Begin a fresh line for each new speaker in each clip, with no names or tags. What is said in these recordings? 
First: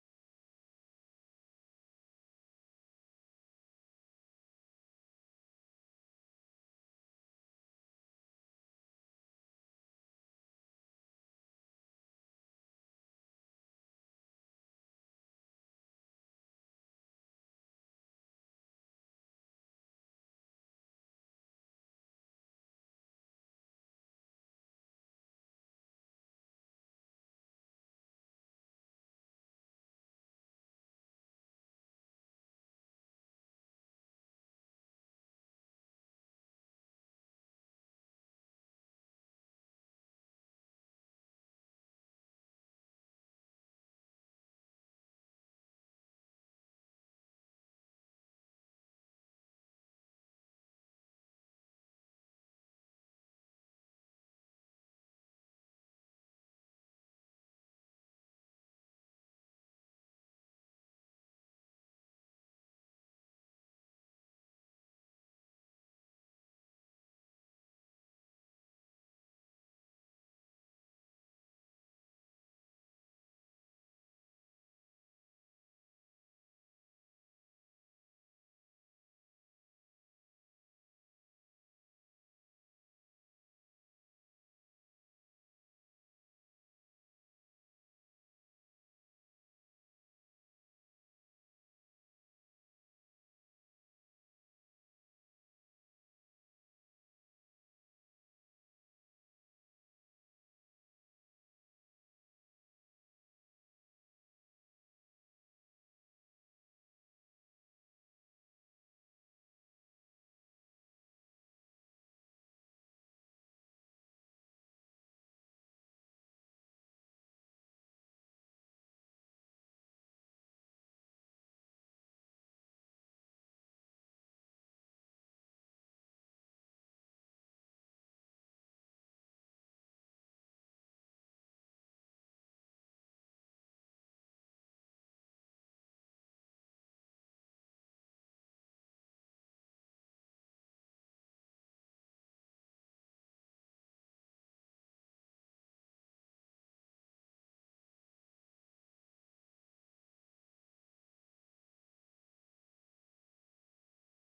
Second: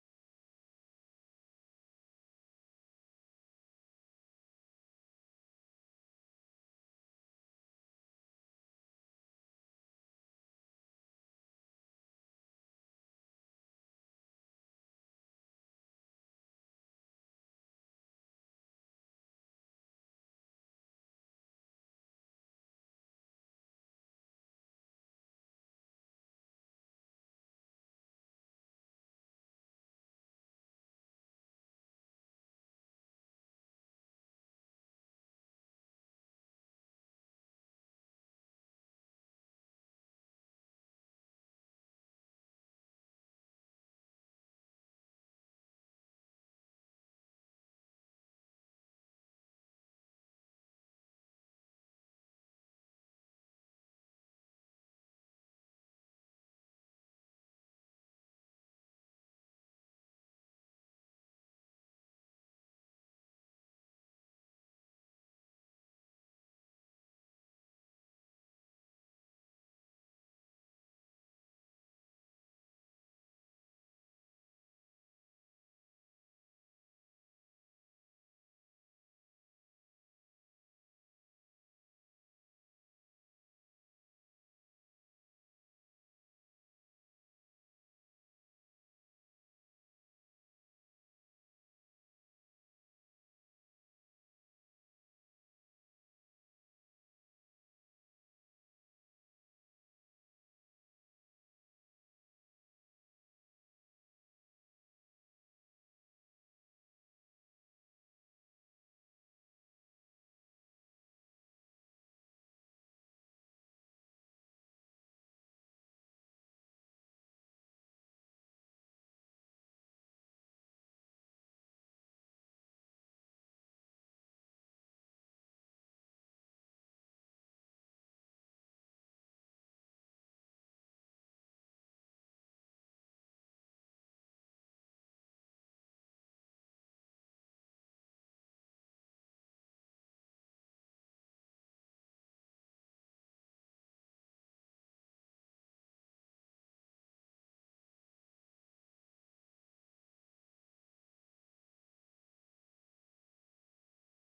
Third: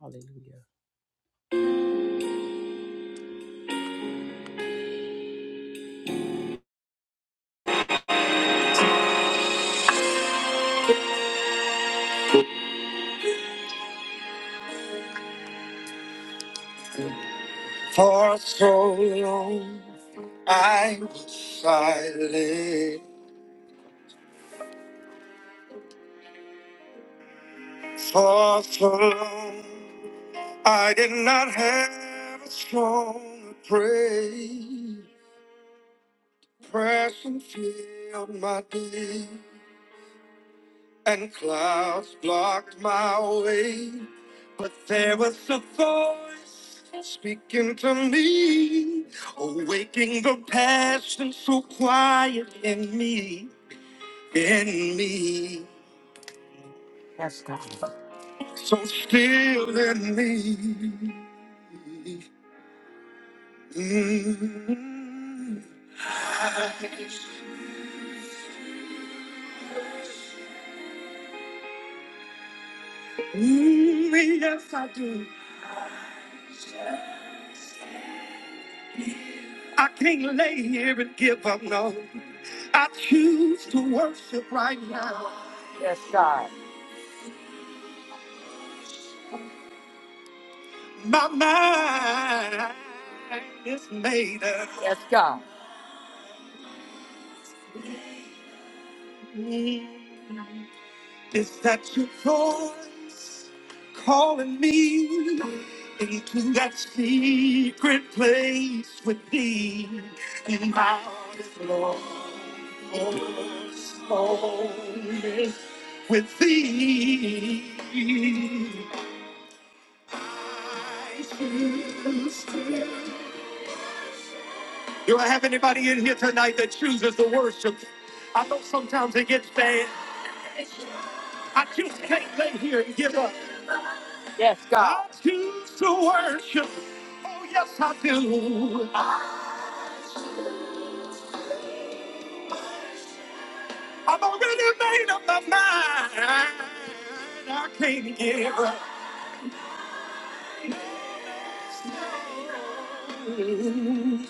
Hallelujah. For so long I was silent. For so long I did not have a strong praise. Depression filled my day, and clouds blocked my way. But there was a voice speaking to me, awaking the passion so quiet in me. in me. Yes, God. So still in me. Mm, mm, yes, I do. I can't lay here and give up, no. I choose to worship right now. Yes, God. My mind is made up. Yes, God. Mm. Is that your voice calling me into that secret place with thee? And my heart is lost, lonely with thee. I choose to- Do I have anybody in here tonight that chooses to worship? I know sometimes it gets bad. I just can't lay here and give up. Yes, God. I choose to worship. Oh, yes, I do. I- I've already made up my mind. I can't give up.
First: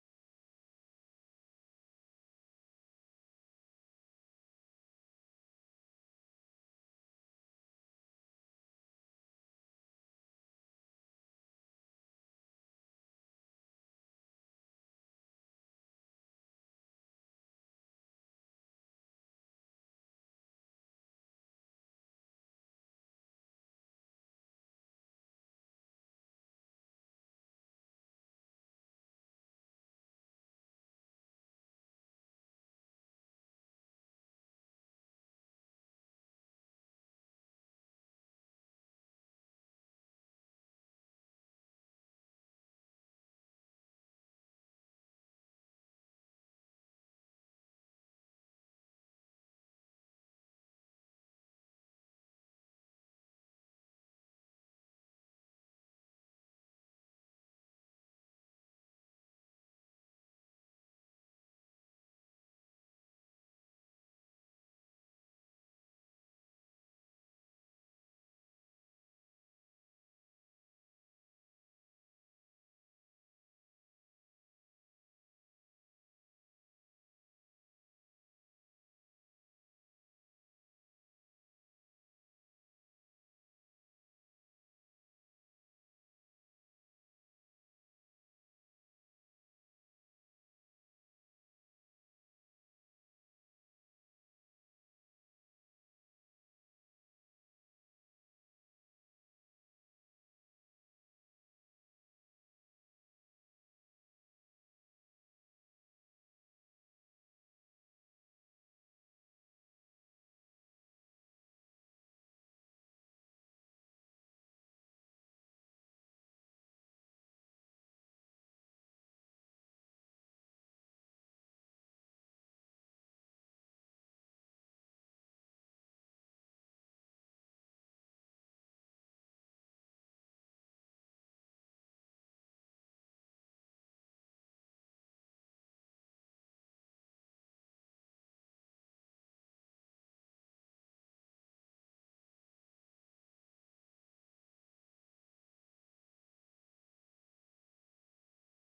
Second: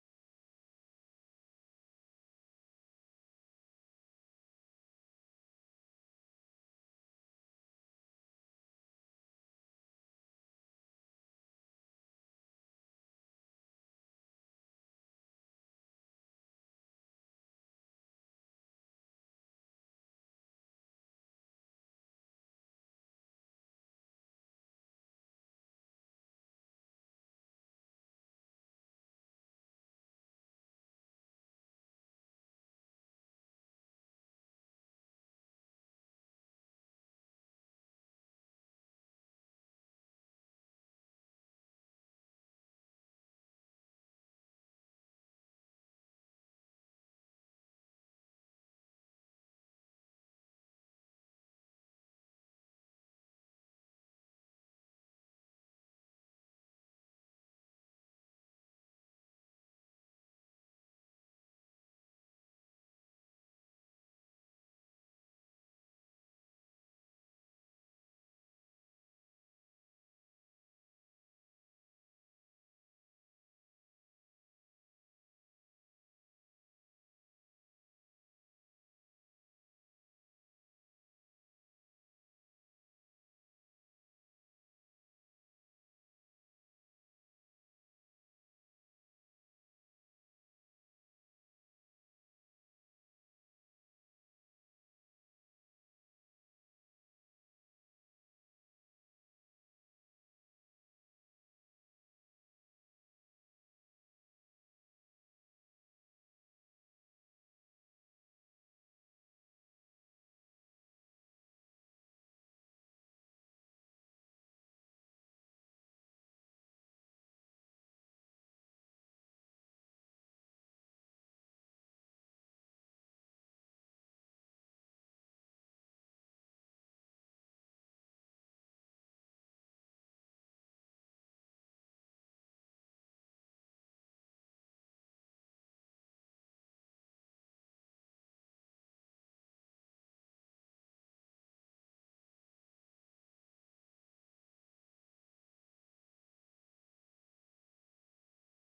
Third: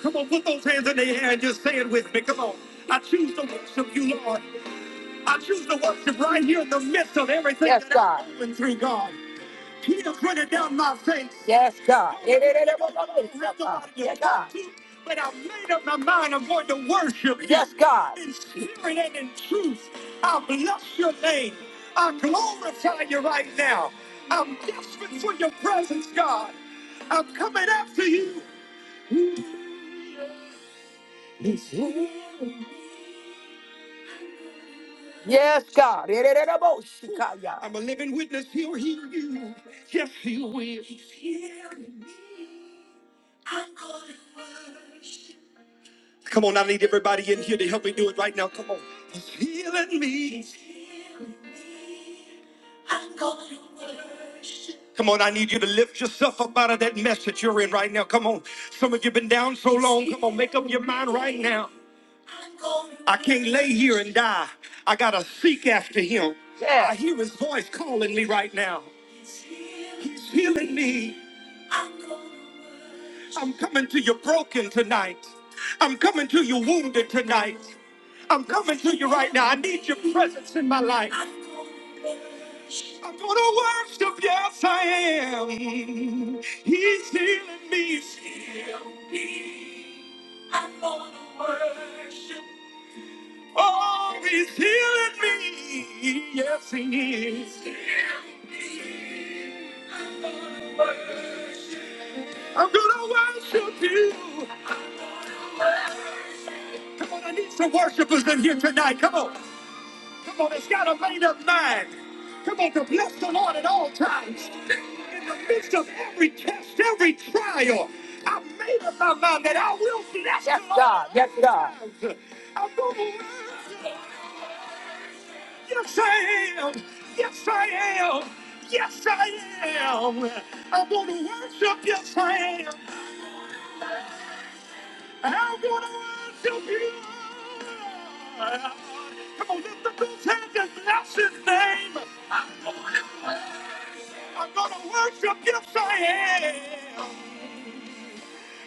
Come on, put those hands in the air and just say it with me. Come on. I choose to worship you, Lord. I choose to worship right here in the midst of everything Yes, that I'm God. going through, God. He'll down my face. Yes, God. Not the But I made up my mind I'm going to worship you Yes, God. in spirit and in truth. I bless your name. I glorify you right now. I'm desperate for your presence, God. I'm coming after you. He's here. Yes, God. I'm a living witness. He'll hear you. Yes, he will. Come on, I need everybody in here to help me do it right now. Come on. He's healing me. Come on, I need you to lift yourself up out of that mess that you're in right now. Come on. Some of you have been down so long. Come on, make up your mind right now. I can't lay here and die. I gotta seek after him. Yeah. I hear his voice calling me right now. He's healing me. I'm coming to you broken tonight. I'm coming to you wounded tonight. I'm coming to you right now. I need your presence in my life. I'm gonna worship, yes I am. He's healing me. I'm gonna worship. Oh, he's healing me. Yes, he is. I'm gonna worship you. Come on, I need some worshipers in here tonight. Come on. Come on, it's got a made up mind. Come on, to bless the Lord at all times. In the midst of every test, every trial, I made up my mind that I will bless yes, the Lord. God. Yes, God. I'm gonna worship. Yes, I am. Yes, I am. Yes, I am. I'm going to worship. Yes, I am. I'm going to worship you. Come on, lift up those hands and bless his name. I'm going to worship. Yes, I am.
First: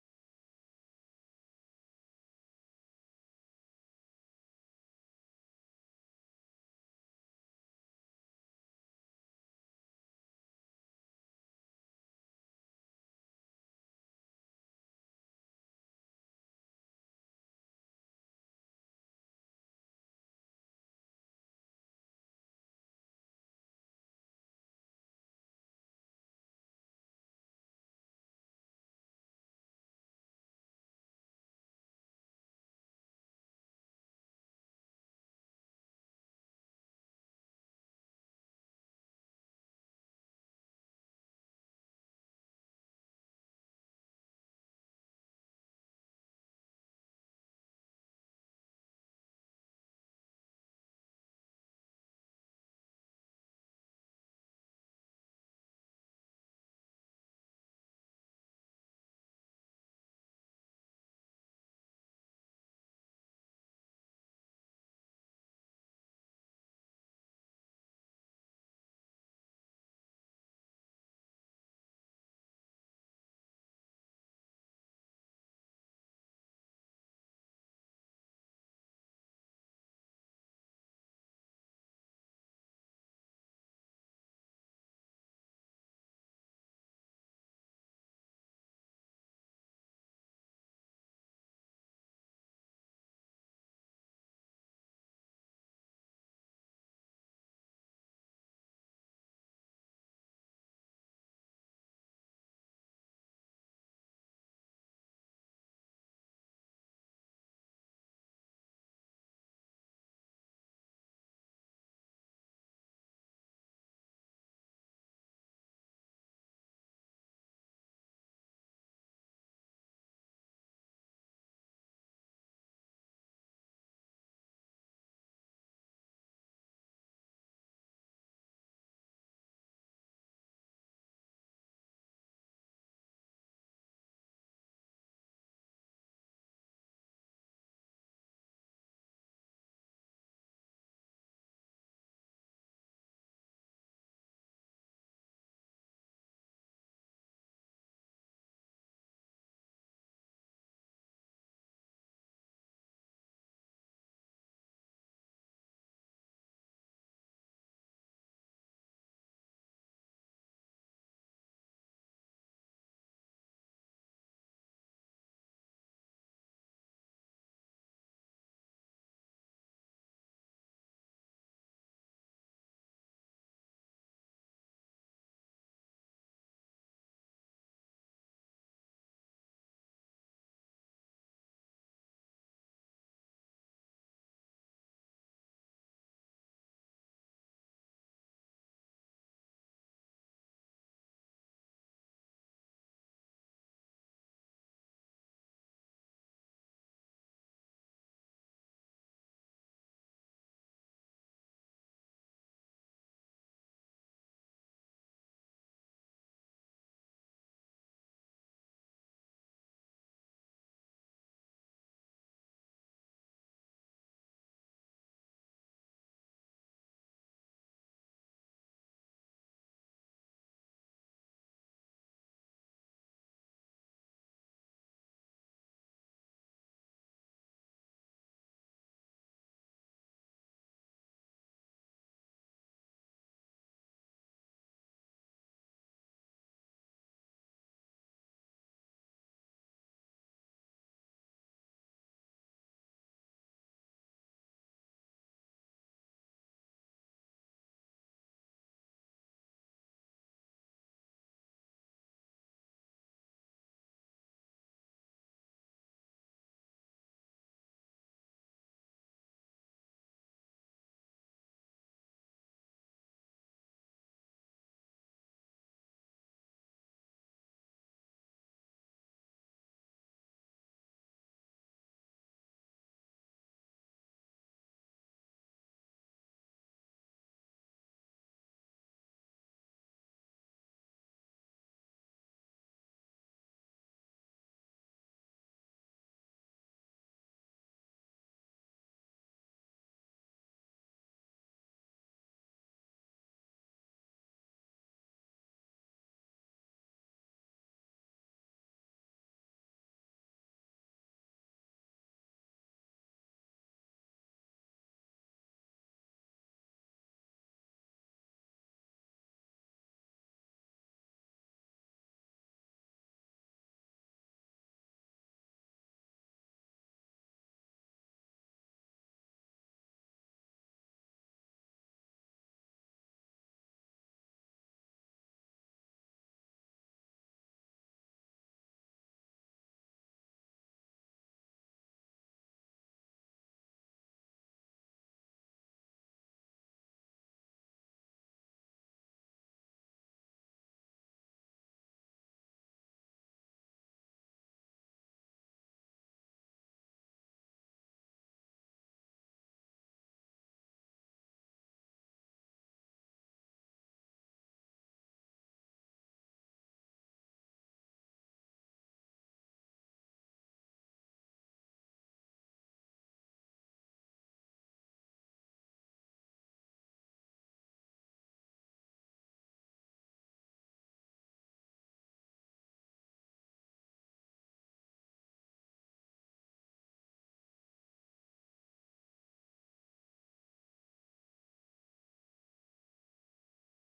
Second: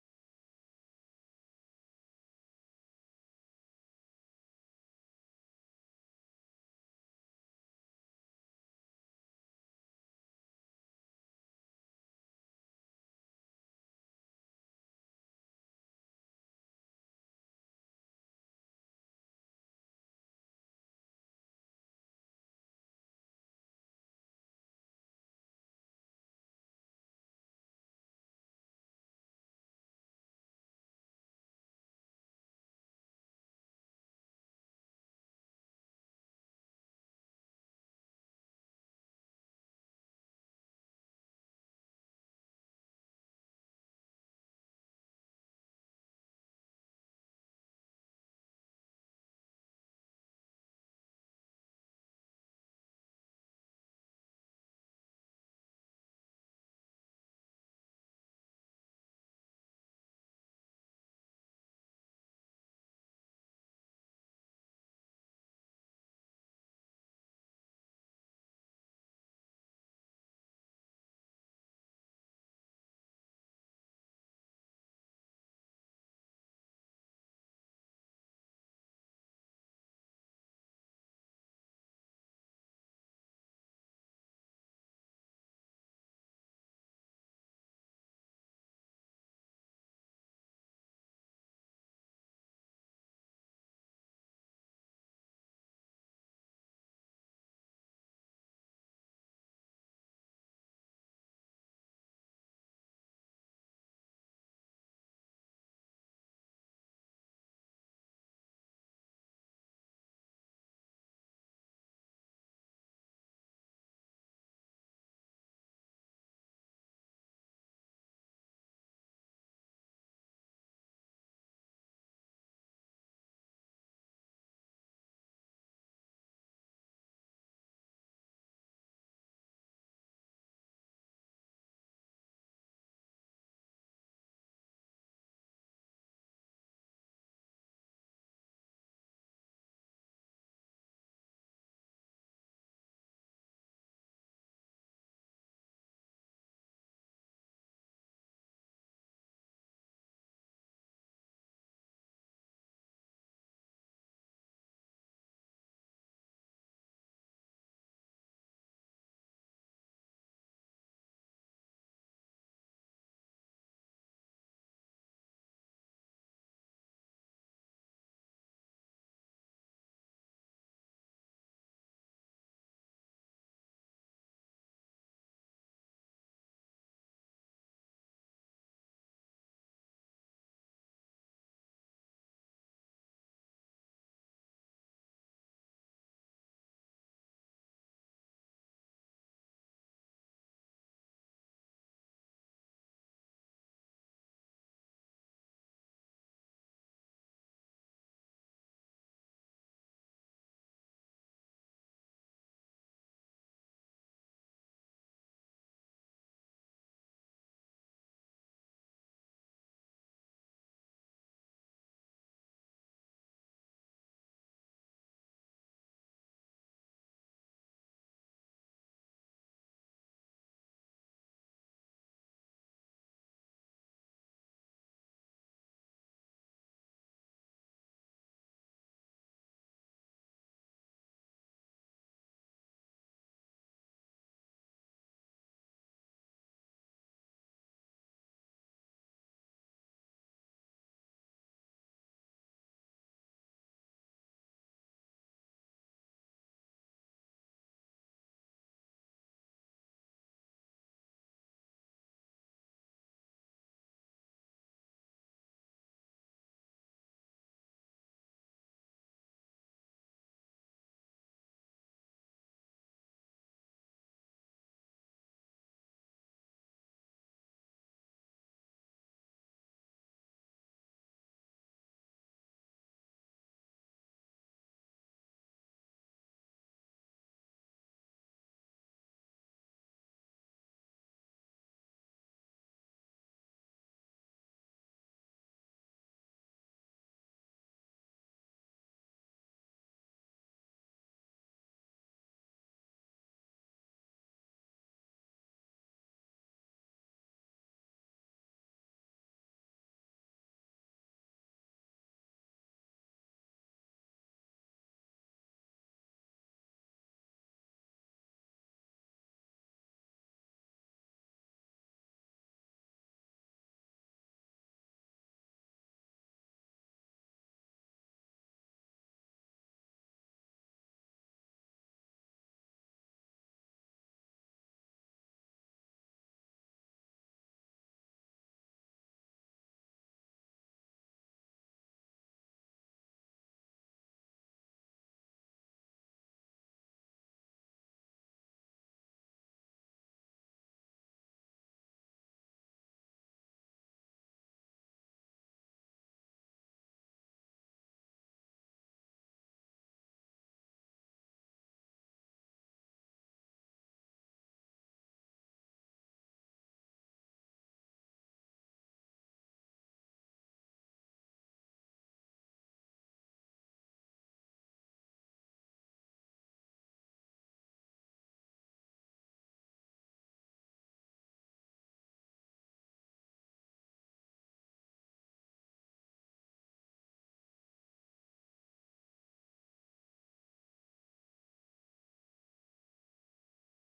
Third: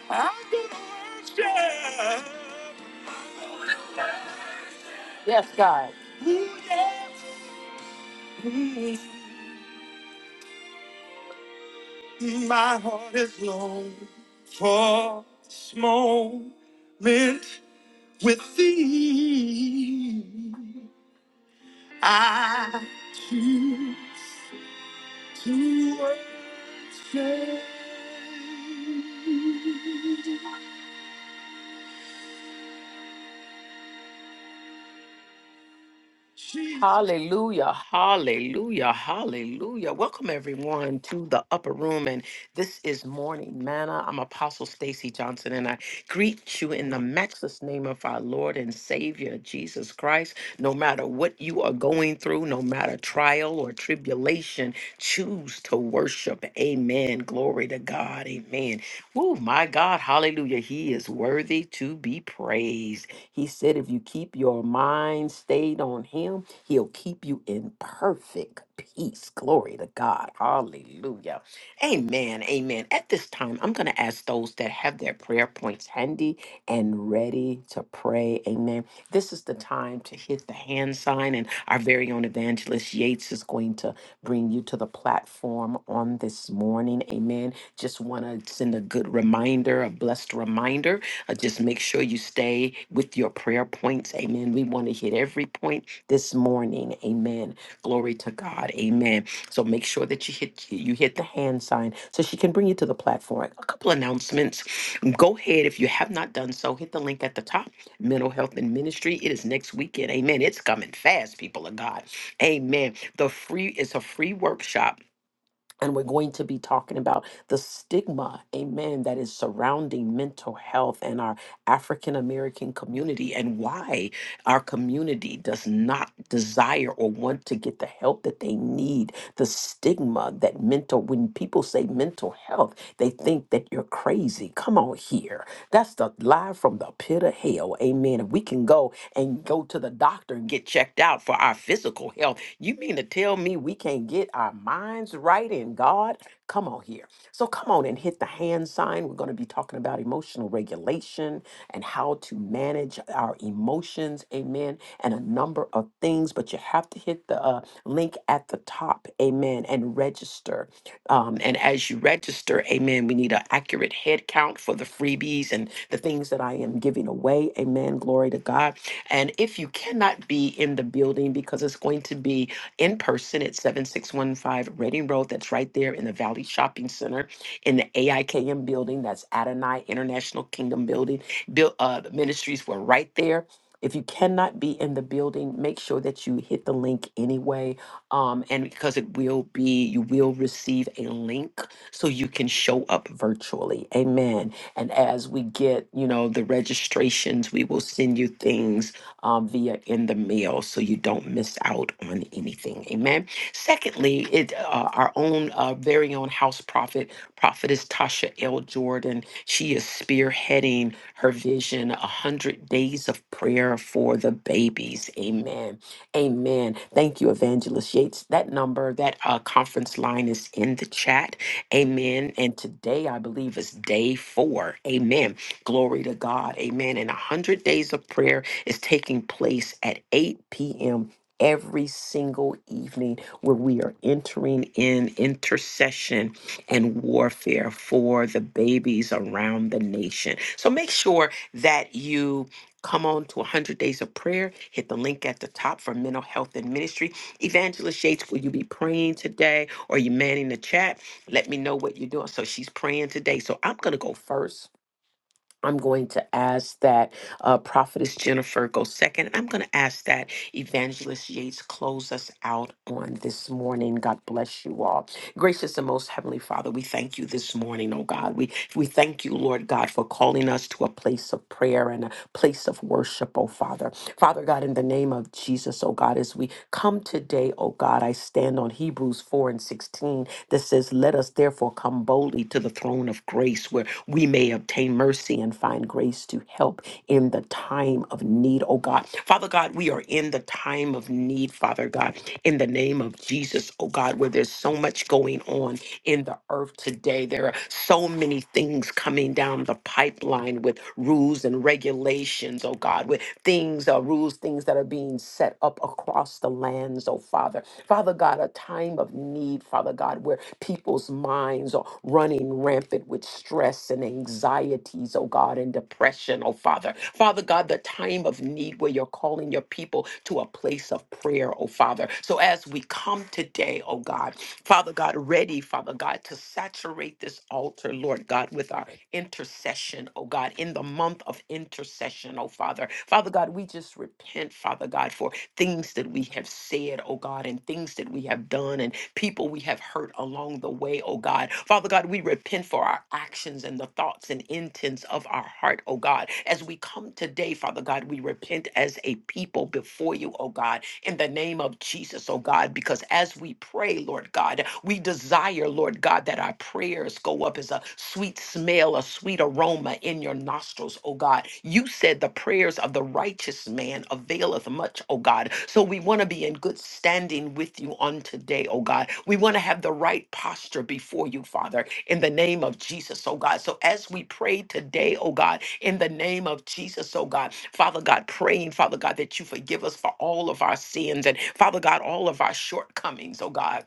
I'm going to worship. Yes, God. Ooh, yes. Mm, My heart is long for this moment With thee, I choose to worship. Hallelujah, hallelujah, hallelujah. Welcome everyone to the upper room. And this is Morning Manna. I'm Apostle Stacy Johnson, and I greet you in the matchless name of our Lord and Savior Jesus Christ. No matter what you are going through, no matter trial or tribulation, choose to worship. Amen. Glory to God. Amen. Oh my God, hallelujah. He is worthy to be praised. He said, if you keep your mind stayed on Him, He'll keep you in perfect peace. Glory to God. Hallelujah. Amen. Amen. At this time, I'm going to ask those that have their prayer points handy and ready to pray. Amen. This is the time to hit the hand sign, and our very own evangelist Yates is going to bring you to the platform on this morning. Amen. Just want to send a good reminder, a blessed reminder uh, just make sure you stay with your prayer points. Amen. We want to hit every point this morning. Amen. Glory to God. Amen. So make sure that you hit you hit the hand sign so she can bring you to the platform. A couple announcements. Go ahead if you have not done so. Hit the link at the top. Mental health and ministry. It is next weekend. Amen. It's coming fast, people of God. Amen. The free it's a free workshop and we're going to be talking about the stigma, amen, that is surrounding mental health and our African American community and why our community does not desire or want to get the help that they need. The stigma that mental, when people say mental health, they think that you're crazy. Come on here. That's the lie from the pit of hell, amen. If we can go and go to the doctor and get checked out for our physical health, you mean to tell me we can't get our minds right in God? Come on here. So come on and hit the hand sign. We're going to be talking about emotional regulation and how to manage our emotions. Amen. And a number of things, but you have to hit the uh, link at the top. Amen. And register. Um, and as you register, amen, we need an accurate head count for the freebies and the things that I am giving away. Amen. Glory to God. And if you cannot be in the building because it's going to be in person at 7615 Reading Road. That's right there in the Valley Shopping Center in the AIKM building. That's Adonai International Kingdom Building. Built uh, the ministries were right there. If you cannot be in the building, make sure that you hit the link anyway. Um, and because it will be, you will receive a link so you can show up virtually. Amen. And as we get, you know, the registrations, we will send you things um, via in the mail so you don't miss out on anything. Amen. Secondly, it uh, our own uh, very own house prophet, prophetess Tasha L. Jordan. She is spearheading her vision, a hundred days of prayer for the babies. Amen. Amen. Thank you, Evangelist Yates. That number, that uh, conference line is in the chat. Amen. And today, I believe, is day four. Amen. Glory to God. Amen. And a hundred days of prayer is taking place at 8 p.m. every single evening where we are entering in intercession and warfare for the babies around the nation. So make sure that you come on to 100 days of prayer hit the link at the top for mental health and ministry evangelist yates will you be praying today or you manning the chat let me know what you're doing so she's praying today so i'm going to go first I'm going to ask that uh, Prophetess Jennifer go second. I'm going to ask that Evangelist Yates close us out on this morning. God bless you all. Gracious and most heavenly Father, we thank you this morning, oh God. We we thank you, Lord God, for calling us to a place of prayer and a place of worship, oh Father. Father God, in the name of Jesus, oh God, as we come today, oh God, I stand on Hebrews 4 and 16 that says, Let us therefore come boldly to the throne of grace where." we may obtain mercy and find grace to help in the time of need, oh God. Father God, we are in the time of need, Father God, in the name of Jesus, oh God, where there's so much going on in the earth today. There are so many things coming down the pipeline with rules and regulations, oh God, with things, uh, rules, things that are being set up across the lands, oh Father. Father God, a time of need, Father God, where people's minds are running rampant with stress and anxieties, oh God, and depression, oh Father. Father God, the time of need where you're calling your people to a place of prayer, oh Father. So as we come today, oh God, Father God, ready, Father God, to saturate this altar, Lord God, with our intercession, oh God, in the month of intercession, oh Father. Father God, we just repent, Father God, for things that we have said, oh God, and things that we have done and people we have hurt along the way, oh God. Father God, we repent for our actions and the thoughts and intents of our heart, oh God. As we come today, Father God, we repent as a people before you, oh God in the name of Jesus, oh God, because as we pray, Lord God, we desire, Lord God, that our prayers go up as a sweet smell, a sweet aroma in your nostrils, oh God. You said the prayers of the righteous man availeth much, oh God. So we want to be in good standing standing with you on today, oh God. We want to have the right posture before you, Father, in the name of Jesus, oh God. So as we pray today, oh God, in the name of Jesus, oh God, Father God, praying, Father God, that you forgive us for all of our sins and Father God, all of our shortcomings, oh God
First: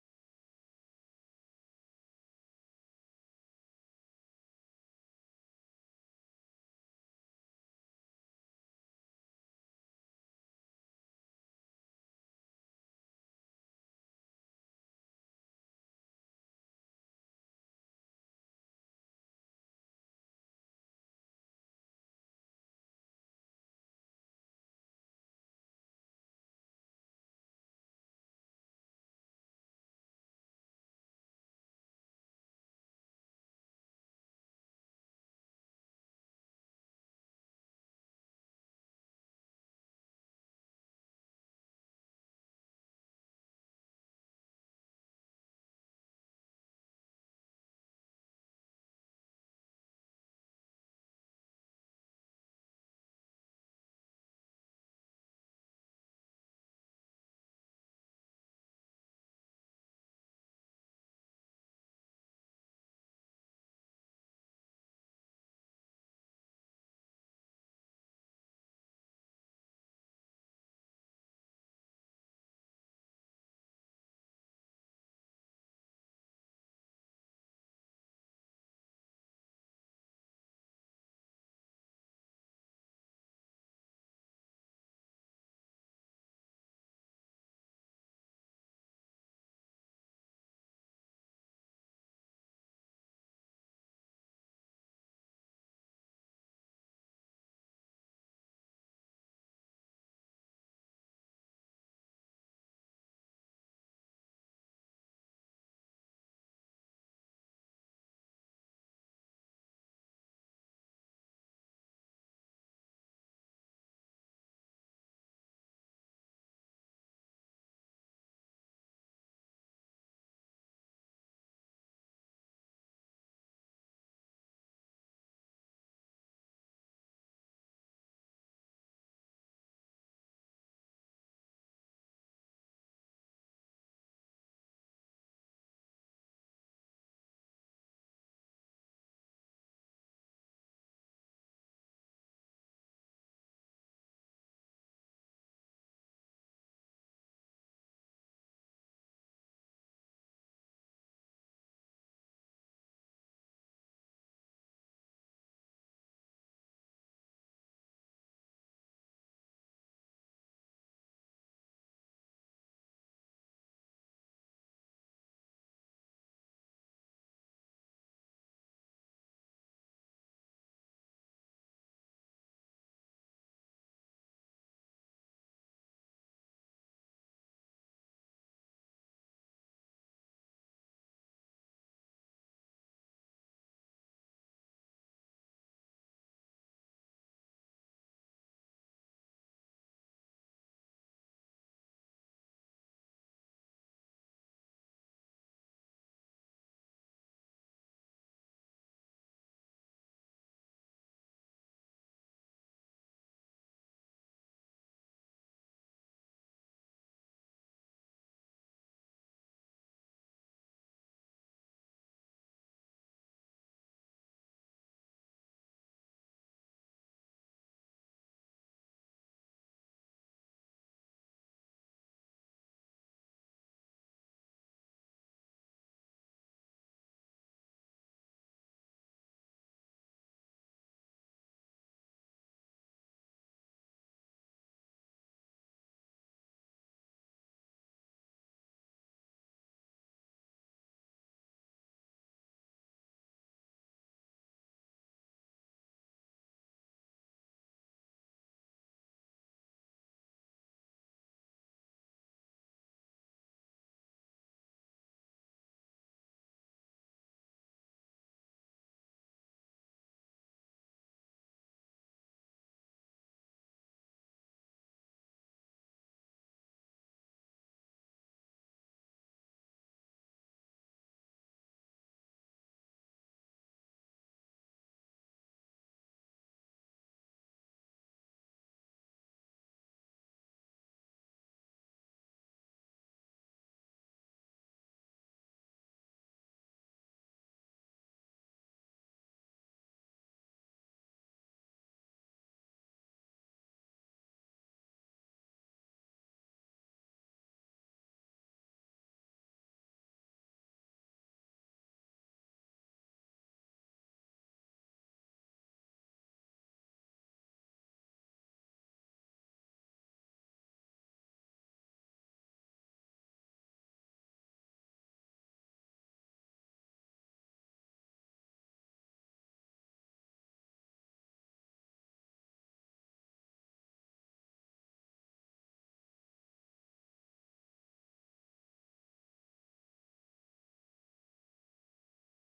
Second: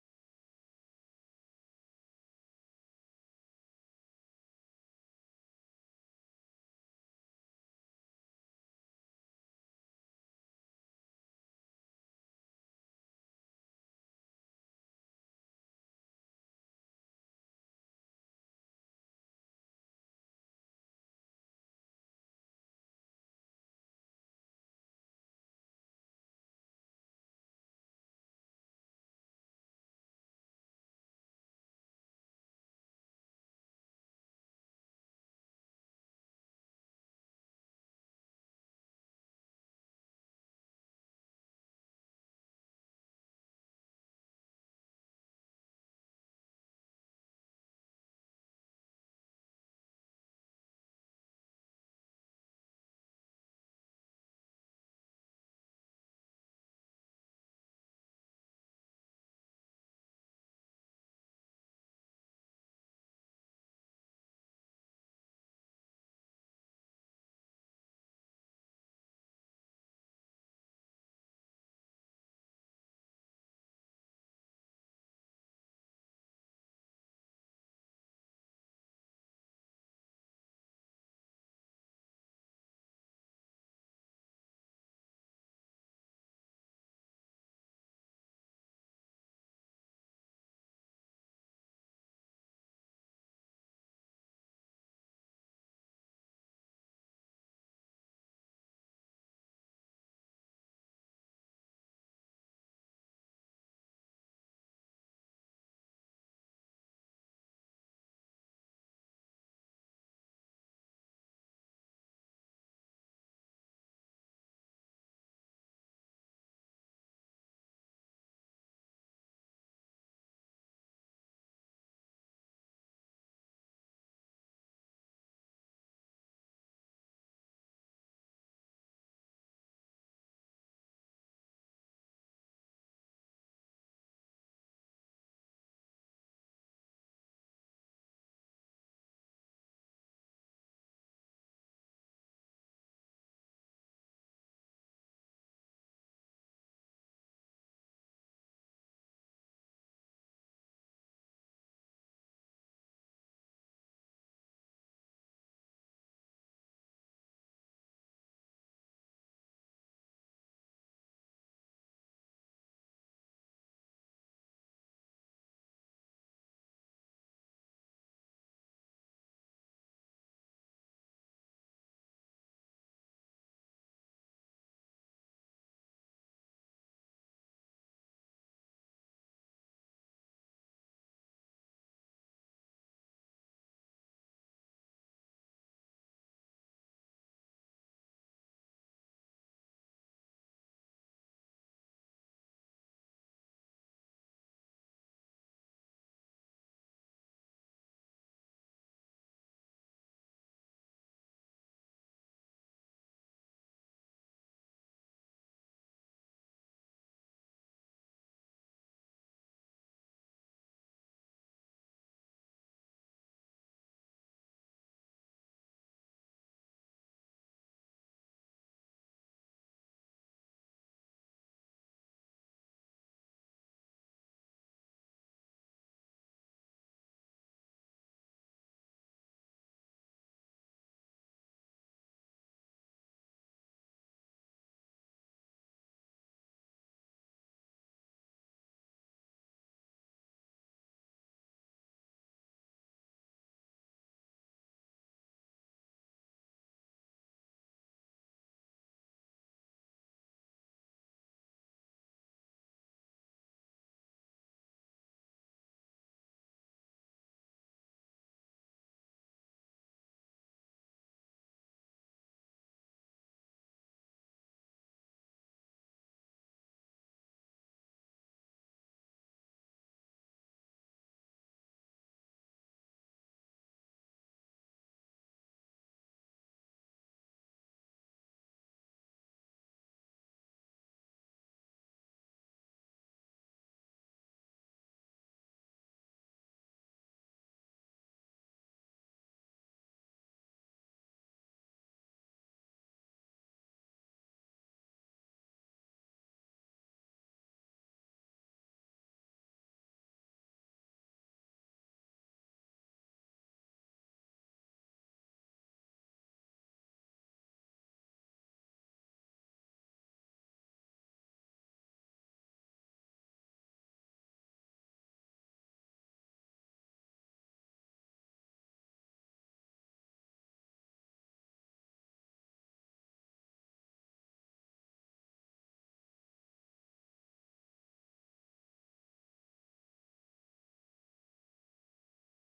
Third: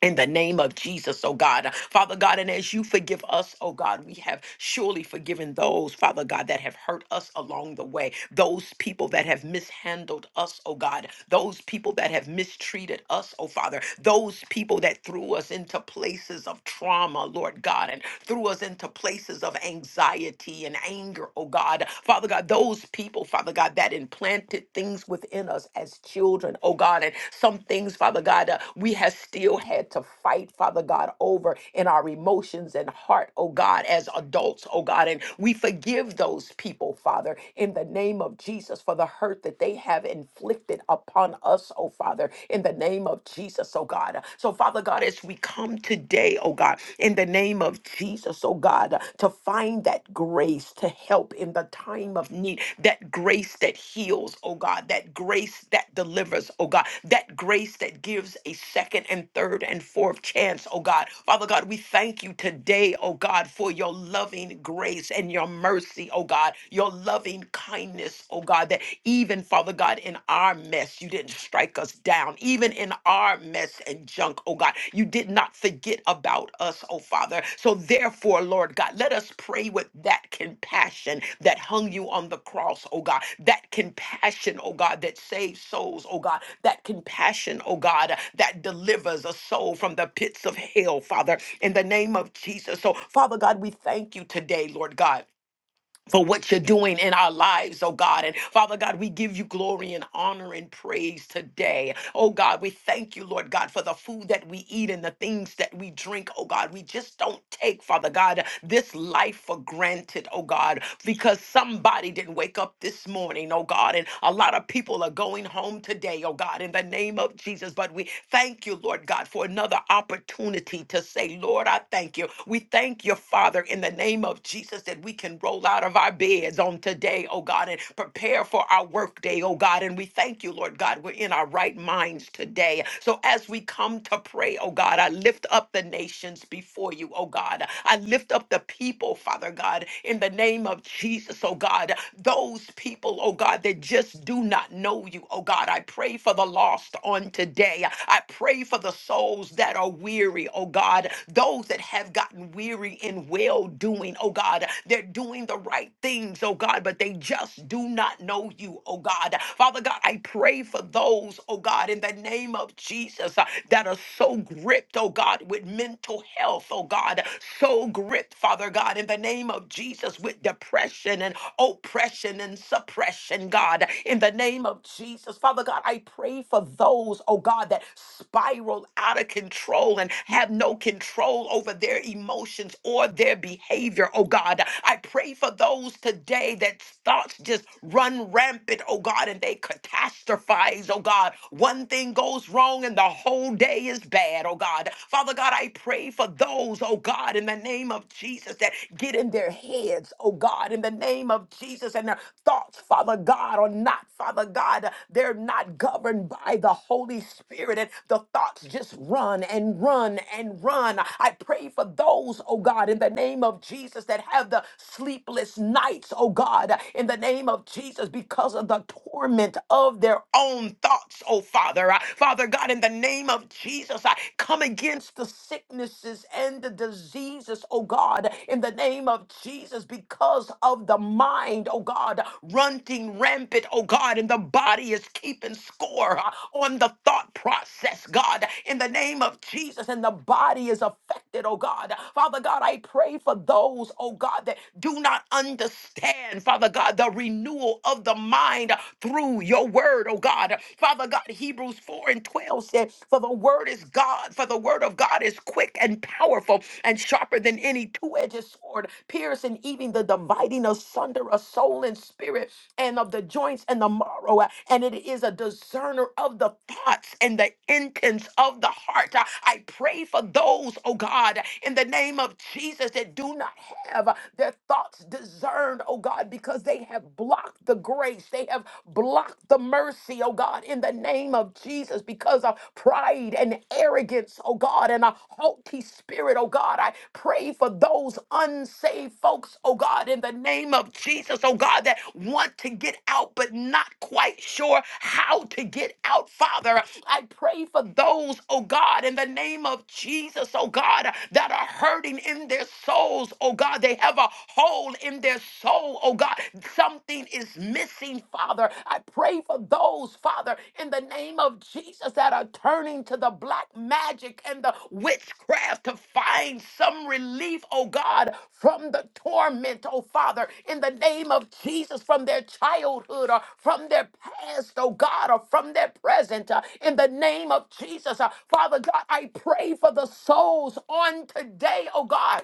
in the name of Jesus, oh God. Father God, and as you forgive us, oh God, we have surely forgiven those, Father God, that have hurt us along the way, those people that have mishandled us, oh God, those people that have mistreated us, oh Father, those people that threw us into places of trauma, Lord God, and threw us into places of anxiety and anger, oh God. Father God, those people, Father God, that implanted things within us as children, oh God, and some things, Father God, uh, we have still had to fight, Father God, over in our emotions and heart, oh God, as adults, oh God. And we forgive those people, Father, in the name of Jesus for the hurt that they have inflicted upon us, oh Father, in the name of Jesus, oh God oh God. So, Father God, as we come today, oh God, in the name of Jesus, oh God, to find that grace to help in the time of need, that grace that heals, oh God, that grace that delivers, oh God, that grace that gives a second and third and fourth chance, oh God. Father God, we thank you today, oh God, for your loving grace and your mercy, oh God, your loving kindness, oh God, that even, Father. Father God, in our mess, you didn't strike us down. Even in our mess and junk, oh God, you did not forget about us, oh Father. So therefore, Lord God, let us pray with that compassion that hung you on the cross, oh God. That compassion, oh God, that saves souls, oh God. That compassion, oh God, that delivers a soul from the pits of hell, Father, in the name of Jesus. So, Father God, we thank you today, Lord God for what you're doing in our lives, oh God. And Father God, we give you glory and honor and praise today. Oh God, we thank you, Lord God, for the food that we eat and the things that we drink, oh God. We just don't take, Father God, this life for granted, oh God, because somebody didn't wake up this morning, oh God. And a lot of people are going home today, oh God, in the name of Jesus. But we thank you, Lord God, for another opportunity to say, Lord, I thank you. We thank you, Father, in the name of Jesus, that we can roll roll out of our beds on today, oh God, and prepare for our workday, oh God. And we thank you, Lord God, we're in our right minds today. So as we come to pray, oh God, I lift up the nations before you, oh God. I lift up the people, Father God, in the name of Jesus, oh God. Those people, oh God, that just do not know you, oh God. I pray for the lost on today. I pray for the souls that are weary, oh God. Those that have gotten weary in well doing, oh God. They're doing doing the right things, oh God, but they just do not know you, oh God. Father God, I pray for those, oh God, in the name of Jesus uh, that are so gripped, oh God, with mental health, oh God, so gripped, Father God, in the name of Jesus with depression and oppression and suppression, God, in the name of Jesus. Father God, I pray for those, oh God, that spiral out of control and have no control over their emotions or their behavior, oh God. I pray for those today that thoughts just run rampant, oh God, and they catastrophize, oh God. One thing goes wrong and the whole day is bad, oh God. Father God, I pray for those, oh God, in the name of Jesus that get in their heads, oh God, in the name of Jesus, and their thoughts, Father God, are not, Father God, they're not governed by the Holy Spirit, and the thoughts just run and run and run. I pray for those, oh God, in the name of Jesus that have the sleepless nights, oh God, in the name of Jesus, because of the torment of their own thoughts, oh Father. Uh, Father God, in the name of Jesus, I come against the sicknesses and the diseases, oh God, in the name of Jesus, because of the mind, oh God, running rampant, oh God, and the body is keeping score uh, on the thought process, God, in the name of Jesus, and the body is affected, oh God. Father God, I pray for those those, oh God, that do not understand, Father God, the renewal of the mind through your word, oh God. Father God, Hebrews 4 and 12 said, For the word is God, for the word of God is quick and powerful and sharper than any two edged sword, piercing even the dividing asunder of soul and spirit and of the joints and the marrow. uh, And it is a discerner of the thoughts and the intents of the heart. Uh, I pray for those, oh God, in the name of Jesus that do not do not have uh, their thoughts discerned, oh God, because they have blocked the grace. They have blocked the mercy, oh God, in the name of Jesus, because of pride and arrogance, oh God, and a haughty spirit, oh God. I pray for those unsaved folks, oh God, in the name of Jesus, oh God, that want to get out but not quite sure how to get out, Father. I pray for those, oh God, in the name of Jesus, oh God, that are hurting in their soul souls, oh God. They have a hole in their soul, oh God. Something is missing, Father. I pray for those, Father, in the name of Jesus that are turning to the black magic and the witchcraft to find some relief, oh God, from the torment, oh Father, in the name of Jesus, from their childhood or from their past, oh God, or from their present, uh, in the name of Jesus. Uh, Father God, I pray for the souls on today, oh God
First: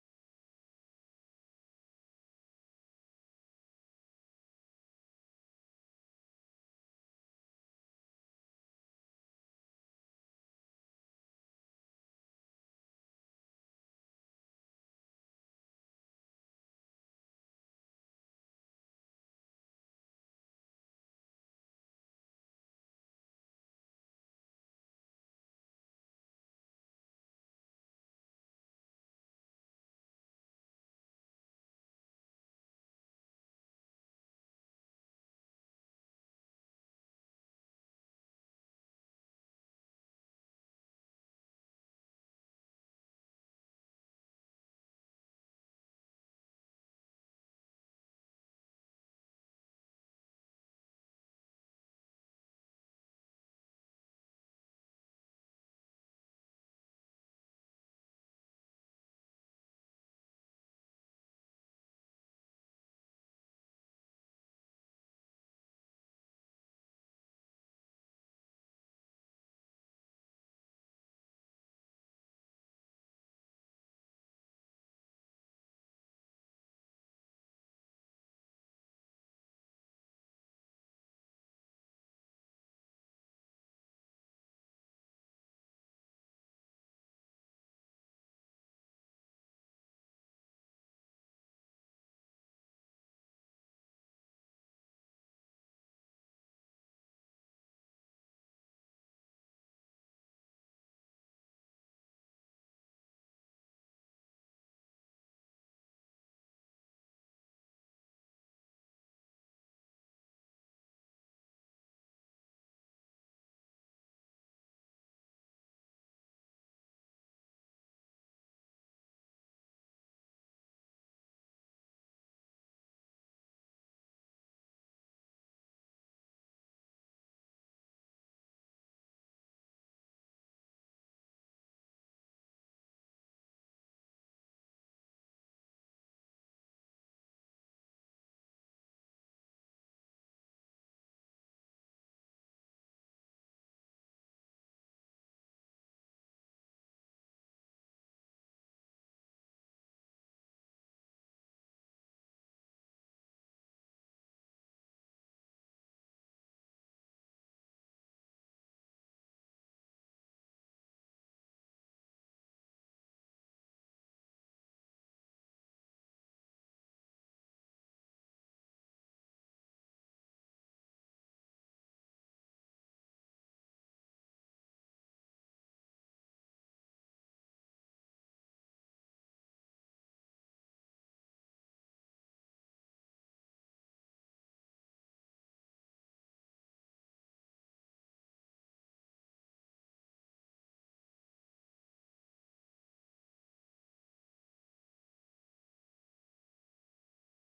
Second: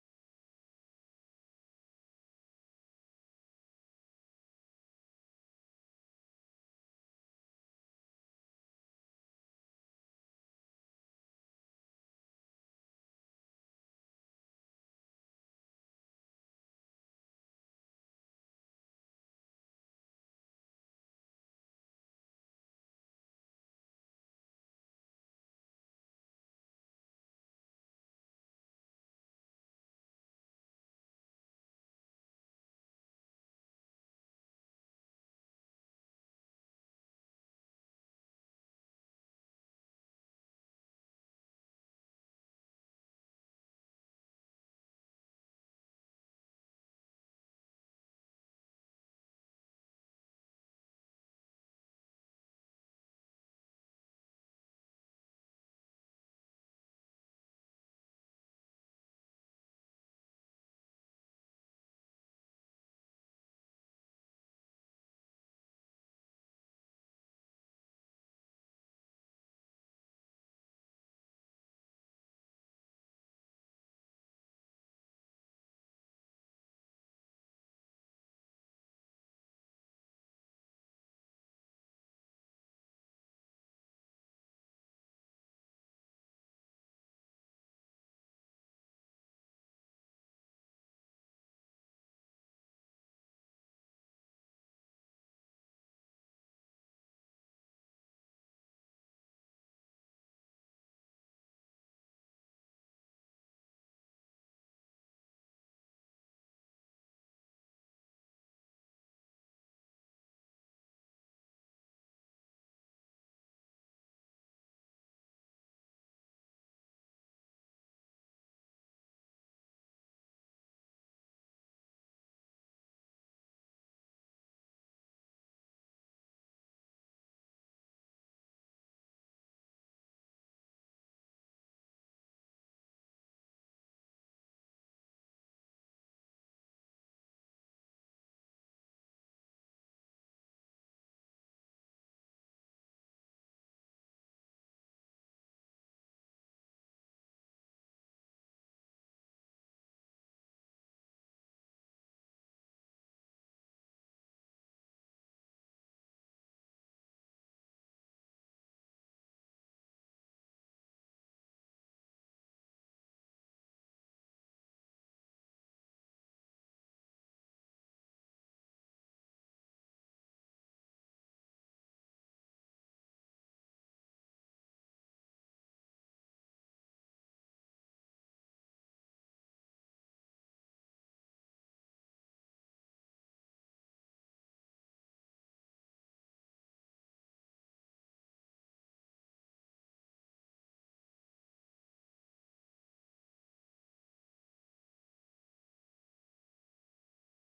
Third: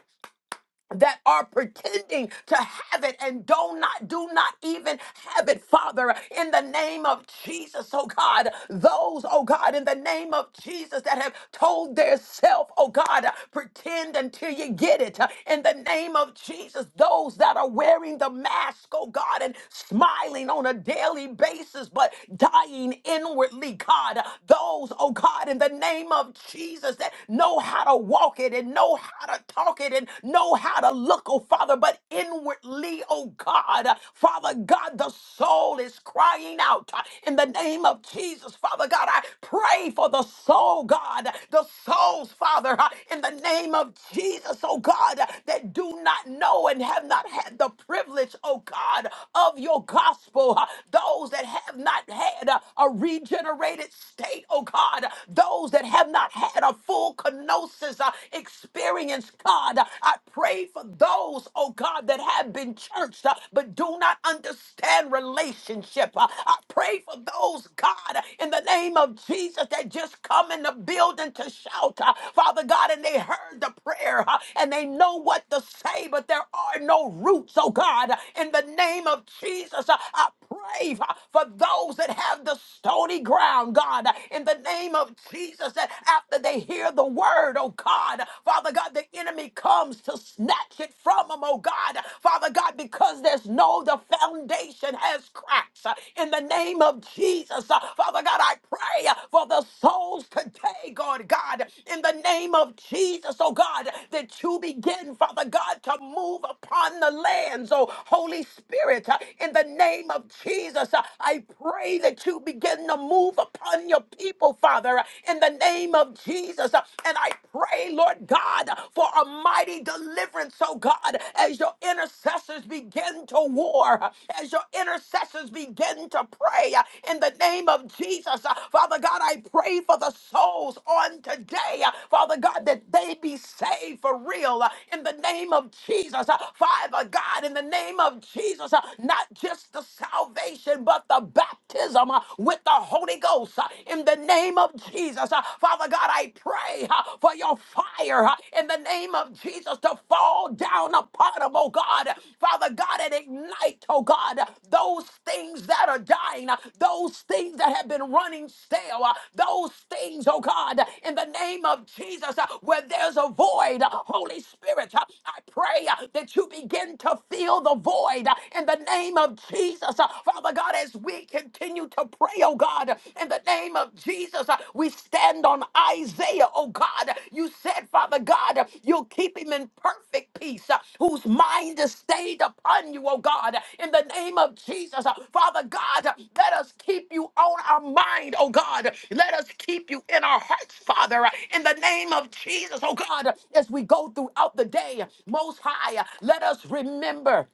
that are pretending to have it and do not do not even have it father in the name of jesus oh god those oh god in the name of jesus that have told their self oh god pretend until you get it in the name of jesus those that are wearing the mask oh god and smiling on a daily basis but dying inwardly god those oh god in the name of jesus that know how to walk it and know how to talk it and know how to look, oh Father, but inwardly, oh God, uh, Father God, the soul is crying out uh, in the name of Jesus, Father God. I pray for the soul, God, the souls, Father, uh, in the name of Jesus, oh God, uh, that do not know and have not had the privilege, oh God, of your gospel, uh, those that have not had uh, a regenerated state, oh God, those that have not had a full full kenosis uh, experience, God. Uh, I pray for those, oh God, that have been churched uh, but do not understand relationship. Uh, I pray for those, God, in the name of Jesus that just come in the building to shout, uh, Father God, and they heard the prayer uh, and they know what to say, but there are no roots, oh God. In the name of Jesus, uh, I pray uh, for those that have the stony ground, God, in the name of of Jesus that after they hear the word, oh God. Father God, the enemy comes to snatch it from them, oh God. Father God, because there's no, the foundation has cracks. Uh, In the name of Jesus, uh, Father God, I pray uh, for the souls today, God, God. In the name of Jesus, oh God, that you begin, Father God, to move upon the lands, oh Holy Spirit. uh, In the name of Jesus, uh, I pray that you begin to move move upon your people, Father, in the name of Jesus. And I pray, Lord God, for a mighty deliverance, oh God, as your intercessors begin to war, as your intercessors begin to pray uh, in the name of Jesus. Uh, Father God, I pray for the souls on today, uh, Father God, that they be saved for real uh, in the name of Jesus. Uh, Father God, in the name of Jesus, uh, not just the salvation, but the baptism uh, with the Holy Ghost uh, in the name of Jesus. Uh, Father God, I pray uh, for your fire uh, in the name of Jesus to fall down upon them, oh God. Father God, and ignite, oh God, those things that are dying, uh, those things that have been running stale, uh, those things, oh God, in the name of Jesus, uh, where there's a void, uh, Holy Spirit, uh, I pray uh, that you begin to fill the void uh, in the name of Jesus. Uh, Father God, as we continue to pray, oh God, in the name of Jesus, uh, we stand on Isaiah, oh God. You said, Father God, uh, you'll keep him in perfect peace, uh, whose mind is stayed upon you, oh God, in the name of Jesus. Uh, Father God, uh, let us keep you on our mind, oh God. Let us keep you in our hearts, Father, uh, in the name of Jesus, oh God, as we go throughout the day. Most high, uh, let us remember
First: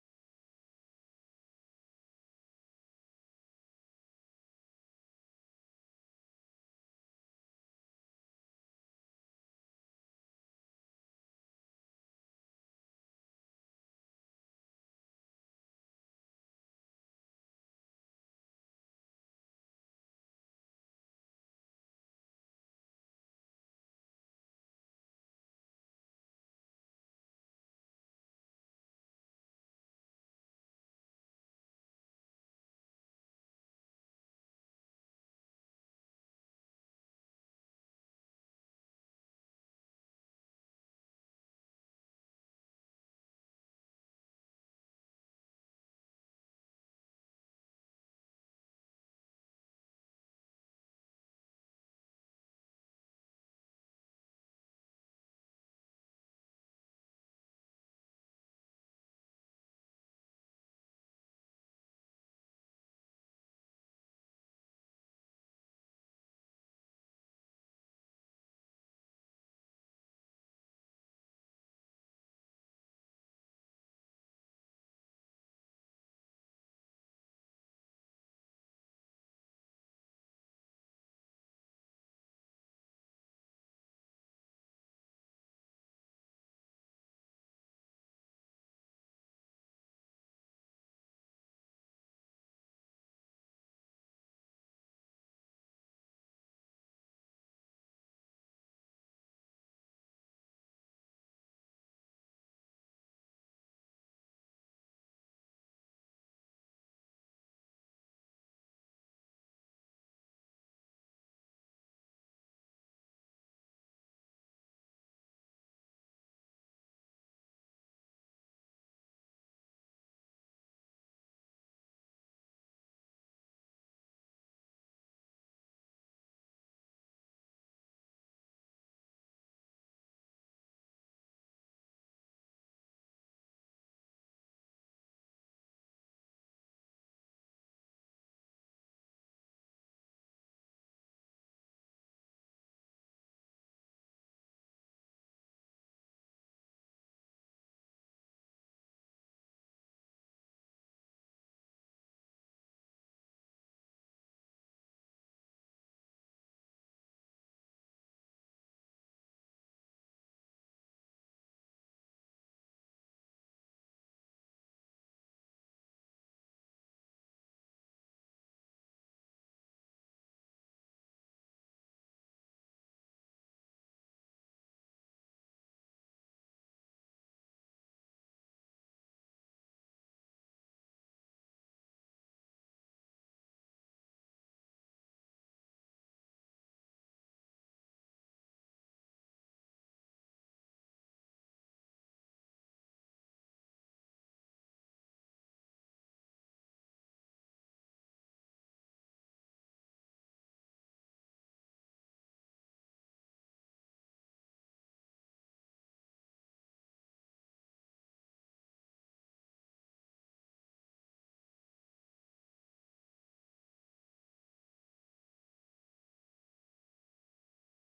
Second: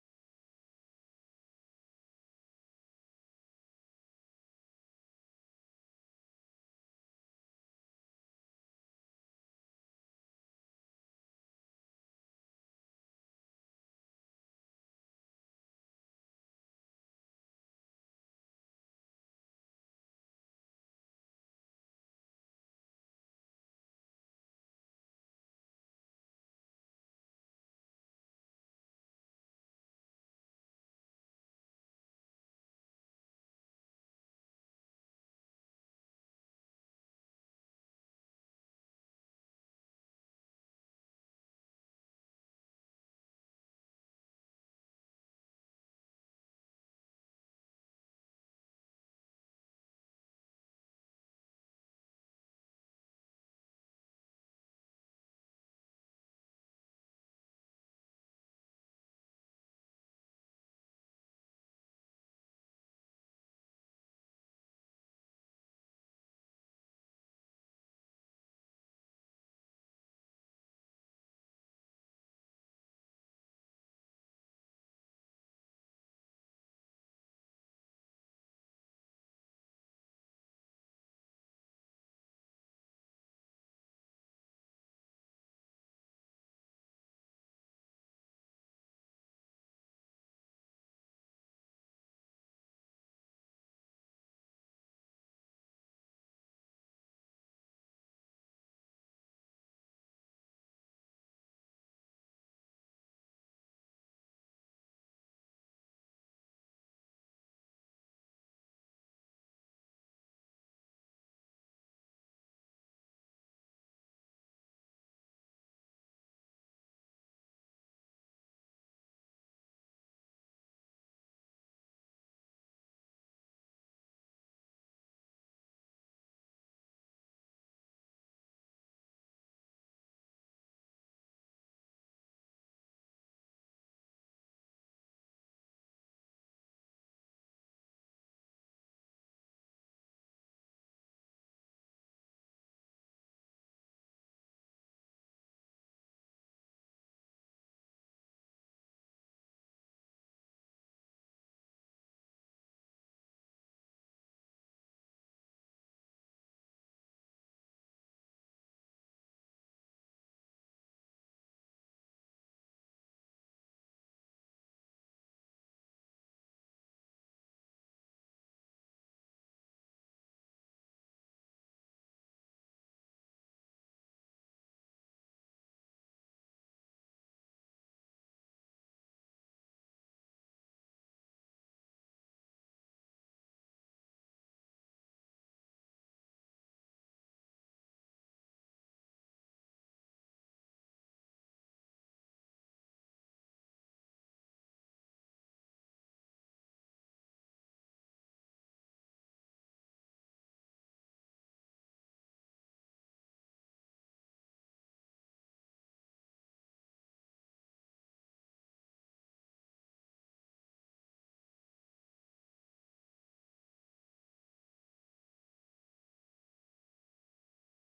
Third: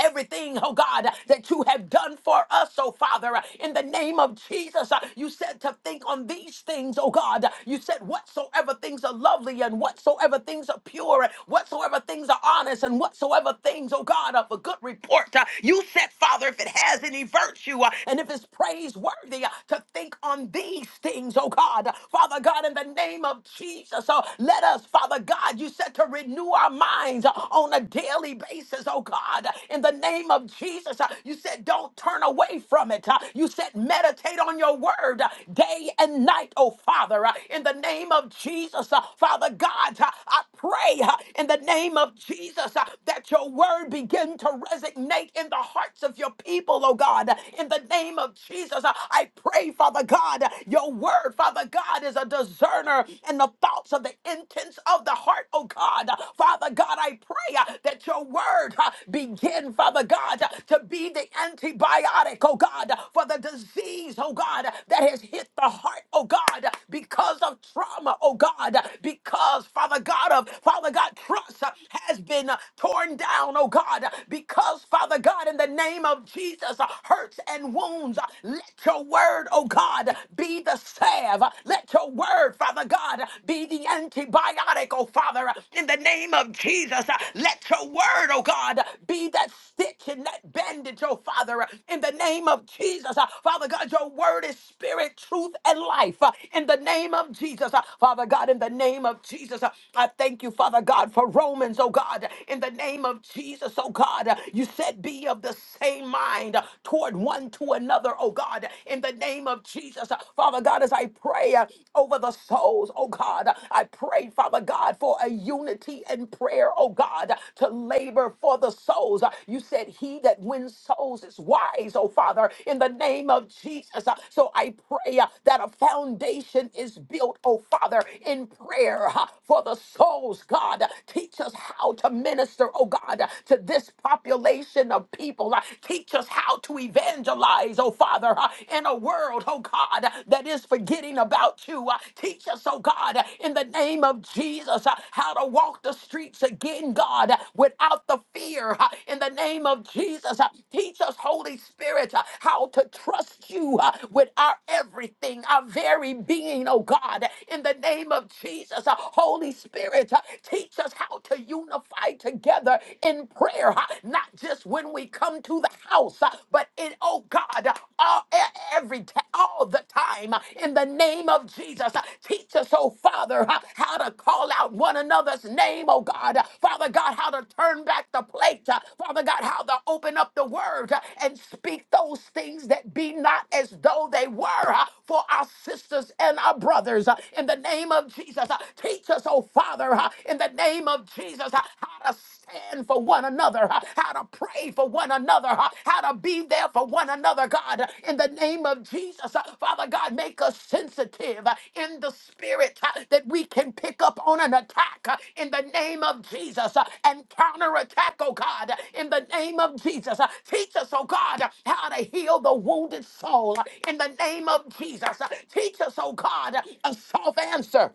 everything, oh God, that you have done for us, oh Father, in the name of Jesus. Uh, You said to think on these things, oh God. You said whatsoever things are lovely and whatsoever things are pure, and whatsoever things are honest and whatsoever things, oh God, of a good report. Uh, You said, Father, if it has any virtue uh, and if it's praiseworthy, uh, to think on these things, oh God. Father God, in the name of Jesus, oh, let us, Father God, you said to renew our minds minds uh, on a daily basis, oh God, in the name of Jesus. Uh, You said, don't turn away from it. Uh, You said, meditate on your word uh, day and night, oh Father, Uh, in the name of Jesus. uh, Father God, uh, I pray uh, in the name of Jesus uh, that your word begin to resonate in the hearts of your people, oh God, in the name of Jesus. uh, I pray, Father God, your word, Father God, is a discerner in the thoughts of the intents of the heart, oh God. Father God, I pray uh, that your word uh, begin, Father God, uh, to be the antibiotic, oh God, for the disease, oh God, that has hit the heart, oh God, because of trauma, oh God, because, Father God, of Father God, trust uh, has been uh, torn down, oh God, because, Father God, in the name of Jesus, uh, hurts and wounds, uh, let your word, oh God, be the salve. Let your word, Father God, be the antibiotic, oh Father, in the name of Jesus. Let your word, oh God, be that stitch and that bandage, oh Father, in the name of Jesus. Father God, your word is spirit, truth, and life. In the name of Jesus, Father God, in the name of Jesus, I thank you, Father God, for Romans, oh God, in the name of Jesus, oh God. You said, be of the same mind toward one to another, oh God, in in the name of Jesus. Father God, as I pray uh, over the souls, oh God, I pray, Father God, for a unity in prayer, oh God, to labor for the souls. You said, He that wins souls is wise, oh Father, in the name of Jesus. So I pray uh, that a foundation is built, oh Father, in prayer uh, for the souls, God. Teach us how to minister, oh God, to this population of people. Teach us us how to evangelize, oh Father, uh, in a world, oh God, that is forgetting about you. Uh, Teach us, oh God, in the name of Jesus, uh, how to walk the streets again, God, uh, without the fear. uh, In the name of Jesus, Uh, teach us, Holy Spirit, uh, how to trust you uh, with our everything, our very being, oh God, in the name of Jesus. Uh, Holy Spirit, uh, teach us how to unify together in prayer prayer, huh, not just when we come to the house, huh, but in, oh God, uh, all, e- every t- all the time, uh, in the name of Jesus. Uh, Teach us, oh Father, huh, how to call out one another's name, oh God. Uh, Father God, how to turn back the plate. uh, Father God, how to open up the word uh, and speak those things that be not as though they were uh, for our sisters and our brothers. uh, In the name of Jesus, Uh, teach us, oh Father, uh, in the name name of Jesus uh, how to stand for one another, uh, how to pray for one another, uh, how to be there for one another, God. uh, In the name of Jesus, uh, Father God, make us sensitive uh, in the spirit uh, that we can pick up on an attack uh, in the name of Jesus uh, and counterattack, oh God, uh, in the name of Jesus. uh, Teach us, oh God, uh, how to heal the wounded soul uh, in the name of Jesus. uh, Teach us, oh God, uh, a soft answer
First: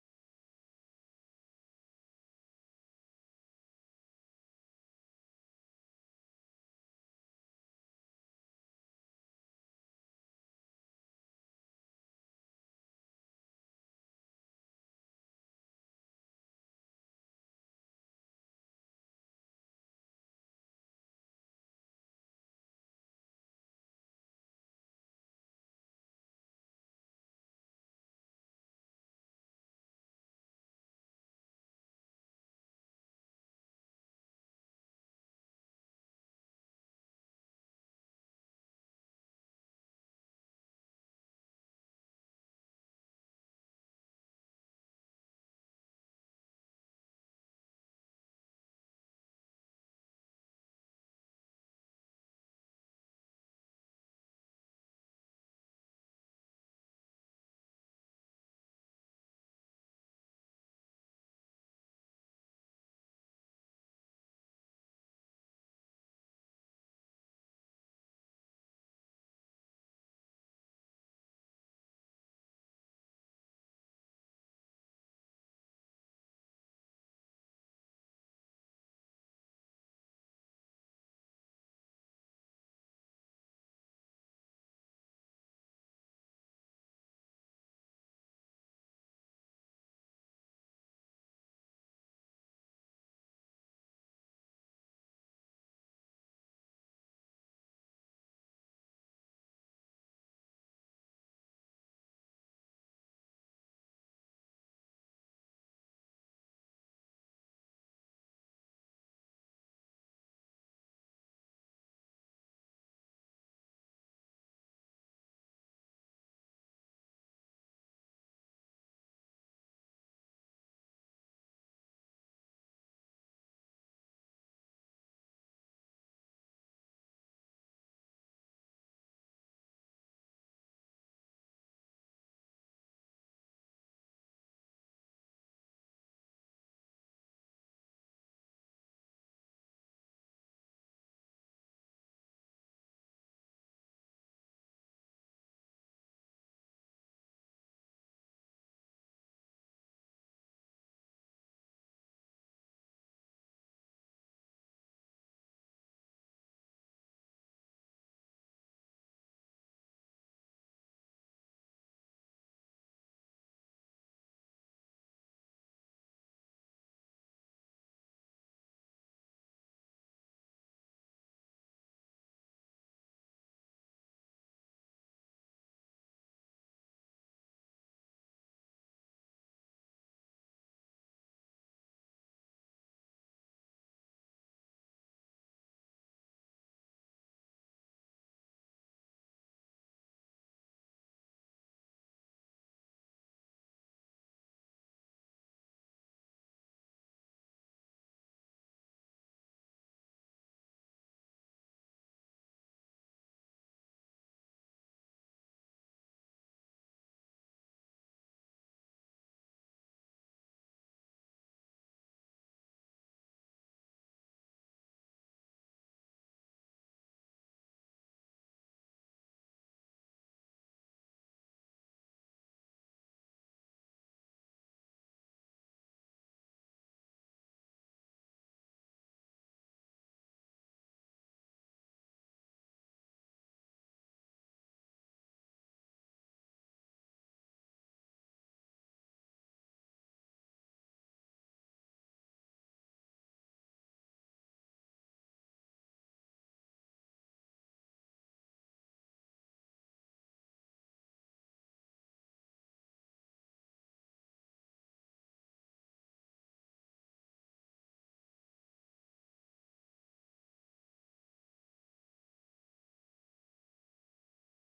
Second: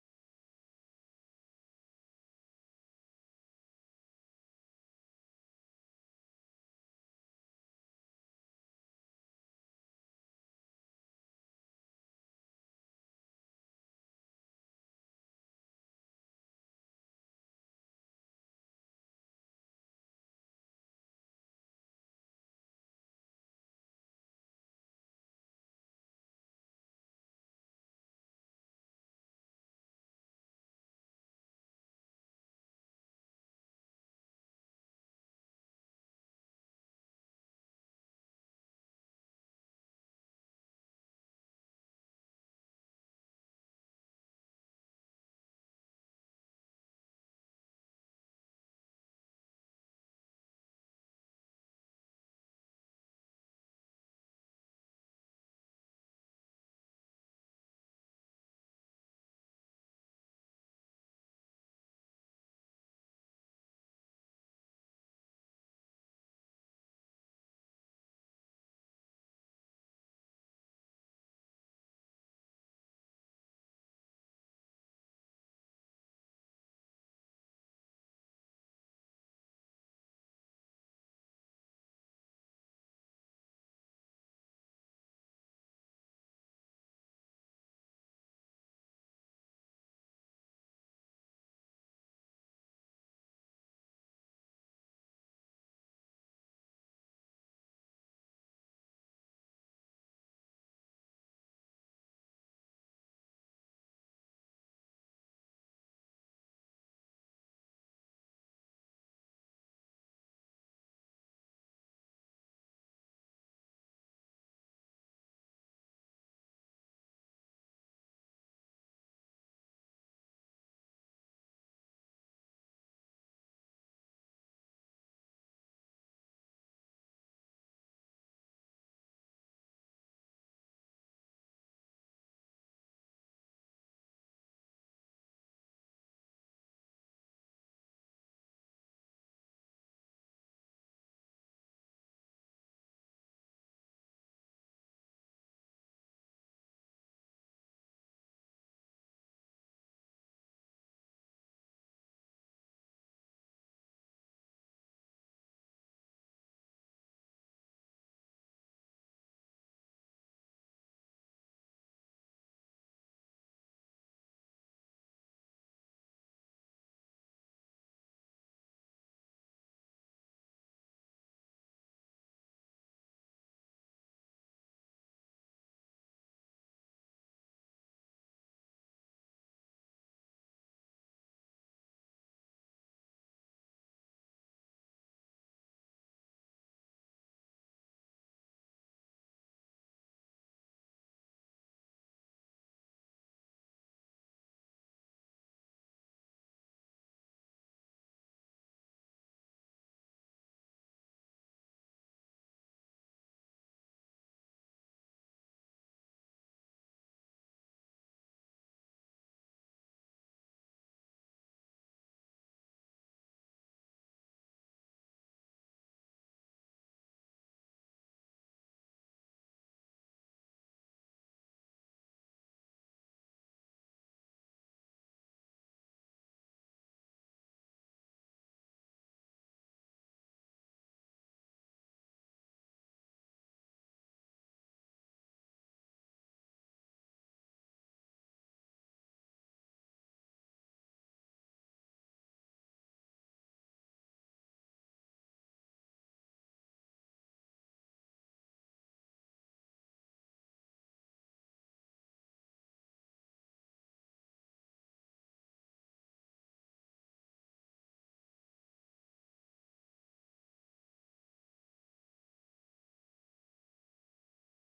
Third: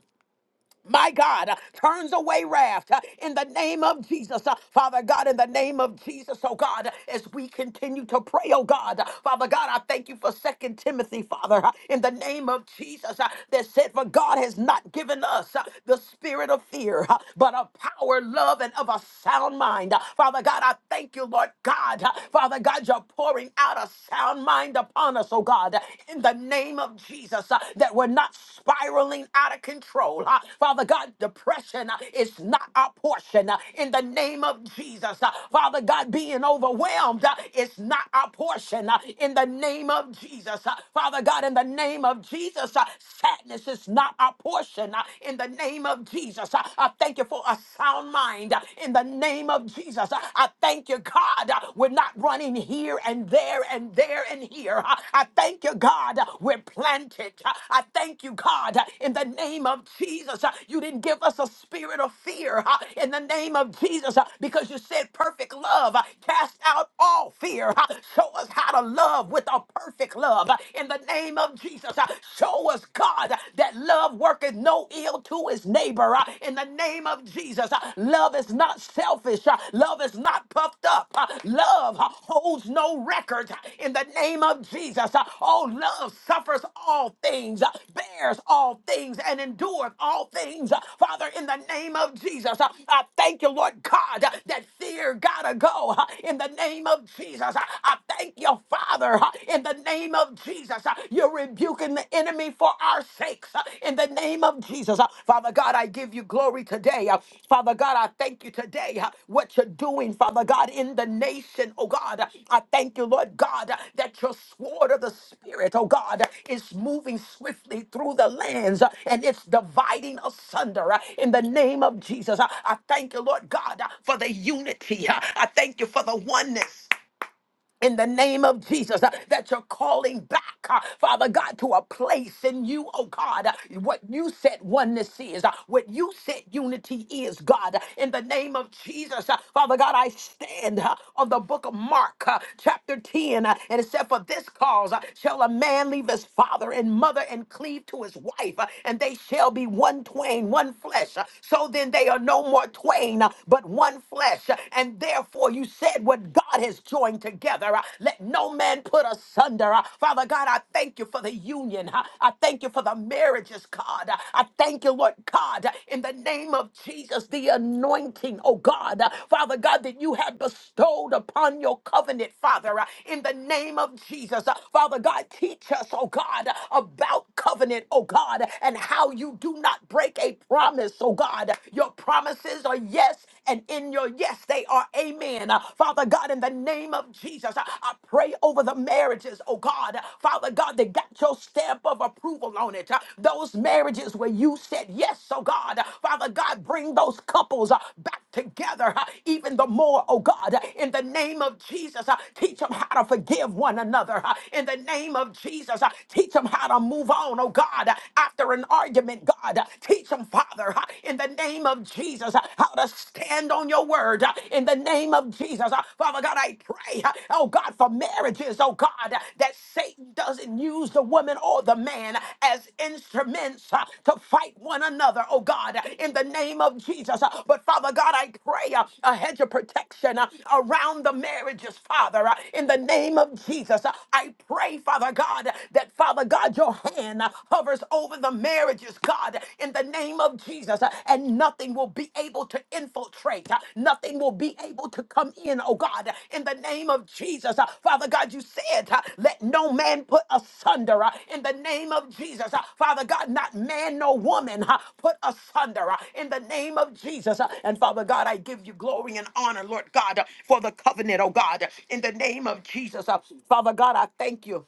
my God, uh, turns away wrath uh, in the name of Jesus. Uh, Father God, in the name of Jesus, oh God, uh, as we continue to pray, oh God, uh, Father God, I thank you for Second Timothy, Father, uh, in the name of Jesus, uh, that said, For God has not given us uh, the spirit of fear, uh, but of power, love, and of a sound mind. Uh, Father God, I thank you, Lord God. Uh, Father God, you're pouring out a sound mind upon us, oh God, in the name of Jesus, uh, that we're not spiraling out of control. uh. Father God, depression uh, is not our portion uh, in the name of Jesus. uh. Father God, being overwhelmed uh, is not our portion uh, in the name of Jesus. uh. Father God, in the name of Jesus, uh, sadness is not our portion uh, in the name of Jesus. uh. I thank you for a sound mind uh, in the name of Jesus. uh. I thank you, God. God, uh, we're not running here and there and there and here. Uh, I thank you, God, uh, we're planted. Uh, I thank you, God, uh, in the name of Jesus. uh, You didn't give us a spirit of fear uh, in the name of Jesus uh, because you said perfect love uh, cast out all fear. Uh, Show us how to love with a perfect love uh, in the name of Jesus. Uh, Show us, God, uh, that love worketh no ill to his neighbor. uh, in the name of Jesus. Uh, Love is not selfish. Uh, Love is not puffed up. Uh, Love uh, holds no record uh, in the name of Jesus. Uh, Oh, love suffers all things, uh, bears all things, and endures all things. Uh, Father, in the name of Jesus, uh, I thank you, Lord God, uh, that fear gotta go uh, in the name of Jesus. Uh, I thank you, Father, uh, in the name of Jesus. Uh, You rebuke rebuking the enemy for our sakes uh, in the name of Jesus. Uh, Father God, I give you glory today. Uh, Father God, I thank you today uh, what you're doing, Father God, in the nation, oh God. Uh, I thank you, Lord God, uh, that your sword of the Spirit, oh God, uh, is moving swiftly through the lands uh, and it's dividing asunder uh, in the name of Jesus. Uh, I thank you, Lord God, uh, for the unity. Uh, I thank you for the oneness in the name of Jesus uh, that you're calling back, uh, Father God, to a place in you, oh God, uh, what you said oneness is, uh, what you said unity is, God, uh, in the name of Jesus. uh, Father God, I stand uh, on the book of Mark, uh, chapter 10, uh, and it said, For this cause uh, shall a man leave his father and mother and cleave to his wife, uh, and they shall be one twain, one flesh. Uh, So then they are no more twain, uh, but one flesh, uh, and therefore Therefore, you said what God has joined together. uh, Let no man put asunder. uh. Father God, I thank you for the union. uh. I thank you for the marriages, God. Uh, I thank you, Lord God, uh, in the name of Jesus, the anointing, oh God. Uh, Father God, that you have bestowed upon your covenant, Father, uh, in the name of Jesus. Uh, Father God, teach us, oh God, uh, about covenant, oh God, and how you do not break a promise, oh God. Your promises are yes and in your yes, they are amen. Uh, Father God, in the name of Jesus, I I pray over the marriages, oh God. Uh, Father God, they got your stamp of approval on it. Uh, Those marriages where you said yes, oh God. Uh, Father God, bring those couples uh, back together uh, even the more, oh God. Uh, In the name of Jesus, uh, teach them how to forgive one another. Uh, In the name of Jesus, uh, teach them how to move on, oh God, Uh, after an argument, God. uh, Teach them, Father, uh, in the name of Jesus, uh, how to stand on your word, uh, in the name of Jesus. Uh, Father God, I pray, uh, oh God, for marriages, oh God, uh, that Satan doesn't use the woman or the man as instruments uh, to fight one another, oh God, uh, in the name of Jesus. Uh, But Father God, I pray uh, a hedge of protection uh, around the marriages, Father, uh, in the name of Jesus. Uh, I pray, Father God, that Father God, your hand uh, hover covers over the marriages, God, in the name of Jesus. uh, And nothing will be able to infiltrate. uh, Nothing will be able to come in, oh God, in the name of Jesus. Uh, Father God, you said, uh, let no man put asunder uh, in the name of Jesus. Uh, Father God, not man nor woman uh, put asunder uh, in the name of Jesus. Uh, And Father God, I give you glory and honor, Lord God, uh, for the covenant, oh God, in the name of Jesus. Uh, Father God, I thank you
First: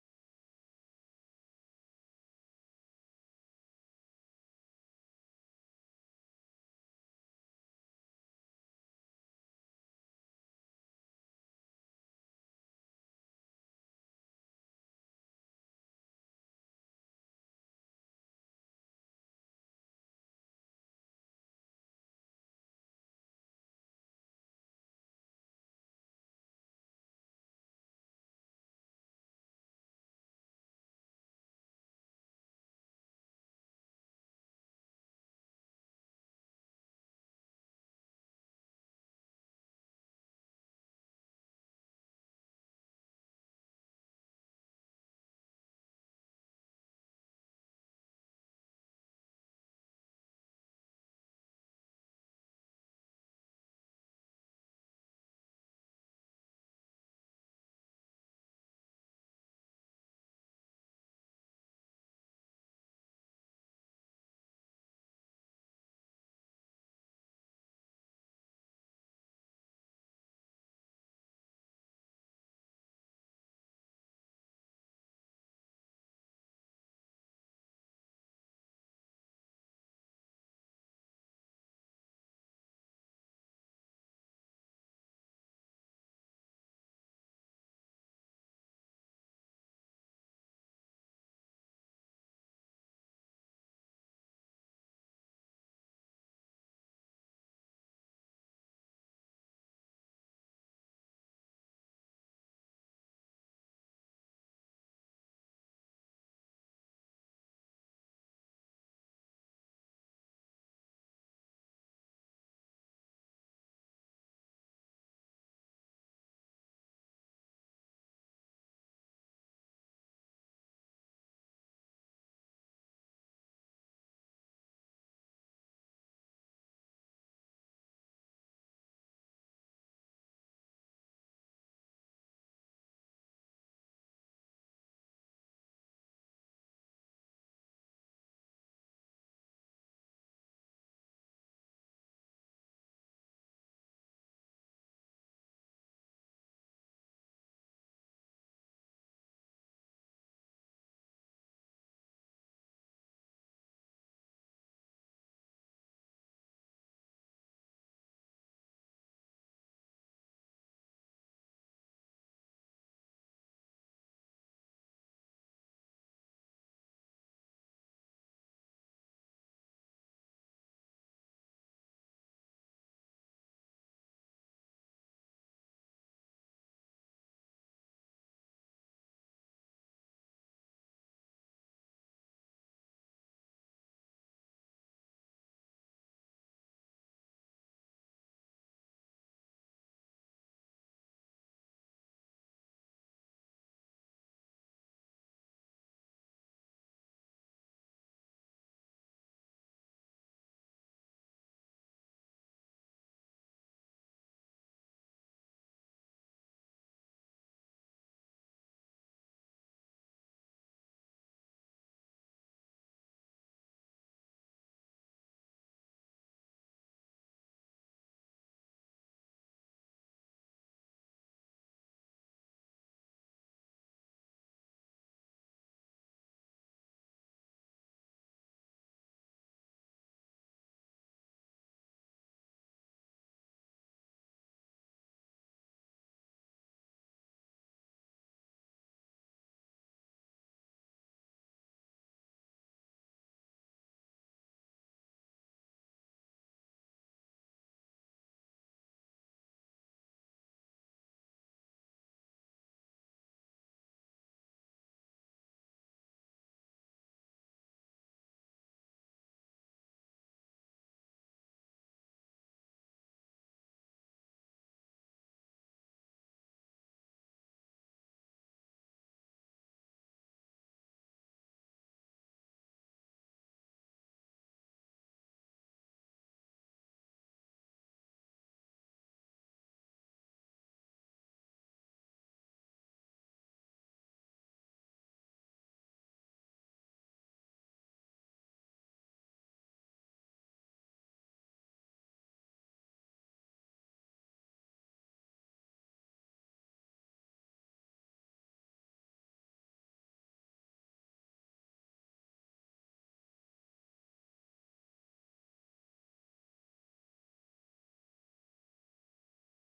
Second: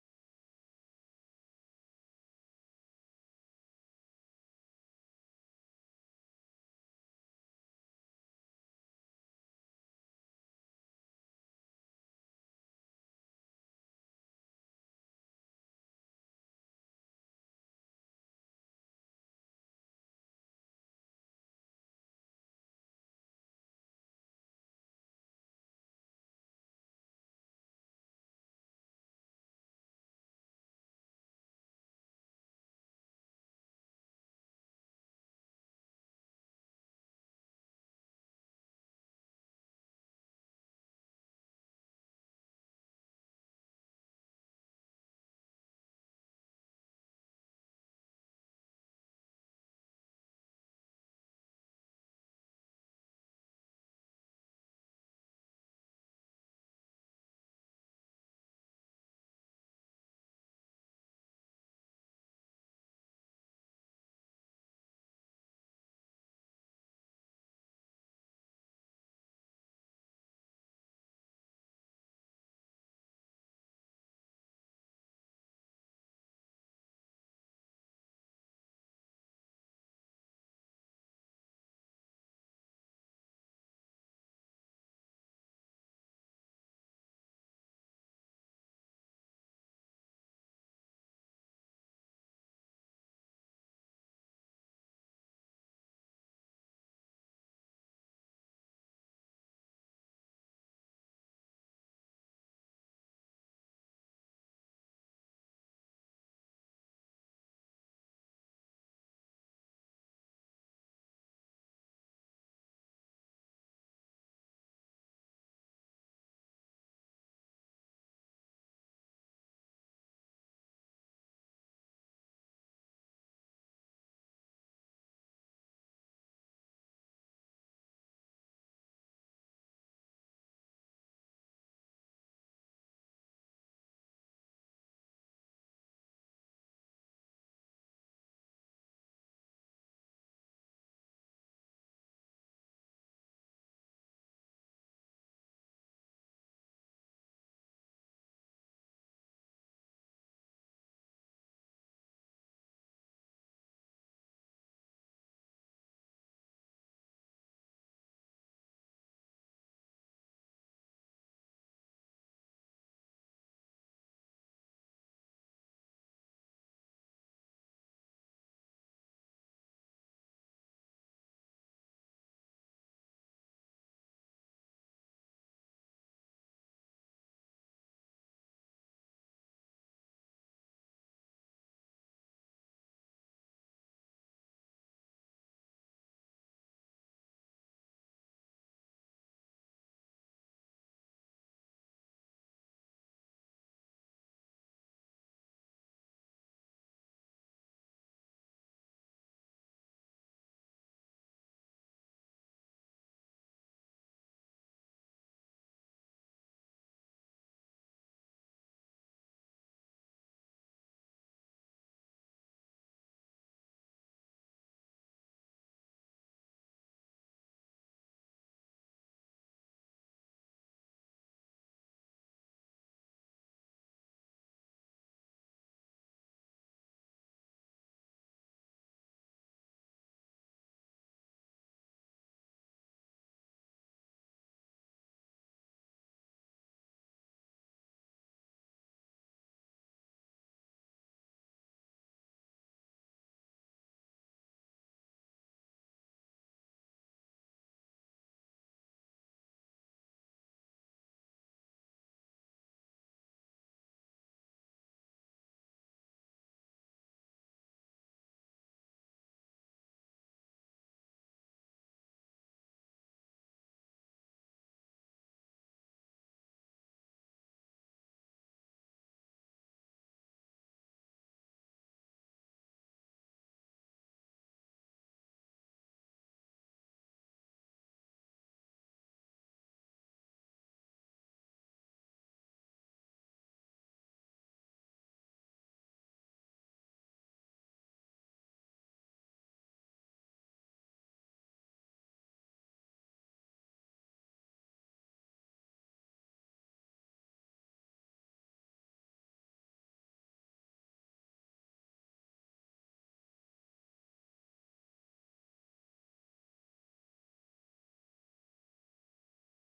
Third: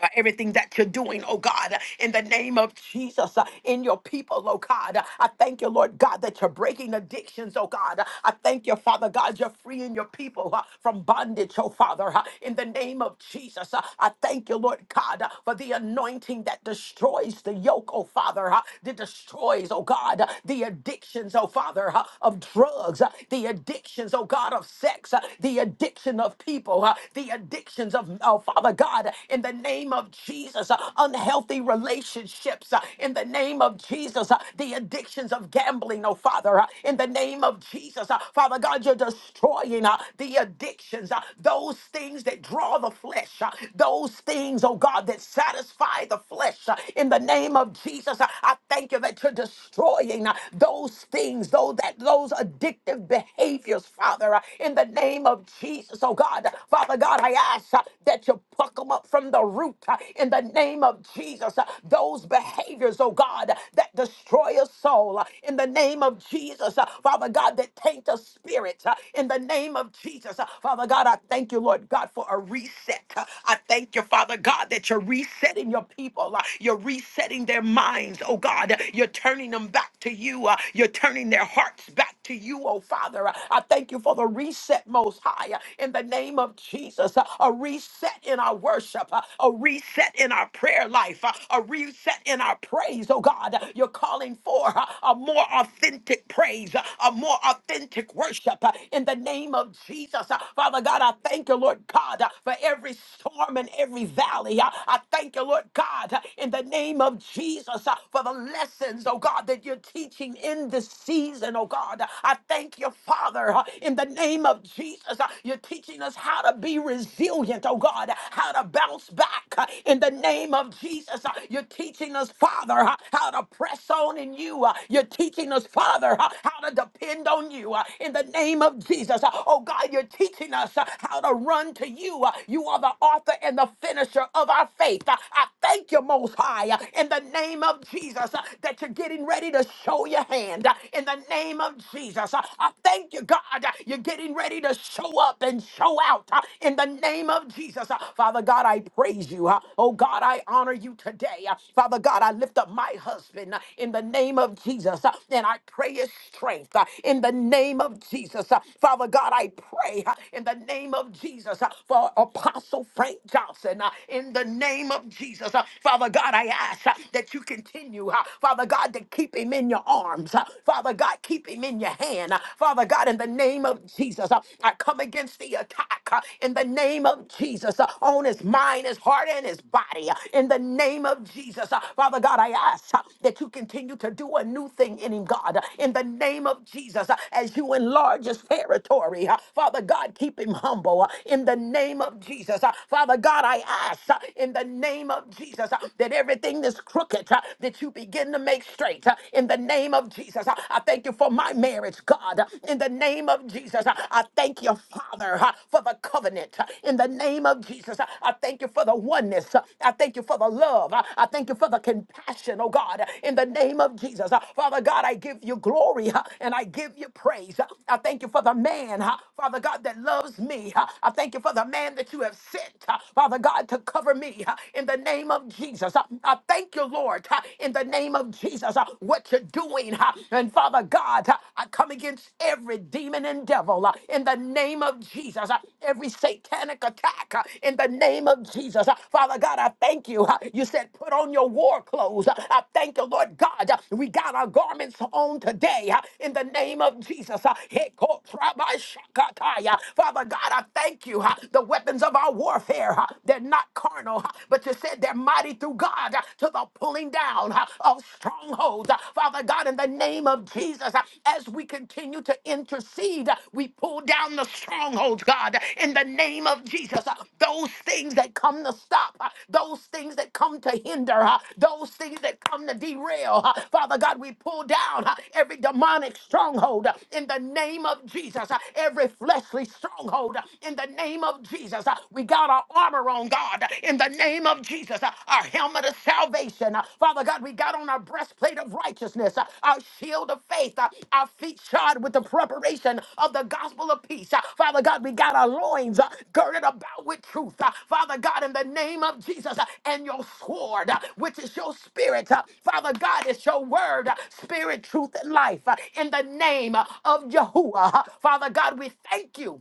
uh, everything that you're doing, oh God, in the name of Jesus, uh, in your people, oh God. I thank you, Lord God, that you're breaking addictions, oh God. I thank you, Father God, you're freeing your people uh, from bondage, oh Father, uh, in the name of Jesus. Uh, I thank you, Lord God, uh, for the anointing that destroys the yoke, oh Father, uh, that destroys, oh God, uh, the addictions, oh Father, uh, of drugs, uh, the addictions, oh God, of sex, uh, the addiction of people, uh, the addictions of oh Father God, in the name of Jesus, uh, unhealthy relationships, uh, in the name of Jesus, uh, the addictions of gambling, oh Father, uh, in the name of Jesus, uh, Father God, you're destroying uh, the addictions, uh, those things that draw the flesh, uh, those things, oh God, that satisfy the flesh, uh, in the name of Jesus, uh, I thank you that you're destroying uh, those things, though that those addictive behaviors, Father, uh, in the name of Jesus, oh God. God. Father God, I ask uh, that you pluck them up from the root uh, in the name of Jesus. Uh, Those behaviors, oh God, that destroy a soul uh, in the name of Jesus. Uh, Father God, that taint a spirit uh, in the name of Jesus. Uh, Father God, I thank you, Lord God, for a reset. Uh, I thank you, Father God, that you're resetting your people. Uh, You're resetting their minds, oh God. You're turning them back to you. Uh, You're turning their hearts back to you, oh Father. Uh, I thank you for the reset reset, Most High, uh, in the name of Jesus. uh, A reset in our worship, uh, a reset in our prayer life, uh, a reset in our praise. Oh God, you're calling for uh, a more authentic praise, uh, a more authentic worship uh, in the name of Jesus. uh. Father God, I thank you, Lord God, uh, for every storm and every valley. uh. I thank you, Lord God, uh, in the name of Jesus, uh, for the lessons, oh God, that you're teaching in this season, oh God. I thank Thank you, Father, uh, in the name of Jesus. uh, You're teaching us how to be resilient, oh God, uh, how to bounce back uh, in the name of Jesus. uh, You're teaching us, Father, uh, how to press on in you. uh, You're teaching us, Father, uh, how to depend on you uh, in the name of Jesus. uh, Oh God, you're teaching us uh, how to run to you. uh, You are the author and the finisher of our faith. Uh, I thank you, Most High, uh, in the name of Jesus, uh, that you're getting ready to show your hand in the name of Jesus. Uh, I thank you, God. Uh, You're getting ready to show up and show out uh, in the name of Jesus. Uh, Father God, I praise you. Uh, Oh God, I honor you today. Uh, Father God, I lift up my husband uh, in the name of Jesus uh, and I pray his strength uh, in the name of Jesus. Uh, Father God, I pray uh, in the name of Jesus uh, for Apostle Frank Johnson uh, in the name of Jesus. Uh, Father God, I ask uh, that you continue, uh, Father God. God, to keep him in your arms. Uh, Father God, keep him in your hand. Uh, Father God, in the name of Jesus, uh, I come against the attack uh, in the name of Jesus uh, on his mind, his heart, and his body. Uh, In the name of Jesus, uh, Father God, I ask uh, that you continue to do a new thing in him, God. Uh, In the name of Jesus, uh, as you enlarge his territory, uh, Father God, keep him humble. Uh, In the name of Jesus, uh, Father God, I ask uh, in the name of Jesus uh, that everything that's crooked, uh, that you begin to make straight uh, in the name of Jesus. Uh, I thank you for my marriage, God, uh, in the name of Jesus. Uh, I thank you, Father, uh, for the covenant uh, in the name of Jesus. Uh, I thank you for the oneness. Uh, I thank you for the love. Uh, I thank you for the compassion, oh God, uh, in the name of Jesus. Uh, Father God, I give you glory uh, and I give you praise. Uh, I thank you for the man, uh, Father God, that loves me. Uh, I thank you for the man that you have sent, uh, Father God, to cover me uh, in the name name of Jesus. Uh, I thank you, Lord, uh, in the name of Jesus, uh, what you're doing. uh, And Father God, uh, I come against every demon and devil uh, in the name of Jesus, uh, every satanic attack uh, in the name of Jesus. Uh, Father God, I thank you. uh, You said, put on your war clothes. Uh, I thank you, Lord God. uh, We got our garments on today uh, in the name of Jesus. Uh, Hekotrabashakataya. Father God, I thank you. uh, The weapons of our warfare. uh, they're not carnal, but you said they're mighty through God uh, to the pulling down uh, of strongholds. Uh, Father God, in the name of Jesus, uh, as we continue to intercede, uh, we pull down the strongholds, God, in the name of Jesus. Uh, Those things that come to stop, uh, those things that come to hinder, uh, those things that come to derail. Uh, Father God, we pull down uh, every demonic stronghold uh, in the name of Jesus, uh, every fleshly stronghold uh, in the name of Jesus of Jesus. Uh, We got our armor on, God, in the name of Jesus. Uh, Our helmet of salvation. Uh, Father God, we got on our breastplate of righteousness, uh, our shield of faith, uh, our feet shod with the preparation of the gospel of peace. Uh, Father God, we got our loins uh, girded about with truth. Uh, Father God, in the name of Jesus, uh, and your sword, uh, which is your spirit. uh, Father God, it's your word, uh, spirit, truth, and life. uh, In the name uh, of Yahuwah. Uh, Father God, we thank you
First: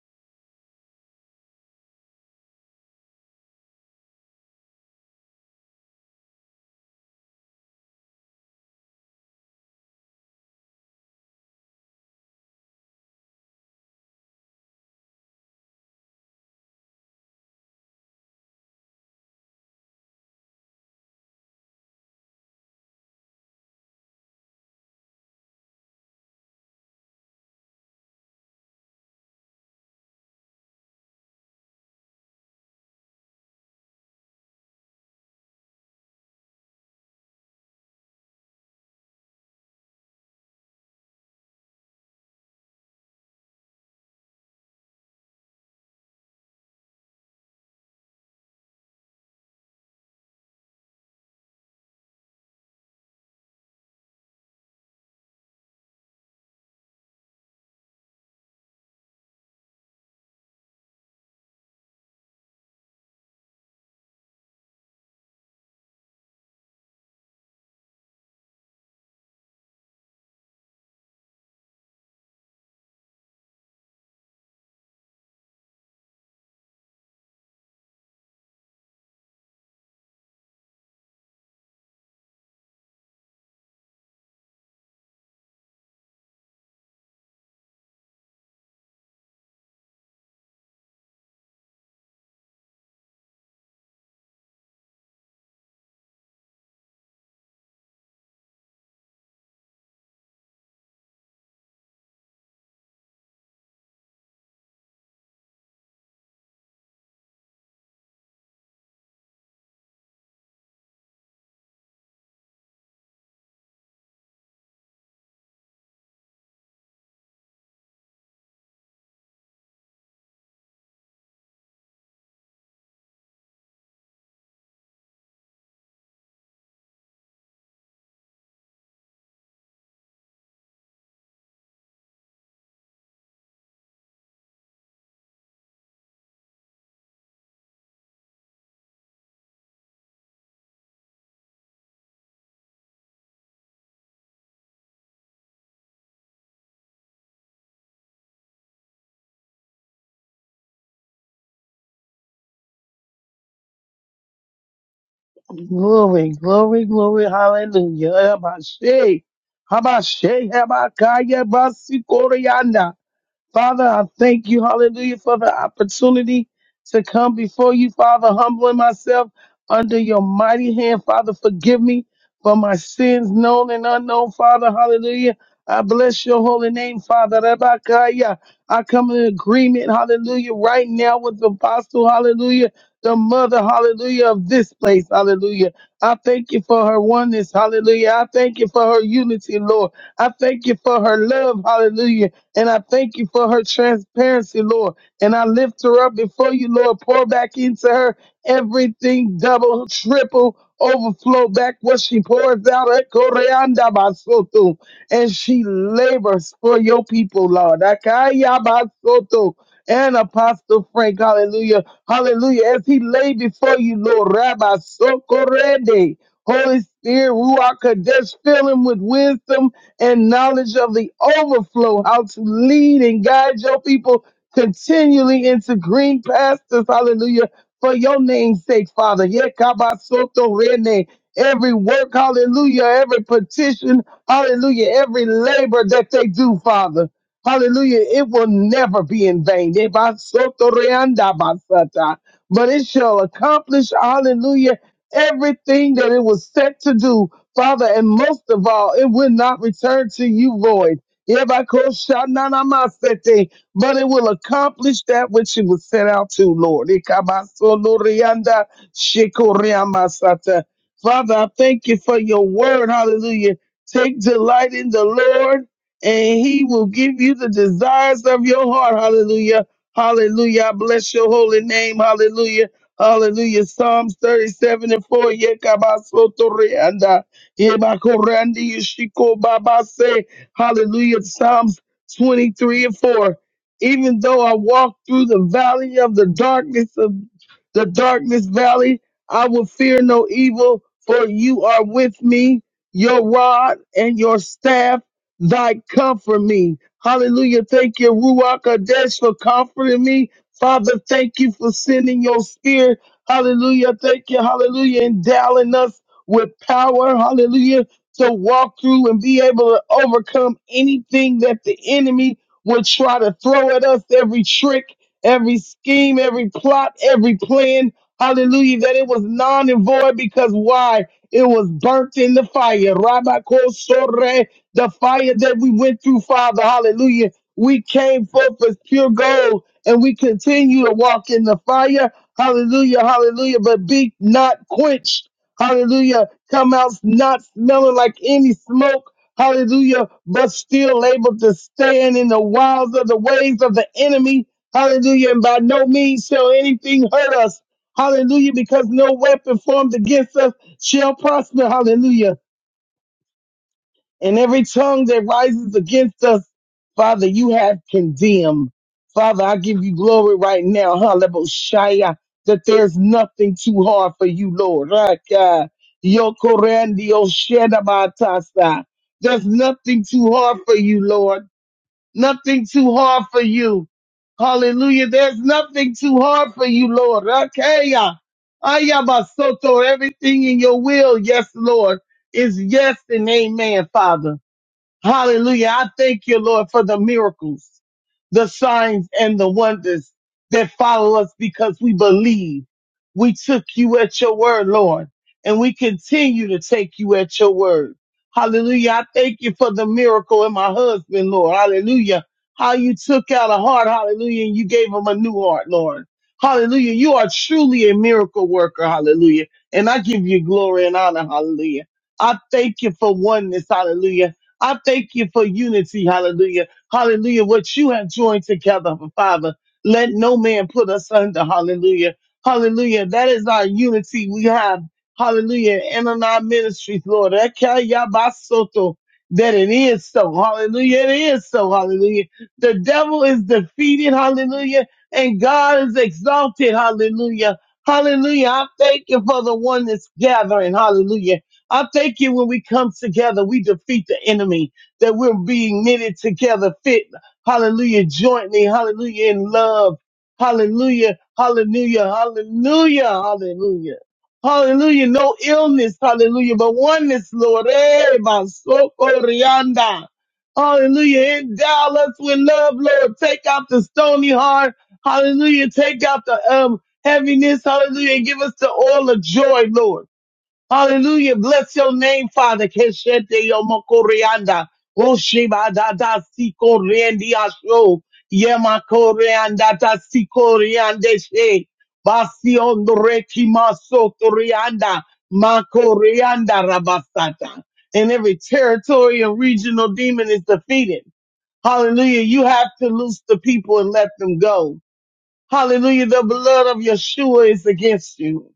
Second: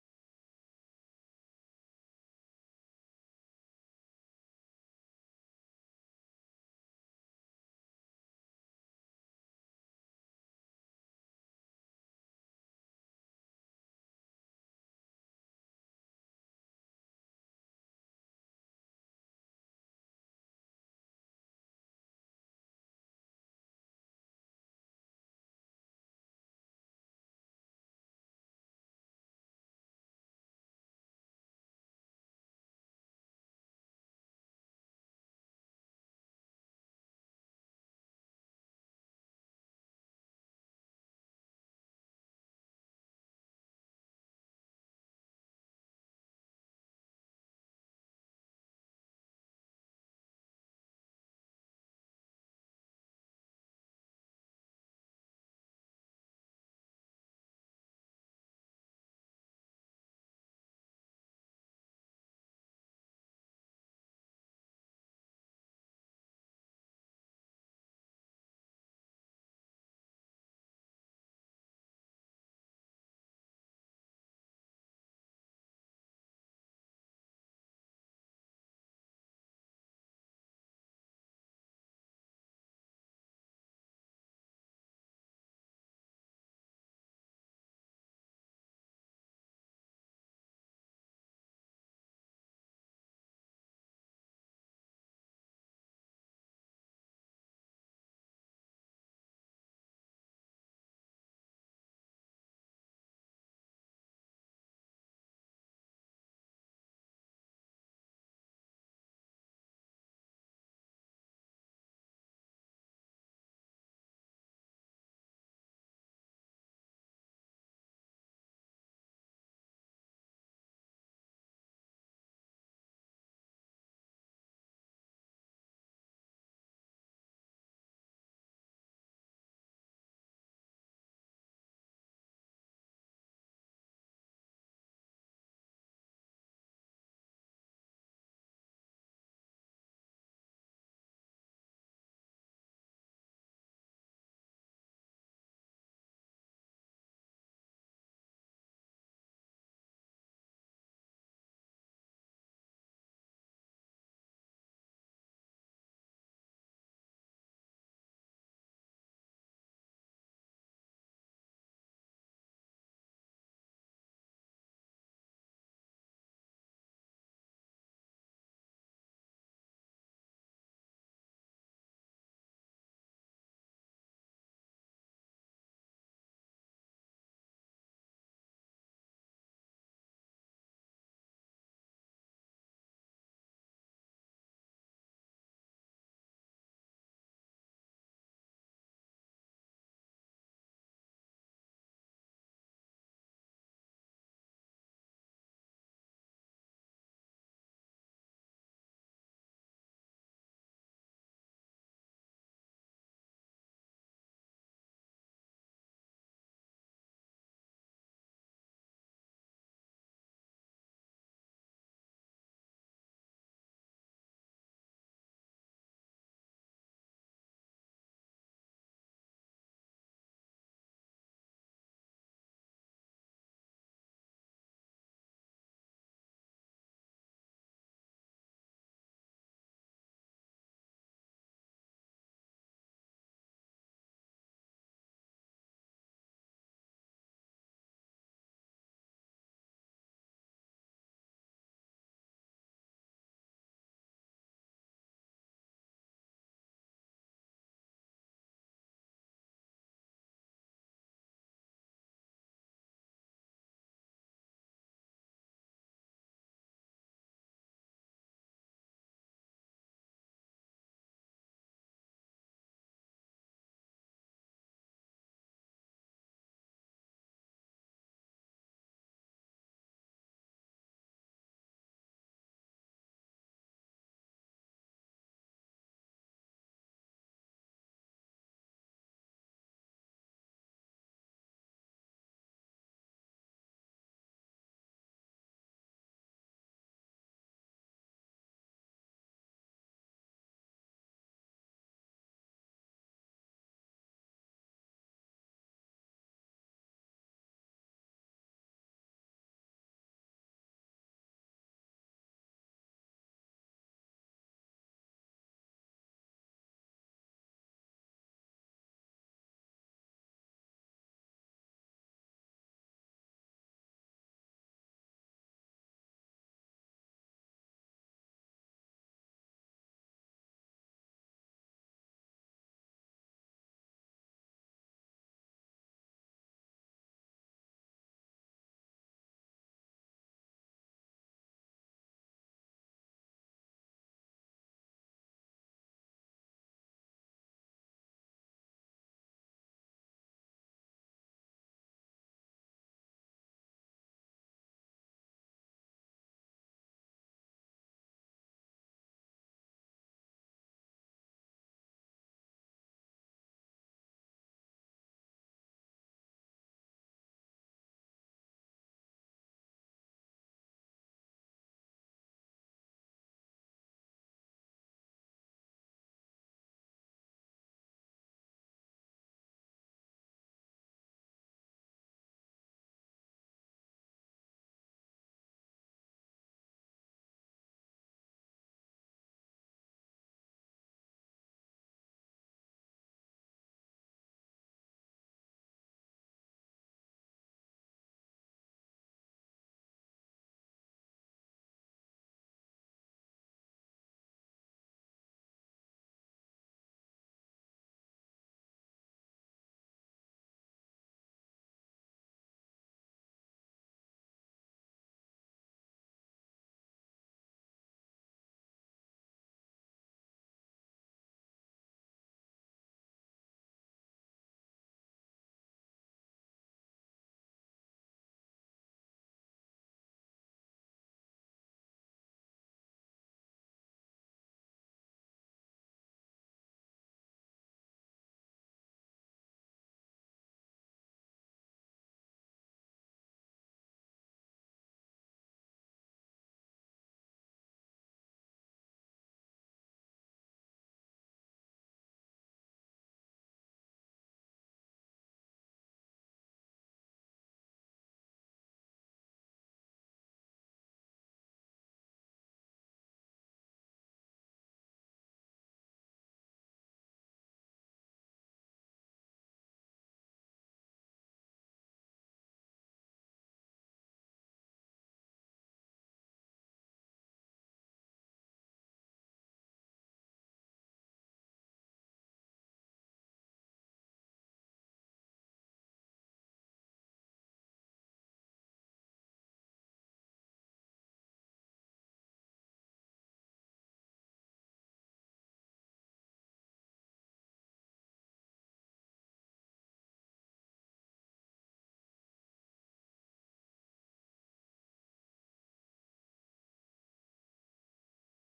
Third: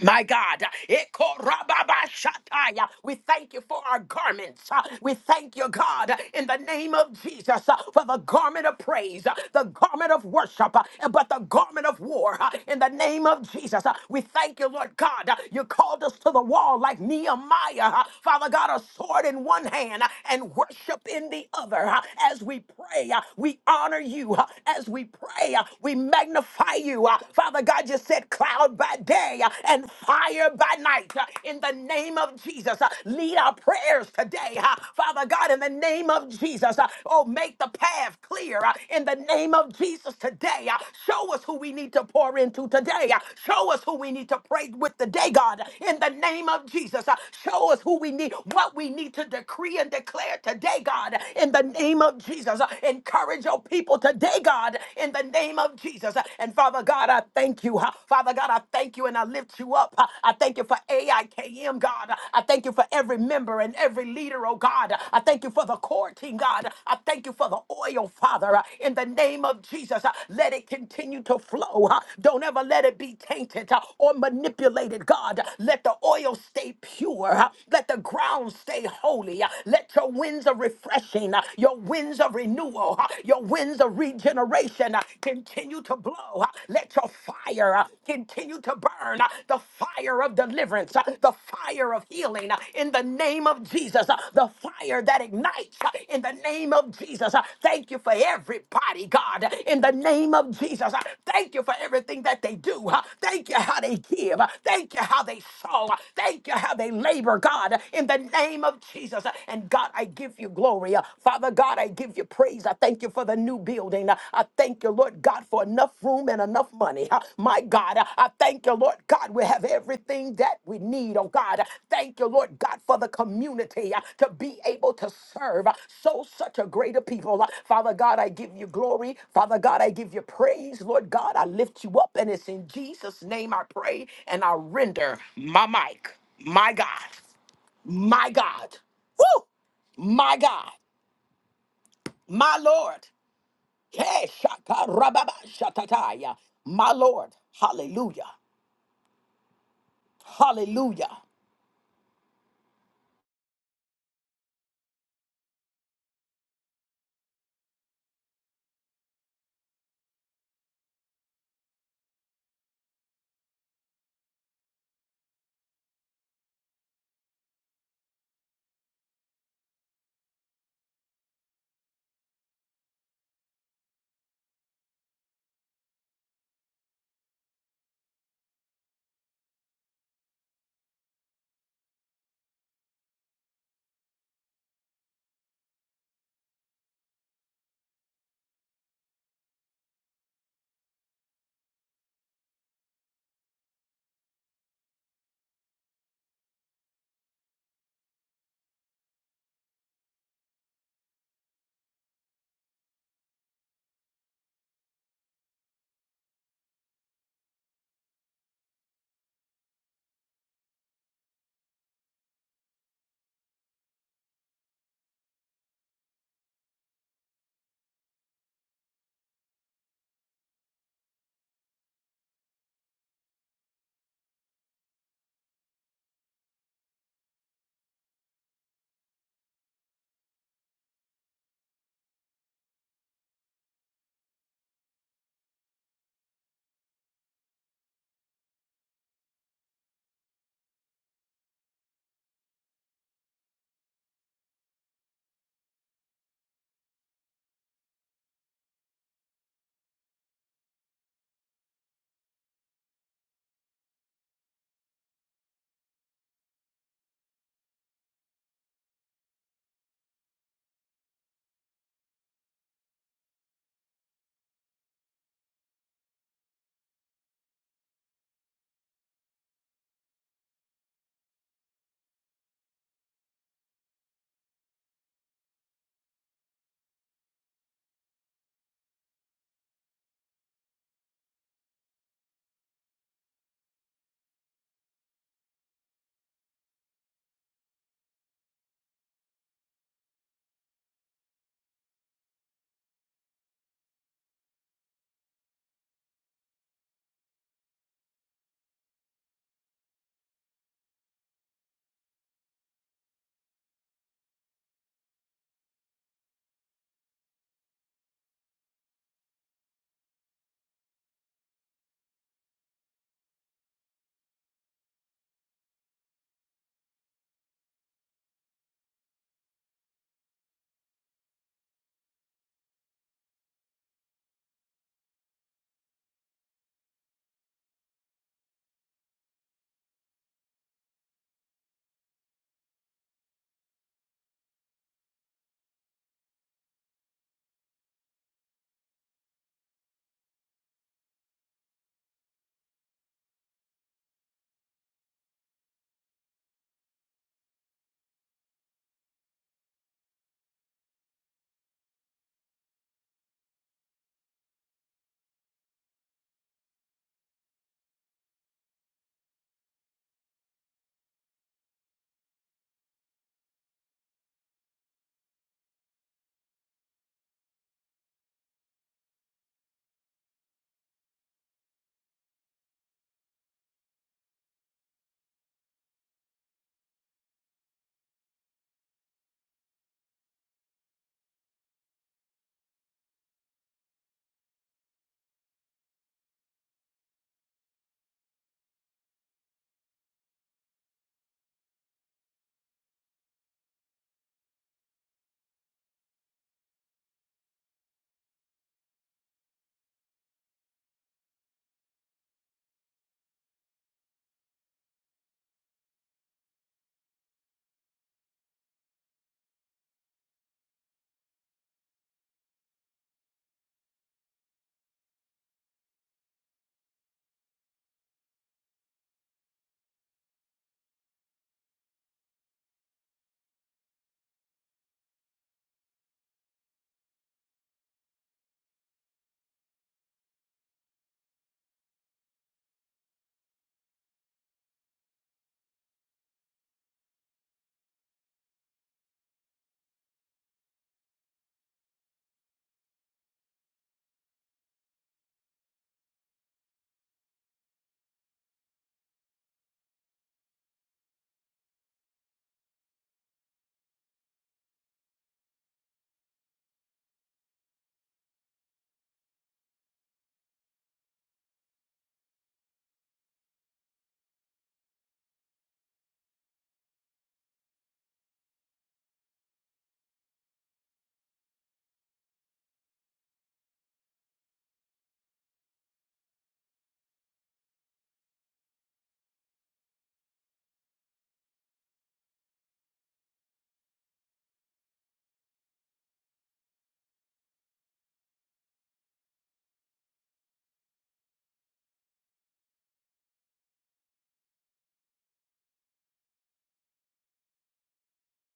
my God, Ekorababashataya. we thank you for our garments. Uh, We thank you, God, uh, in the name of Jesus, uh, for the garment of praise, uh, the garment of worship, uh, but the garment of war. uh, In the name of Jesus, Uh, we thank you, Lord God. uh, You called us to the wall like Nehemiah. uh, Father God, a sword in one hand uh, and worship in the other. uh, As we pray, uh, we honor you. uh, As we pray, uh, we magnify you. uh, Father God, you said cloud by day uh, and fire by night. Uh, In the name of Jesus, uh, lead our prayers today. uh, Father God, in the name of Jesus, uh, oh, make the path clear. uh, In the name of Jesus today, uh, show us who we need to pour into today. uh, Show us who we need to pray with today, God. In the name of Jesus, uh, show us who we need, what we need to decree and declare today, God. In the name of Jesus, uh, encourage your people today, God in the name of Jesus. And Father God, I thank you. Father God, I thank you and I lift you up. I thank you for AIKM, God. I thank you for every member and every leader, oh God. I thank you for the core team, God. I thank you for the oil, Father. In the name of Jesus, let it continue to flow. Don't ever let it be tainted or manipulated, God. Let the oil stay pure. Let the ground stay holy. Let your winds of refreshing, your winds of renewal, uh, your winds of regeneration uh, continue to blow. uh, Let your fire uh, continue to burn, uh, the fire of deliverance, uh, the fire of healing uh, in the name of Jesus, uh, the fire that ignites uh, in the name of Jesus. uh, Thank you for everybody, God, uh, in the name of Jesus. uh, Thank you for everything that they do. uh, Thank you how they give. uh, Thank you how they sow. uh, Thank you how they labor, God, uh, in the name of Jesus. uh, And God, God, I give you glory. Uh, Father God, I give you praise. I thank you for the new building. Uh, I thank you, Lord God, for enough room and enough money. Uh, My God, uh, I thank you, Lord God, we have everything that we need. Oh God, Uh, thank you, Lord God, for the community uh, to be able to serve uh, so such a greater people. Uh, Father God, I give you glory. Father God, I give you praise. Lord God, I lift you up, and it's in Jesus' name I pray and I render my mic. My God. My God. Woo! My God. My Lord. Hey, shaka rababa shatataya. My Lord. Hallelujah. Hallelujah.
Glory, glory, glory, hallelujah. Habashe, habashe, habakaya, basikorianda. Father, I thank you, hallelujah, for the opportunity to come before you, Father, humbling myself under your mighty hand. Father, forgive me for my sins, known and unknown, Father, hallelujah. I bless your holy name, Father. Rabakaya. I come in agreement, hallelujah, right now with the apostle, hallelujah, the mother, hallelujah, of this place, hallelujah. I thank you for her oneness, hallelujah. I thank you for her unity, Lord. I thank you for her love, hallelujah. And I thank you for her transparency, Lord. And I lift her up before you, Lord. Pour back into her everything double, triple, overflow back what she pours out. Eh, koreanda basoto. And she labors for your people, Lord. Akaya basoto. And Apostle Frank, hallelujah, hallelujah. As he lay before you, Lord, Rabbi Sokorende, Holy Spirit, Ruach Kadesh, fill him with wisdom and knowledge of the overflow, how to lead and guide your people continually into green pastures. Hallelujah. For your name's sake, Father. Yekabasoto rene. Every work, hallelujah, every petition, hallelujah, every labor that they do, Father. Hallelujah, it will never be in vain. Ebasoto reanda basata. But it shall accomplish, hallelujah, everything that it was set to do Father, and most of all, it will not return to you void. Yebakoshananamasete, But it will accomplish that which it was sent out to, Lord. Ikabasolorianda shikoriamasata. Father, I thank you for your word. Hallelujah. Take delight in the Lord, and he will give you the desires of your heart. Hallelujah. Hallelujah. I bless your holy name. Hallelujah. Hallelujah. Psalms 37 and 4. Yekabasotorianda. Ibakorandi Ishiko Baba say, Hallelujah. Psalms 23 and 4. Even though I walk through the valley of the darkness of the darkness valley, I will fear no evil, for you are with me, your rod and your staff, thy comfort me. Hallelujah. Thank you, Ruach Kadesh, for comforting me. Father, thank you for sending your spirit. Hallelujah. Thank you. Hallelujah. Endowing us with power, hallelujah, to walk through and be able to overcome anything that the enemy would try to throw at us, every trick, every scheme, every plot, every plan, hallelujah, that it was non and void because why? It was burnt in the fire. Rabakosore, the fire that we went through, Father, hallelujah. We came forth as pure gold and we continue to walk in the fire. Hallelujah, hallelujah. But be not quenched Hallelujah. Come out not smelling like any smoke. Hallelujah. But still able to stand in the wiles of the ways of the enemy. Hallelujah. And by no means shall anything hurt us. Hallelujah. Because no weapon formed against us shall prosper. Hallelujah. And every tongue that rises against us, Father, you have condemned. Father, I give you glory right now, Hallelujah, that there's nothing too hard for you, Lord. Raka, yokorandi, oshedabatasa. There's nothing too hard for you, Lord. Nothing too hard for you. Hallelujah. There's nothing too hard for you, Lord. Rakaya, ayabasoto. Everything in your will, yes, Lord, is yes and amen, Father. Hallelujah. I thank you, Lord, for the miracles, the signs and the wonders that follow us because we believe. We took you at your word, Lord, and we continue to take you at your word. Hallelujah. I thank you for the miracle in my husband, Lord. Hallelujah. How you took out a heart. Hallelujah. And you gave him a new heart, Lord. Hallelujah. You are truly a miracle worker. Hallelujah. And I give you glory and honor. Hallelujah. I thank you for oneness. Hallelujah I thank you for unity. Hallelujah. Hallelujah. What you have joined together, Father, let no man put us under. Hallelujah. Hallelujah. That is our unity we have. Hallelujah. And in our ministries, Lord. Ekayabasoto. That it is so. Hallelujah. It is so. Hallelujah. The devil is defeated. Hallelujah. And God is exalted. Hallelujah. Hallelujah. I thank you for the one that's gathering. Hallelujah I thank you when we come together, we defeat the enemy, that we're being knitted together, fit, hallelujah, jointly, hallelujah, in love, hallelujah, hallelujah, hallelujah, hallelujah. Hallelujah, no illness, hallelujah, but oneness, Lord. Eh, basoko rianda. Hallelujah, endow us with love, Lord. Take out the stony heart, hallelujah, take out the um heaviness, hallelujah, and give us the oil of joy, Lord. Hallelujah. Bless your name, Father. Keshete yomokorianda. Oshibadada sikoriendi asho. Yemakorianda ta sikoriande she. Basiondo rekimaso torianda. Makorianda rabasata. And every territory and regional demon is defeated. Hallelujah. You have to loose the people and let them go. Hallelujah. The blood of Yeshua is against you.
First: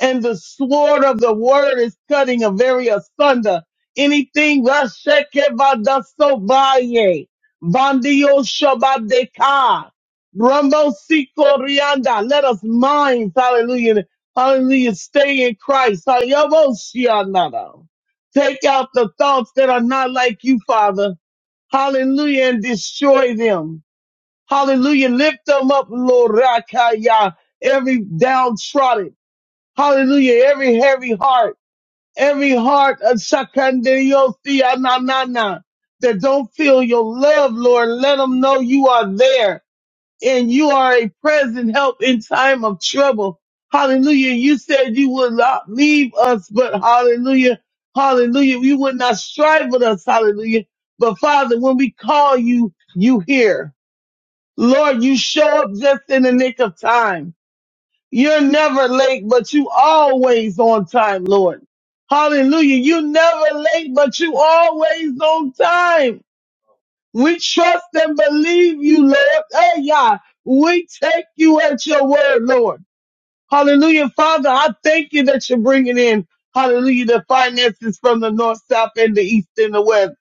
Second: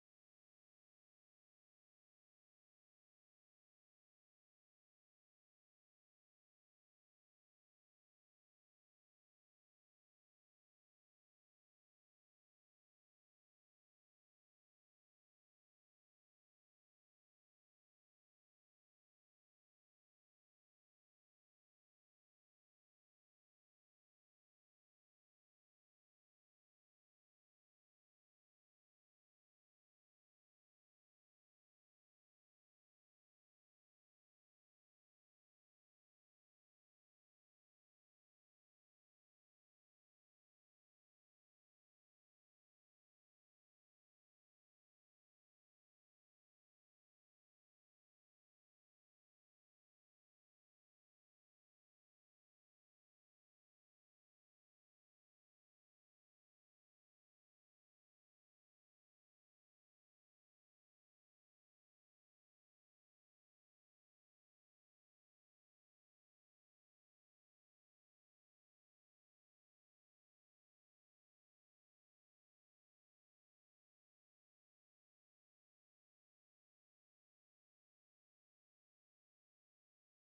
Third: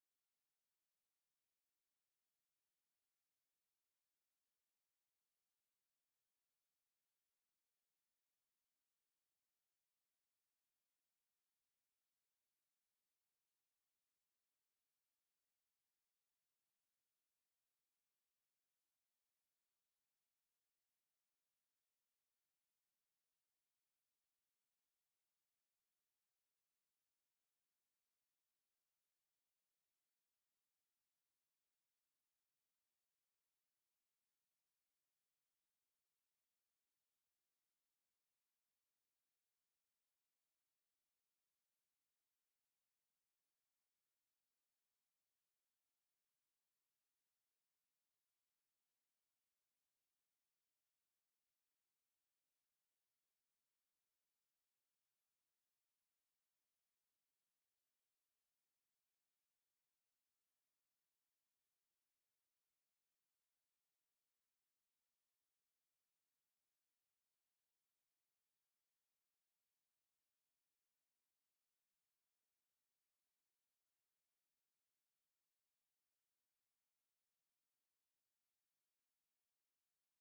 And the sword of the word is cutting a very asunder. Anything Vashekevadasobaye, Vandio Shabadeka, Rambo Sikorianda. Let us mind, hallelujah, hallelujah, stay in Christ. Hayaboshianada. Take out the thoughts that are not like you, Father. Hallelujah, and destroy them. Hallelujah. Lift them up, Lord Rakaya. Every downtrodden. Hallelujah. Every heavy heart. Every heart of Sakandariothia that don't feel your love, Lord. Let them know you are there and you are a present help in time of trouble. Hallelujah. You said you would not leave us, but hallelujah. Hallelujah. You would not strive with us. Hallelujah. But Father, when we call you, you hear. Lord, you show up just in the nick of time. You're never late, but you always on time, Lord. Hallelujah. You never late, but you always on time. We trust and believe you, Lord. Hey, yeah. We take you at your word, Lord. Hallelujah. Father, I thank you that you're bringing in, hallelujah, the finances from the north, south, and the east and the west.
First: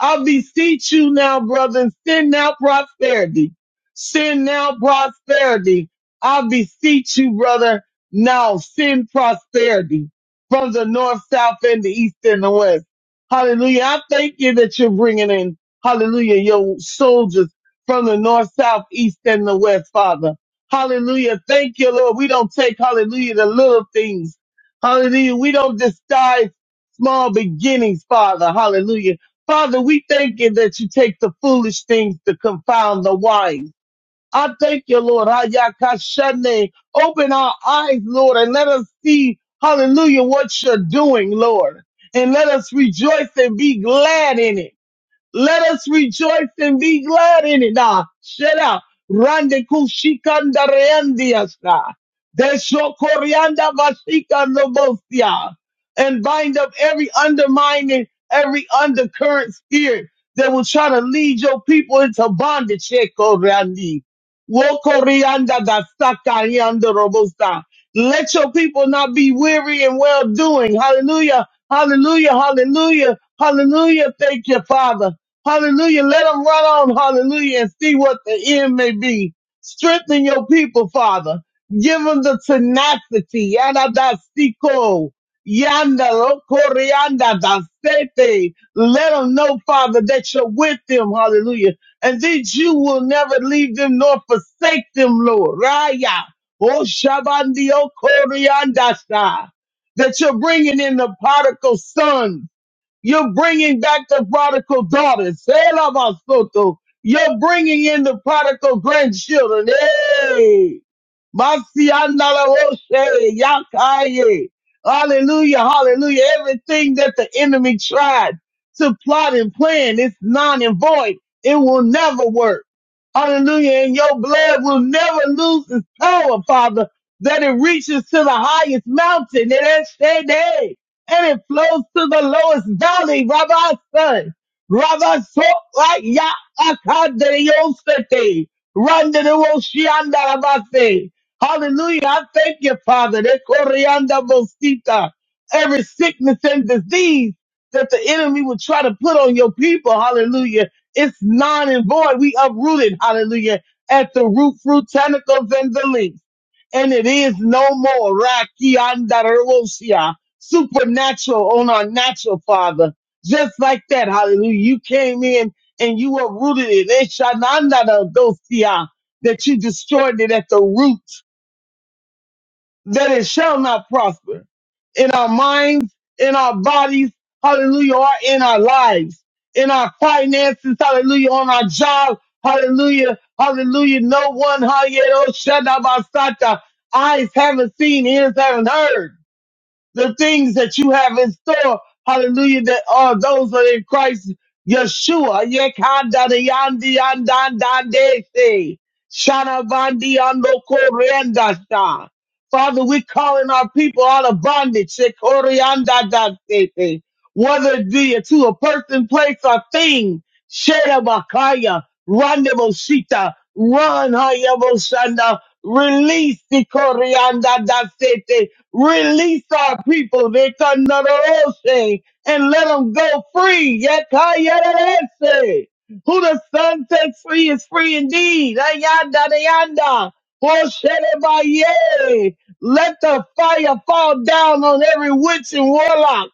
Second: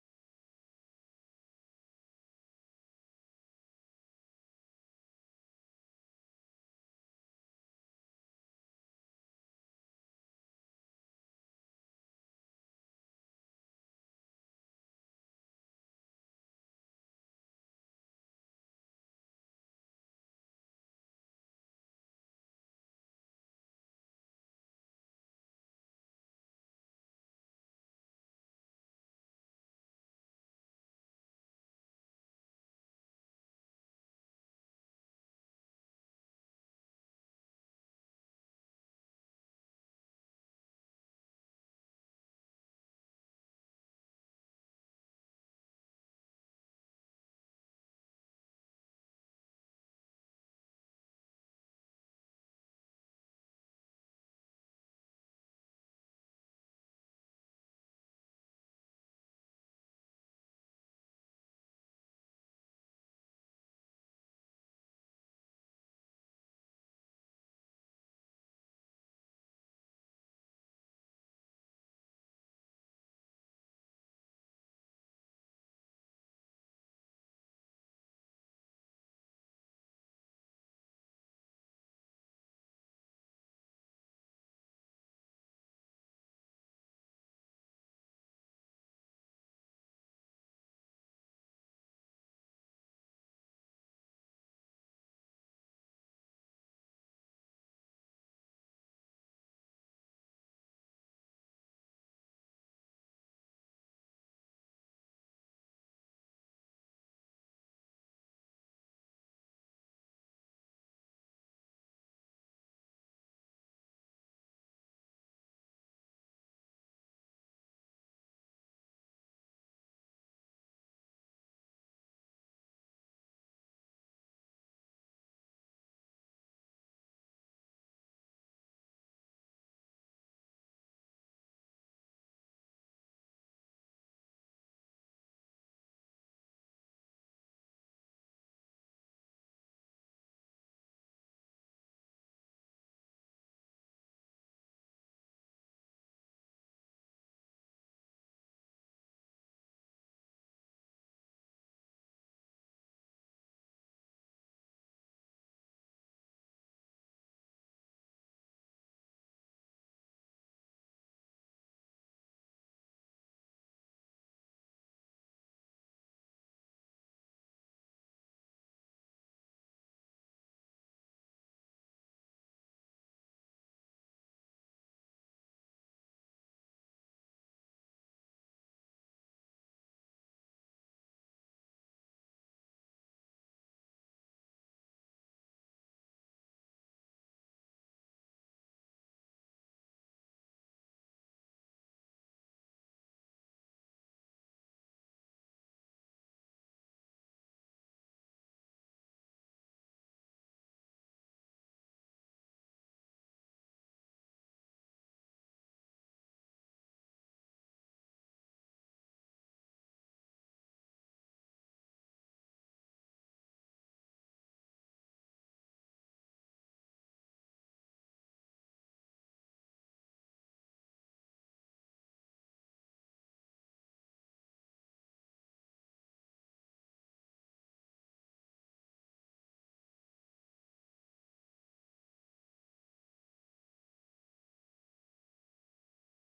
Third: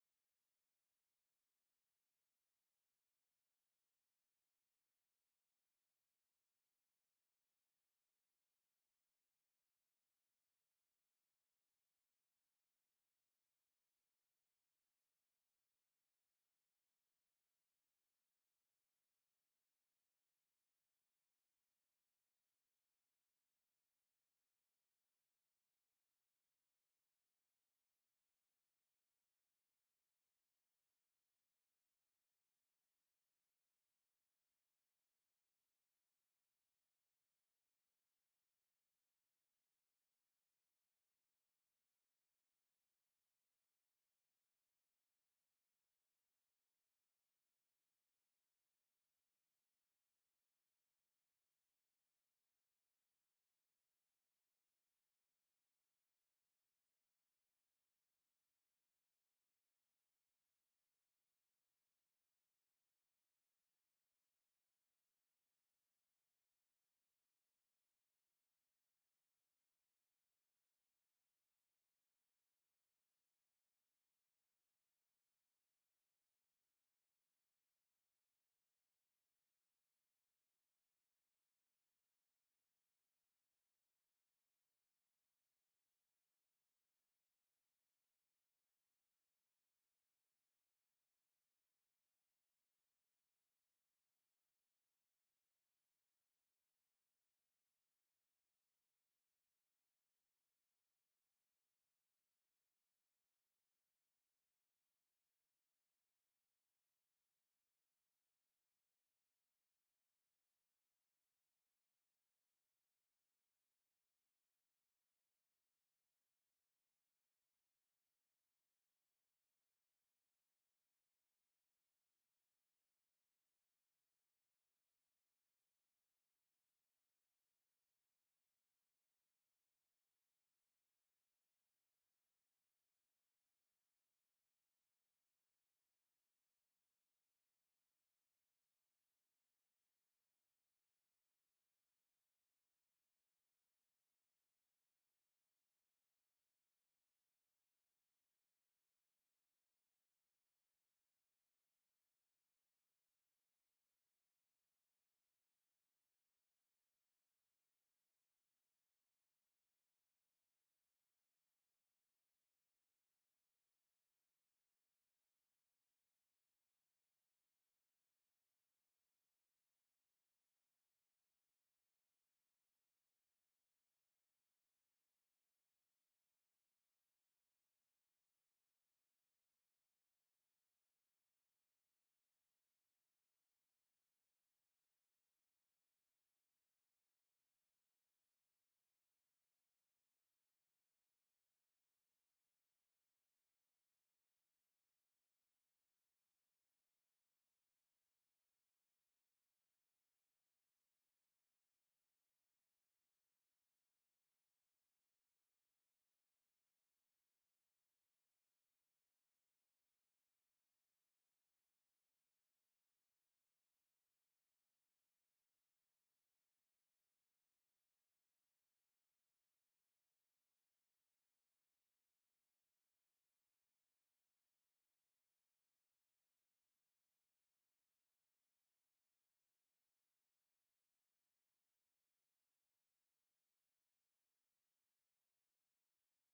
I beseech you now, brethren, send now prosperity. Send now prosperity. I beseech you, brother, now send prosperity from the north, south, and the east and the west. Hallelujah. I thank you that you're bringing in, hallelujah, your soldiers from the north, south, east, and the west, Father. Hallelujah. Thank you, Lord. We don't take, hallelujah, the little things. Hallelujah. We don't despise small beginnings, Father. Hallelujah. Father, we thank you that you take the foolish things to confound the wise. I thank you, Lord. Hayakashane. Open our eyes, Lord, and let us see, hallelujah, what you're doing, Lord. And let us rejoice and be glad in it. Let us rejoice and be glad in it. Nah, shut up. Rande kushikanda reandiasa. Desho korianda vashika lobosia. And bind up every undermining, every undercurrent spirit that will try to lead your people into bondage. Sheko reandi. Woko reanda dasaka yanda robosa. Let your people not be weary and well doing. Hallelujah. Hallelujah. Hallelujah. Hallelujah. Thank you, Father. Hallelujah. Let them run on. Hallelujah. And see what the end may be. Strengthen your people, Father. Give them the tenacity. Yada da siko. Yanda lo corianda da sete. Let them know, Father, that you're with them. Hallelujah. And that you will never leave them nor forsake them, Lord. Raya. Oh, Shabandio Corianda. That you're bringing in the particle sons. You're bringing back the prodigal daughters. Sela Masoto. You're bringing in the prodigal grandchildren. Hey! Masiandalawoshe, Yakaye. Hallelujah, hallelujah. Everything that the enemy tried to plot and plan, it's non and void. It will never work. Hallelujah. And your blood will never lose its power, Father, that it reaches to the highest mountain. It ain't stay there and it flows to the lowest valley, Rabbi Son. Rabbi Sokra Ya Akadriosete. Randa de Roshianda Rabate. Hallelujah. I thank you, Father. De Corianda Bosita. Every sickness and disease that the enemy would try to put on your people, hallelujah, it's non and void. We uprooted, hallelujah, at the root, fruit, tentacles, and the leaves. And it is no more. Rakianda supernatural on our natural father. Just like that. Hallelujah. You came in and you were rooted in it. Shanandadosia, That you destroyed it at the root, that it shall not prosper in our minds, in our bodies. Hallelujah. Or in our lives, in our finances. Hallelujah. On our job. Hallelujah. Hallelujah. No one. Hallelujah. oh, Eyes haven't seen, ears haven't heard the things that you have in store. Hallelujah. That are those that are in Christ Yeshua. Yekanda de yandi yandan dande se. Shana vandi ando korenda sha. Father, we're calling our people out of bondage. Se koreanda da se se. Whether it be to a person, place, or thing. Shera bakaya. Rande boshita. Run hayabo shanda. Release the koreanda da se. Release our people, Vekandarose, and let them go free. Yakayarese. Who the sun sets free is free indeed. Ayanda dayanda. Hosherebaye. Let the fire fall down on every witch and warlock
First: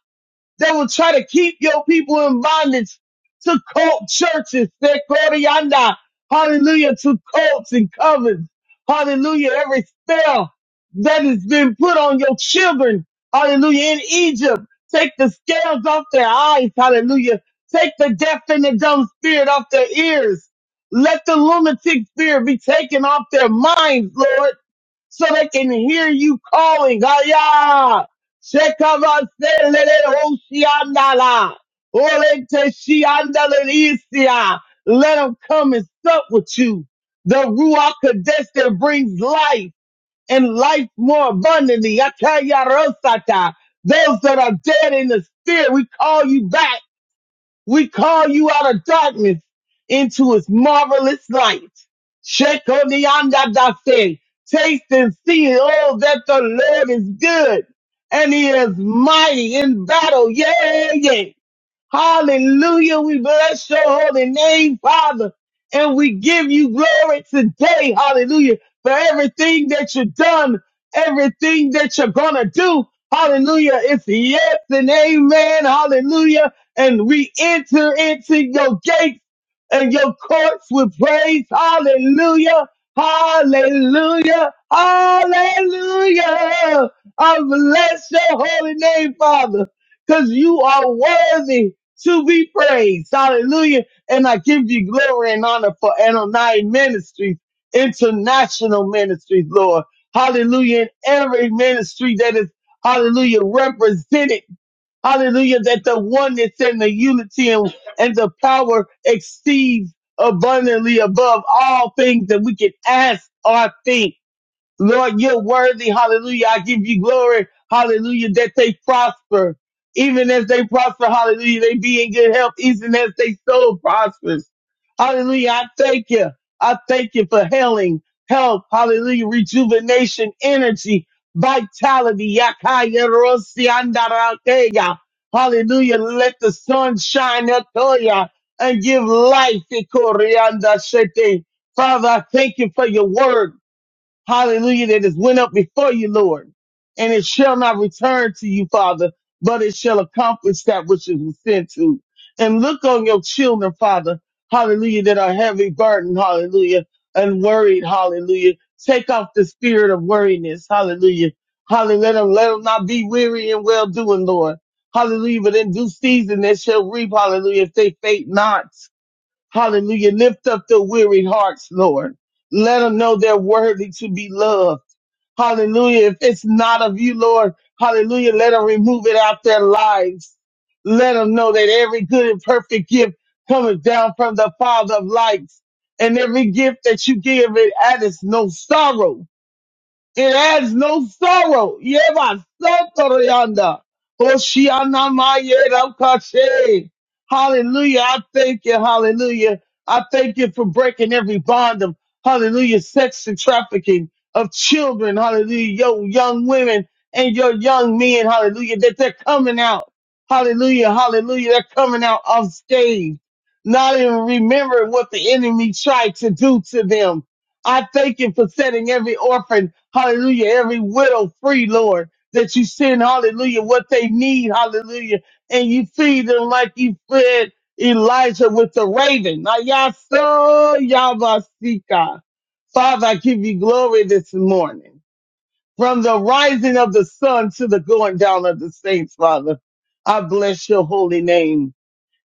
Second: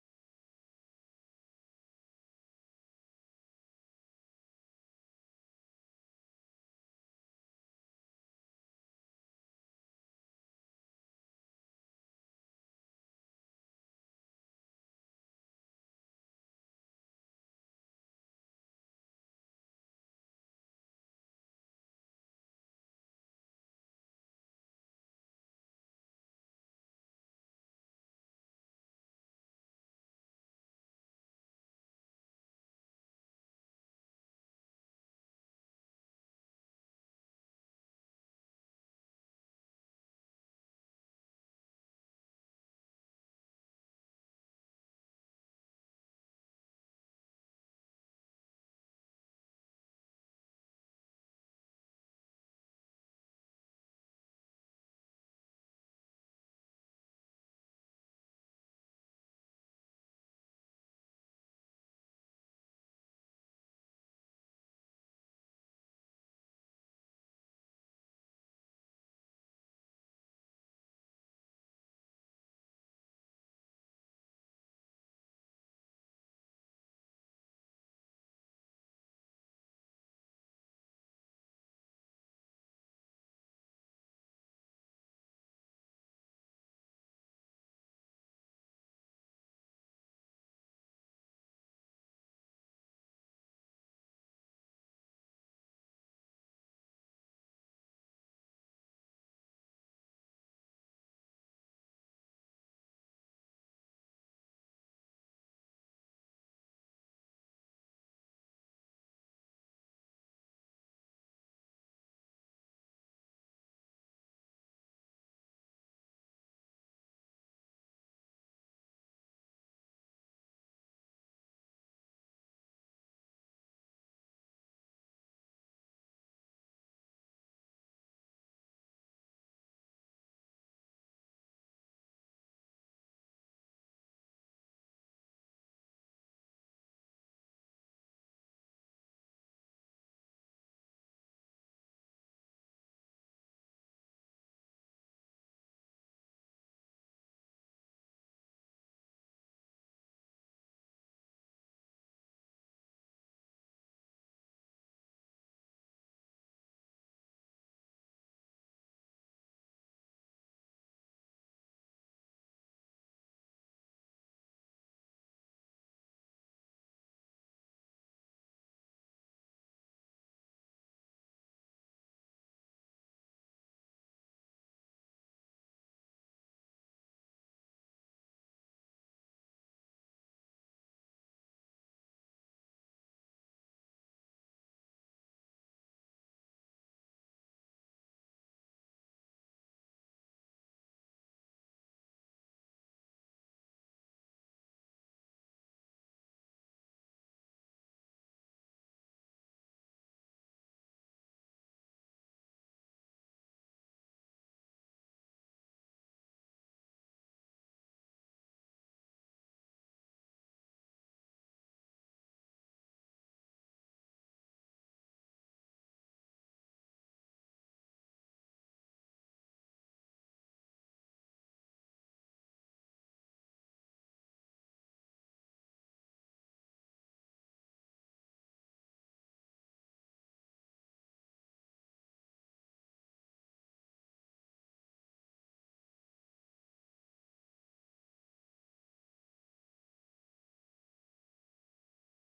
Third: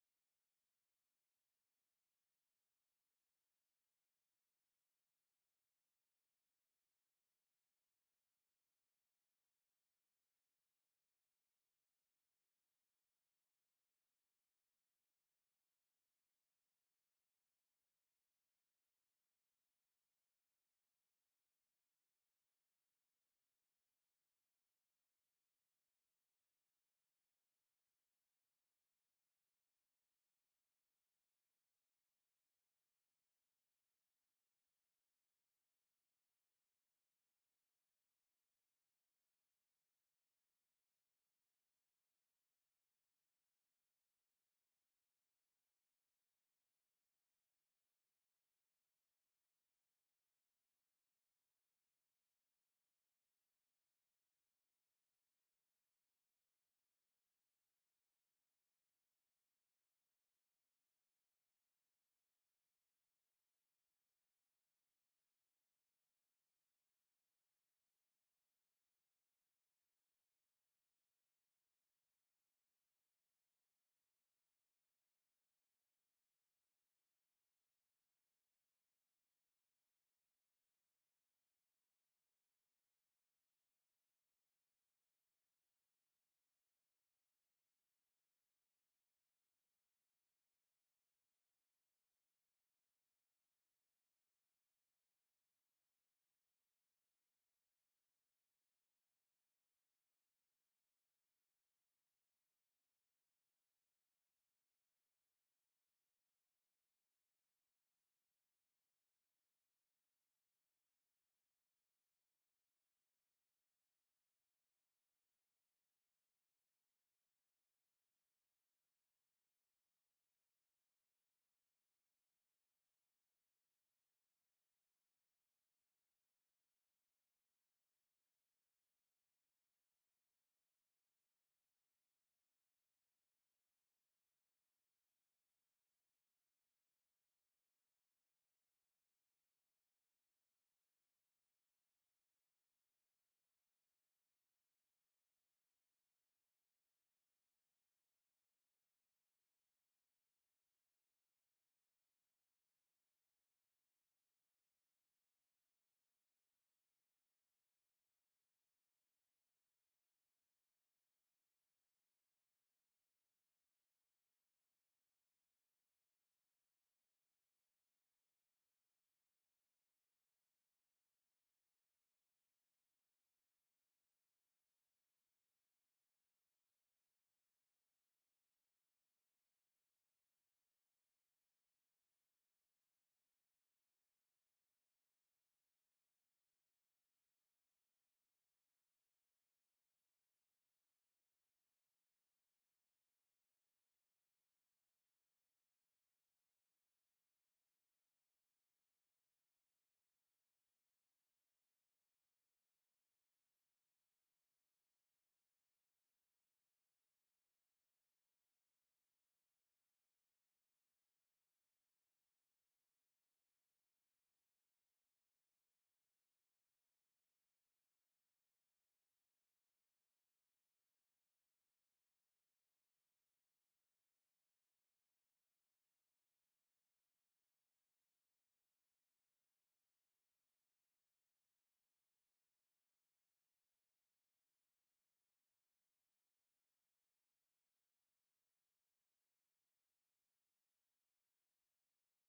that will try to keep your people in bondage to cult churches, their glorianda, hallelujah, to cults and covens, hallelujah, every spell that has been put on your children, hallelujah, in Egypt. Take the scales off their eyes, hallelujah. Take the deaf and the dumb spirit off their ears. Let the lunatic spirit be taken off their minds, Lord so they can hear you calling. Aya! Shekabaseleleoshiandala. Oleteshiandaleisia. Let them come and sup with you. The Ruach Kadesh that brings life and life more abundantly. Yakayarosata. Those that are dead in the spirit, we call you back. We call you out of darkness into his marvelous light. Shekoniandadase. Taste and see, oh, that the Lord is good and he is mighty in battle. Yeah, yeah. Hallelujah. We bless your holy name, Father. And we give you glory today. Hallelujah. For everything that you've done, everything that you're going to do. Hallelujah. It's yes and amen. Hallelujah. And we enter into your gates and your courts with praise. Hallelujah. Hallelujah. Hallelujah. I bless your holy name, Father because you are worthy to be praised. Hallelujah. And I give you glory and honor for Anonai Ministries, International Ministries, Lord. Hallelujah. And every ministry that is, hallelujah, represented. Hallelujah. That the oneness and the unity and, and the power exceeds abundantly above all things that we can ask or think. Lord, you're worthy. Hallelujah. I give you glory. Hallelujah. That they prosper. Even as they prosper, hallelujah, they be in good health, even as they soul prospers. Hallelujah. I thank you. I thank you for healing, health, hallelujah, rejuvenation, energy, vitality. Yakaya rosi andarakeya. Hallelujah. Let the sun shine up on ya and give life. Ikorianda shete. Father, I thank you for your word. Hallelujah. That has went up before you, Lord. And it shall not return to you, Father, but it shall accomplish that which it was sent to. And look on your children, Father. Hallelujah. That are heavy burdened. Hallelujah. And worried. Hallelujah. Take off the spirit of worriness. Hallelujah. Hallelujah. Let them, let them not be weary and well doing, Lord. Hallelujah. But in due season, they shall reap. Hallelujah. If they faint not. Hallelujah. Lift up the weary hearts, Lord. Let them know they're worthy to be loved. Hallelujah. If it's not of you, Lord, hallelujah, let them remove it out their lives. Let them know that every good and perfect gift cometh down from the Father of lights. And every gift that you give, it addeth no sorrow. It has no sorrow. Yeva Sotoroyanda. Hoshiana Mayera Kache. Hallelujah. I thank you. Hallelujah. I thank you for breaking every bond of hallelujah, sex and trafficking of children. Hallelujah. Your young women and your young men. Hallelujah. That they're coming out. Hallelujah. Hallelujah. They're coming out unscathed. Not even remembering what the enemy tried to do to them. I thank you for setting every orphan, hallelujah, every widow free, Lord, that you send, hallelujah, what they need, hallelujah, and you feed them like you fed Elijah with the raven. Ayasa Yabasika. Father, I give you glory this morning. From the rising of the sun to the going down of the saints, Father, I bless your holy name.